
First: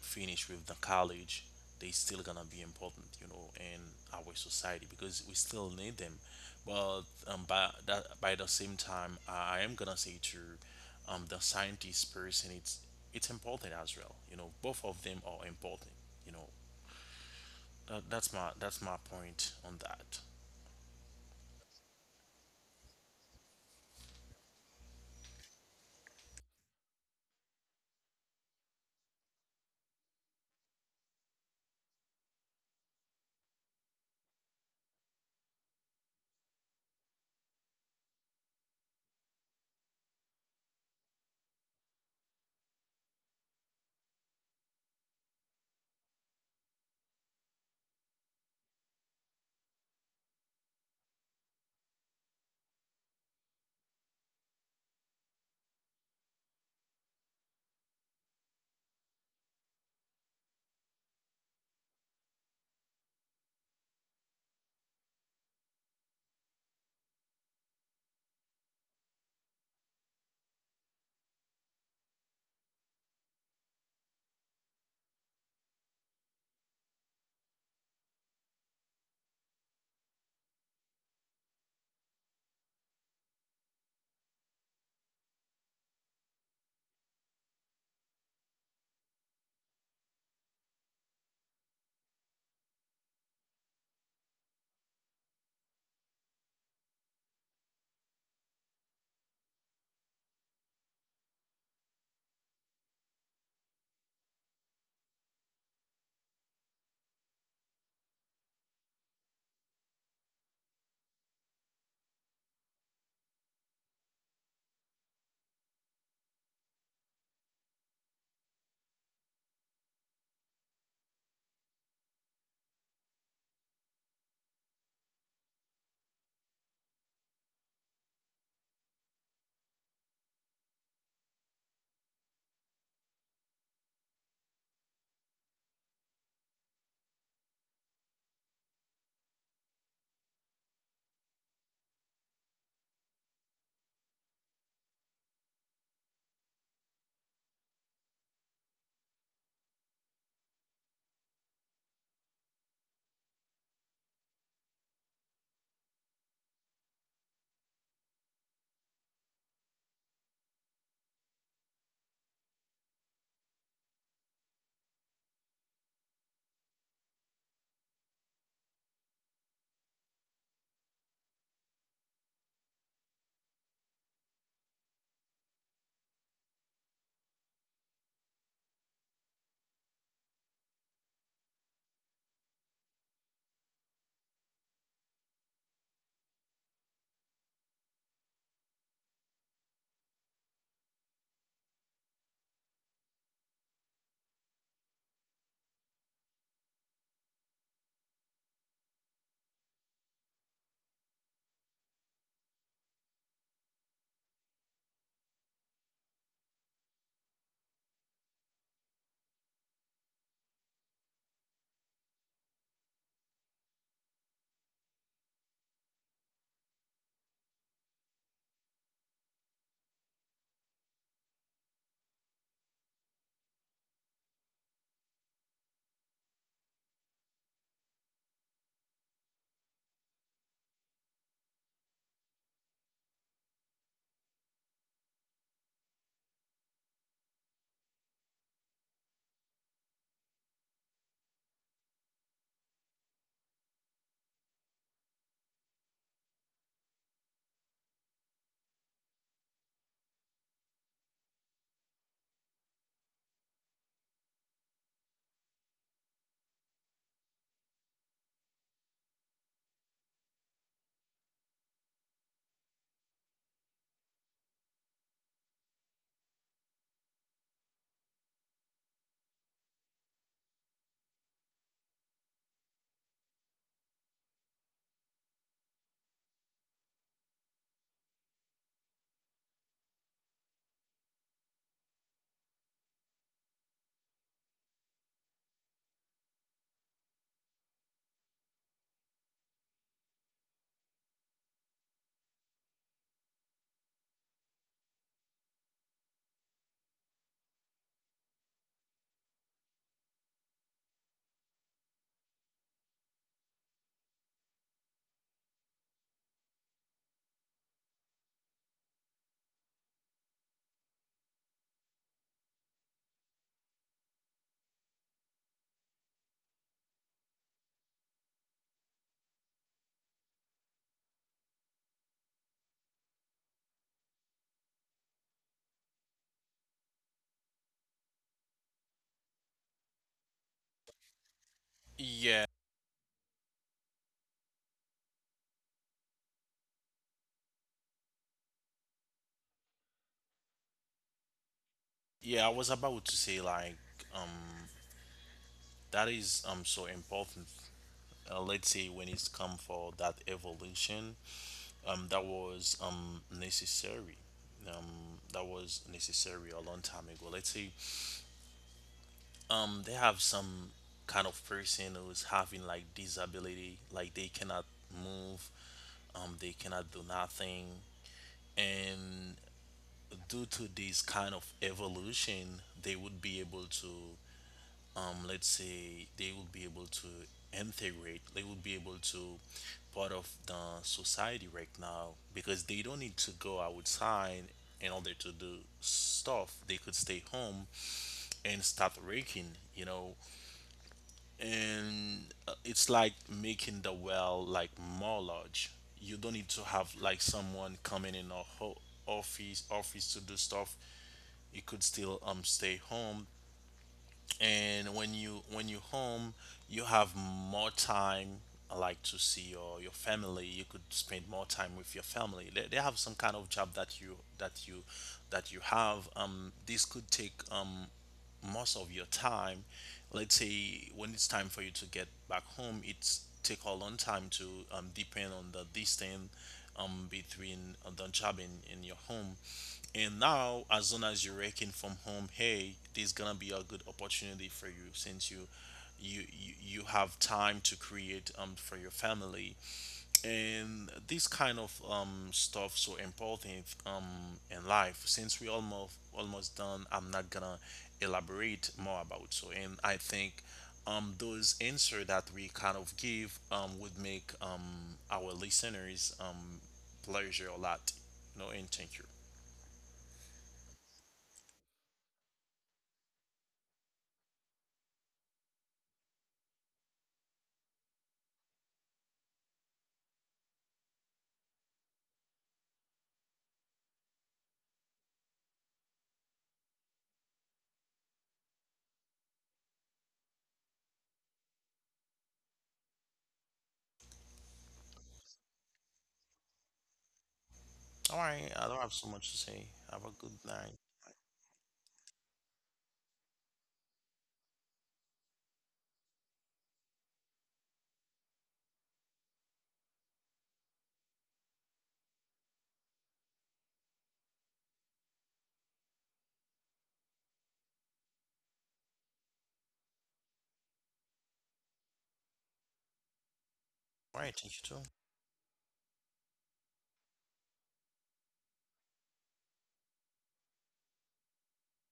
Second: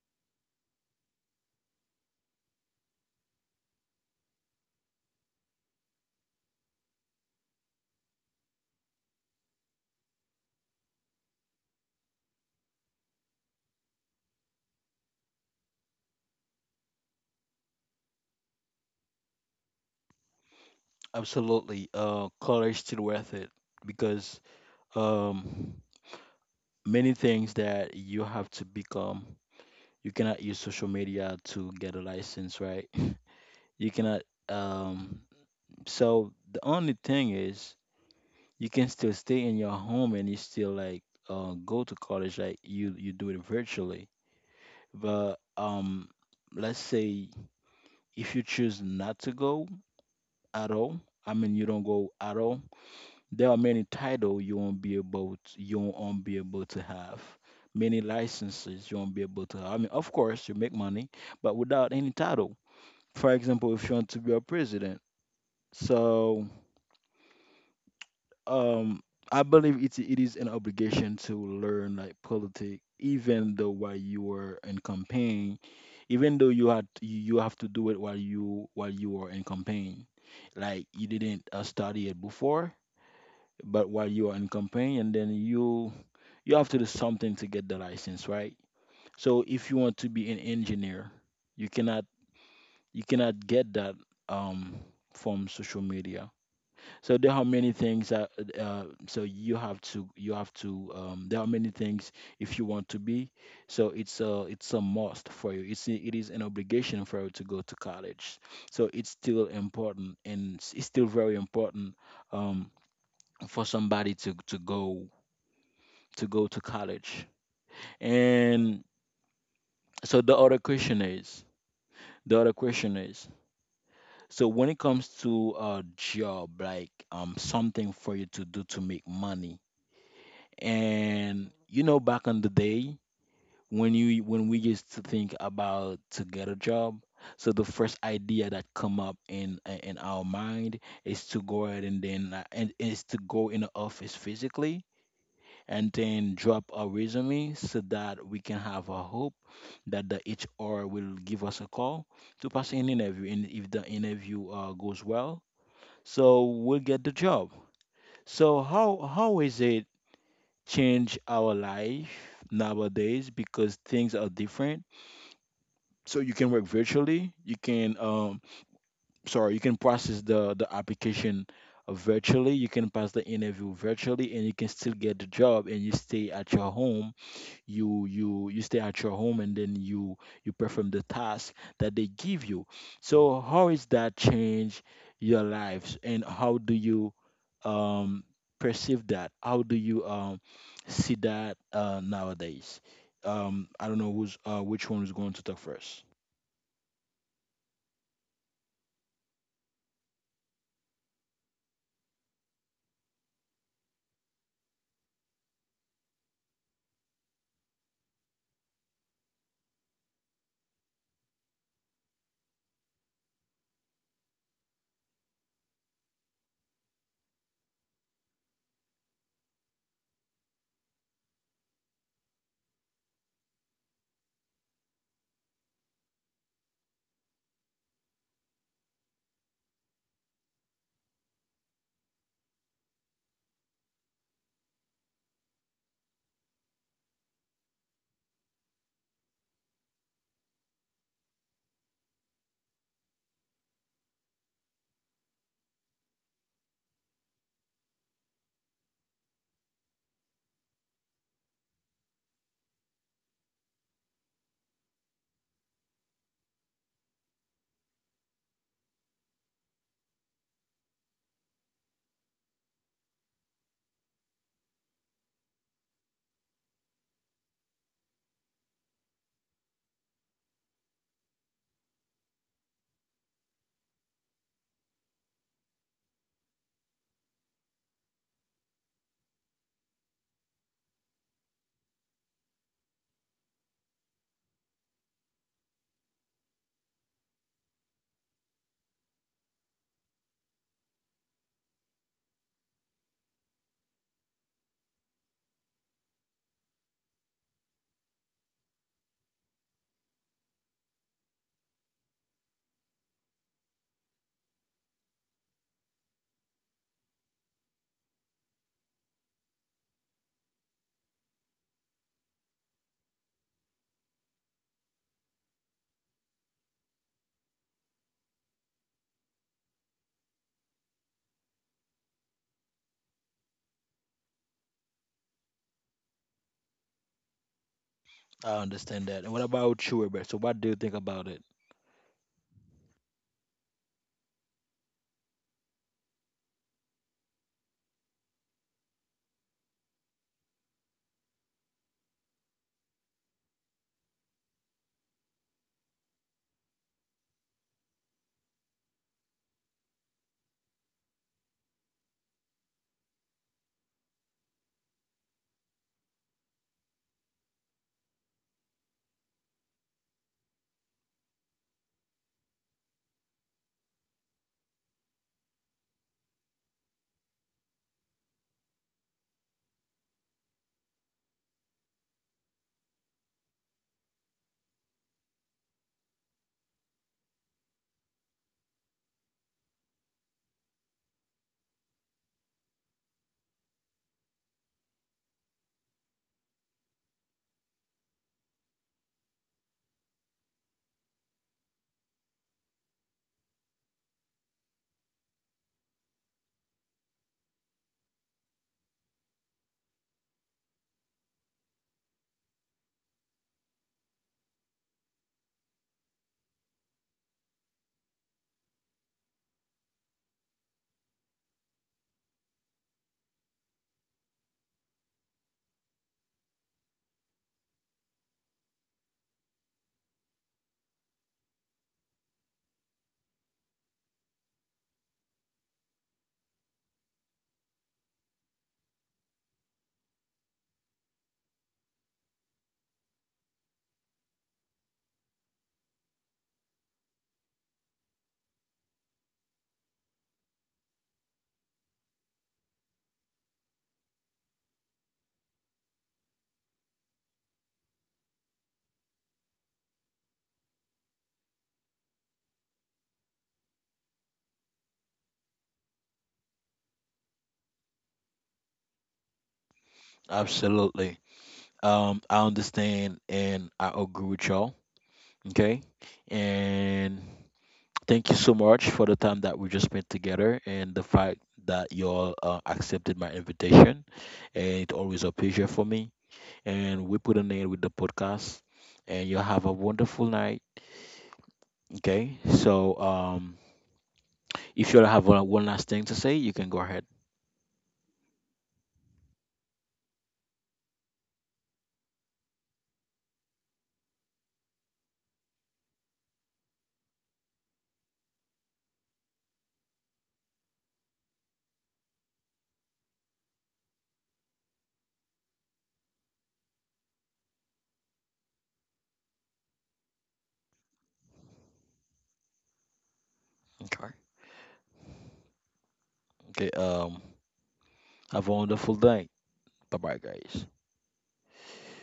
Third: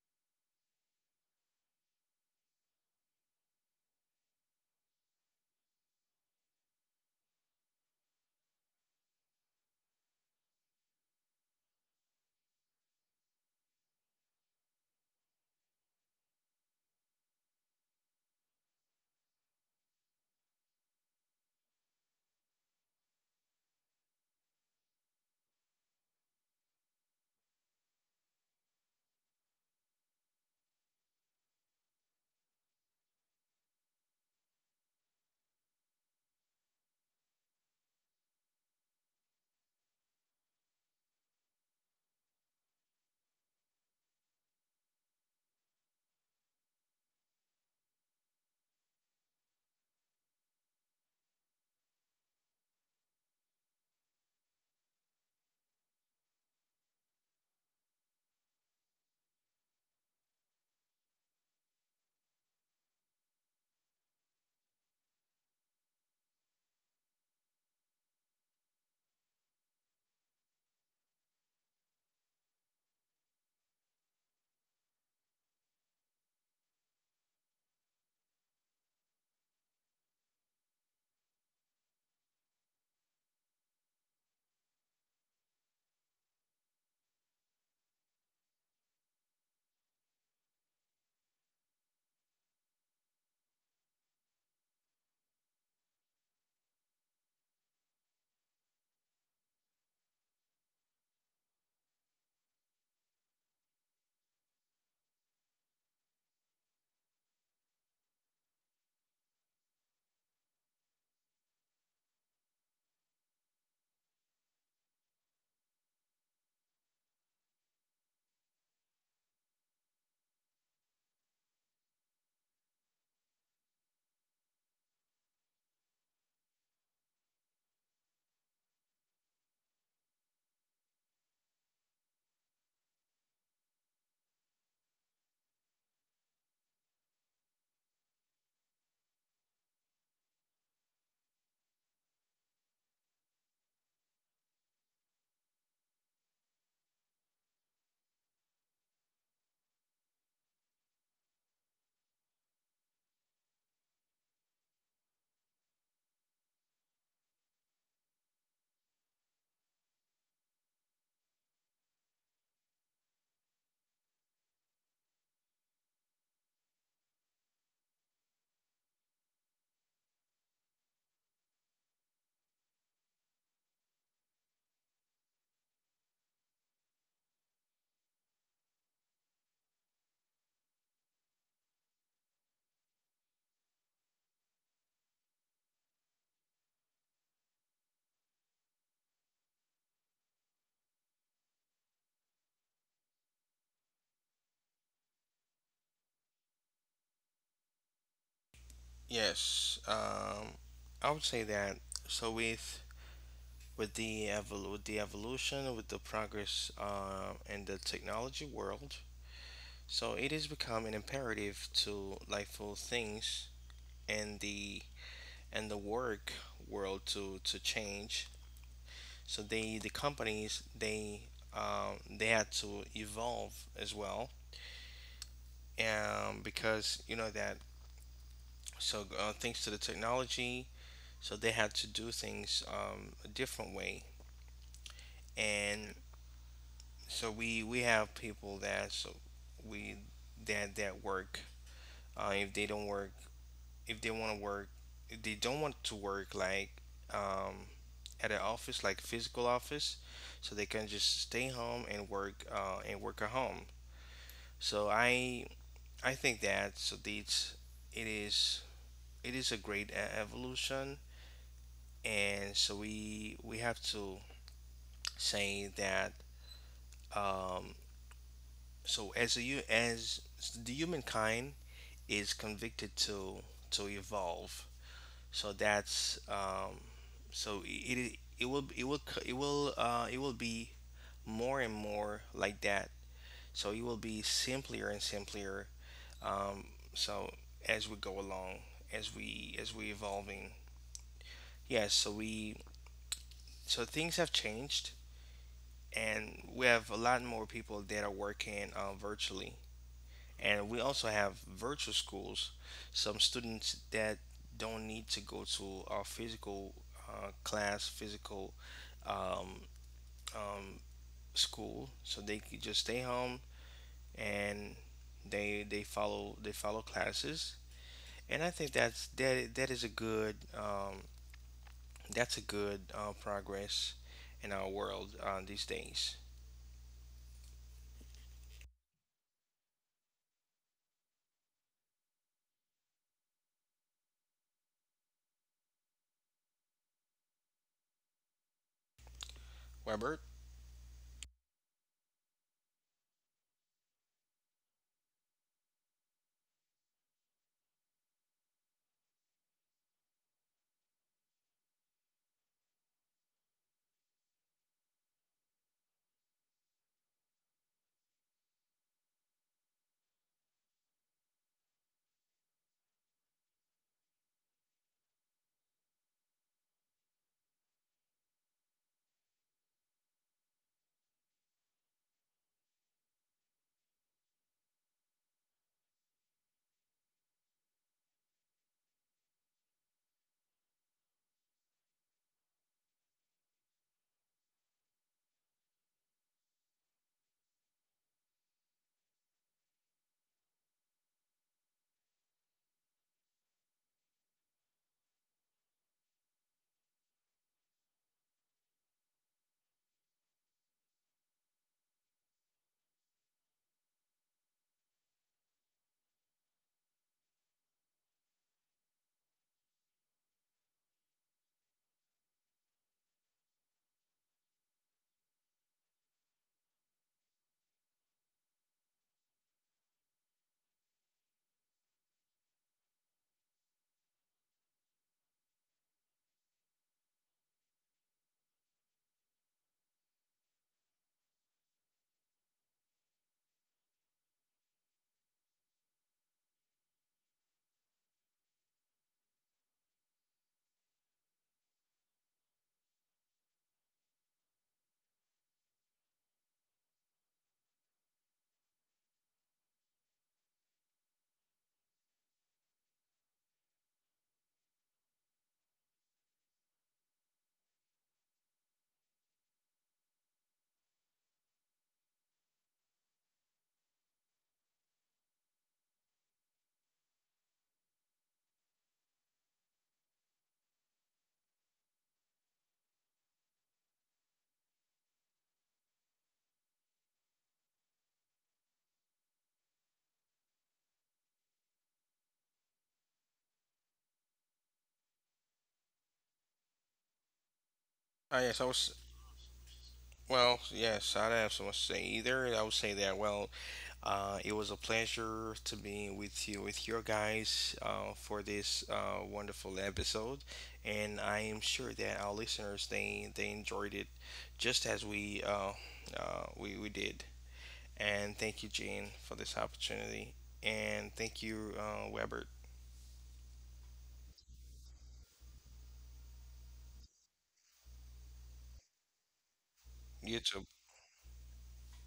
[SPEAKER 2] finish with the college. They still gonna be important, you know, in our society because we still need them. But by that, by the same time, I am gonna say, to, the scientist person, it's important as well. You know, both of them are important. You know, that's my point on that.
[SPEAKER 1] Absolutely. College still worth it, because um, many things that you have to become. You cannot use social media to get a license, right? You cannot. Um, so the only thing is, you can still stay in your home and you still like go to college. Like you do it virtually. But let's say if you choose not to go at all, I mean, you don't go at all, there are many title you won't be able to, have. Many licenses you won't be able to have. I mean, of course you make money, but without any title. For example, if you want to be a president. So um I believe it is an obligation to learn like politics, even though while you are in campaign, even though you have to do it while you are in campaign. Like you didn't study it before, but while you are in campaign and then you have to do something to get the license, right? So if you want to be an engineer, you cannot you cannot get that um from social media. So there are many things that so you have to there are many things if you want to be. So it's a must for you, it is an obligation for you to go to college. So it's still important, and it's still very important um, for somebody to go to college. And so the other question is, so when it comes to a job, like something for you to do to make money. And back on the day when you when we used to think about to get a job, so the first idea that come up in our mind is to go ahead, and then and is to go in the office physically, and then drop our resume so that we can have a hope that the HR will give us a call to pass an interview. And if the interview goes well, so we'll get the job. So how is it change our life nowadays, because things are different. So you can work virtually. You can sorry, you can process the application virtually. You can pass the interview virtually, and you can still get the job, and you stay at your home, and then you perform the task that they give you. So how is that change your lives, and how do you um perceive that, how do you see that nowadays. I don't know who's which one is going to talk first.
[SPEAKER 3] Yes, I would say that, so with with the evolution, with the progress in the technology world. So it has become an imperative to lifeful things, and the, and the work world to change. So they the companies, they had to evolve as well, because you know that. So thanks to the technology, so they had to do things a different way. And so we have people that, so we, that that work. Uh, if they don't work if they want to work, if they don't want to work, like um, at an office, like physical office, so they can just stay home and work at home. So I think that, so it's, it is, it is a great evolution. And so we have to say that um, so as a, hu- as the humankind is convicted to evolve. So that's so it will it will it will be more and more like that. So it will be simpler and simpler. Um, so as we go along, as we evolving, yes. So we, so things have changed, and we have a lot more people that are working virtually. And we also have virtual schools, some students that don't need to go to our physical class, physical um, um, school, so they could just stay home, and they follow, they follow classes. And I think that's that that is a good that's a good progress in our world these days.
[SPEAKER 1] I understand that, and what about you, Robert? So what do you think about it?
[SPEAKER 2] Yeah,
[SPEAKER 3] Robert?
[SPEAKER 2] yeah, I was about to say like, um that is, so important. Let's say when it's come for that evolution, that was, necessary. That was necessary a long time ago. Let's say, they have some kind of person who's having like disability, like they cannot move, they cannot do nothing. And due to this kind of evolution, they would be able to, let's say, they will be able to integrate, they will be able to part of the society right now because they don't need to go outside in order to do stuff. They could stay home and start raking, you know. And it's like making the well like more large. You don't need to have like someone coming in a office to do stuff. You could still stay home. And when you home, you have more time, like to see your family. You could spend more time with your family. They have some kind of job that you that you that you have, this could take, most of your time. Let's say when it's time for you to get back home, it's take a long time to, depend on the distance, between the job and your home. And now, as soon as you're working from home, hey, there's gonna be a good opportunity for you since you have time to create, for your family. And this kind of stuff so important in life. Since we almost done, I'm not gonna elaborate more about. So, and I think those answer that we kind of give, would make our listeners, pleasure a lot, you know. And thank you.
[SPEAKER 1] Absolutely, I understand and I agree with y'all. Okay. And thank you so much for the time that we just spent together, and the fact that you all accepted my invitation. And it's always a pleasure for me. And we put an end with the podcast. And you all have a wonderful night. Okay. So if you all have one last thing to say, you can go ahead.
[SPEAKER 2] All
[SPEAKER 3] Ah,
[SPEAKER 2] right,
[SPEAKER 3] yes, I
[SPEAKER 2] I don't
[SPEAKER 3] was.
[SPEAKER 2] have so much to say. Have a good
[SPEAKER 3] Well,
[SPEAKER 2] night.
[SPEAKER 3] yes, I don't have so much to say either. I would say that, well, it was a pleasure to be with you, with your guys, for this wonderful episode, and I am sure that our listeners, they enjoyed it just as we we did. And thank you, Gene, for this opportunity, and thank you, Webert.
[SPEAKER 1] Okay.
[SPEAKER 2] All right, thank you too.
[SPEAKER 1] Okay. Have a wonderful day. Bye bye,
[SPEAKER 3] You too.
[SPEAKER 1] guys.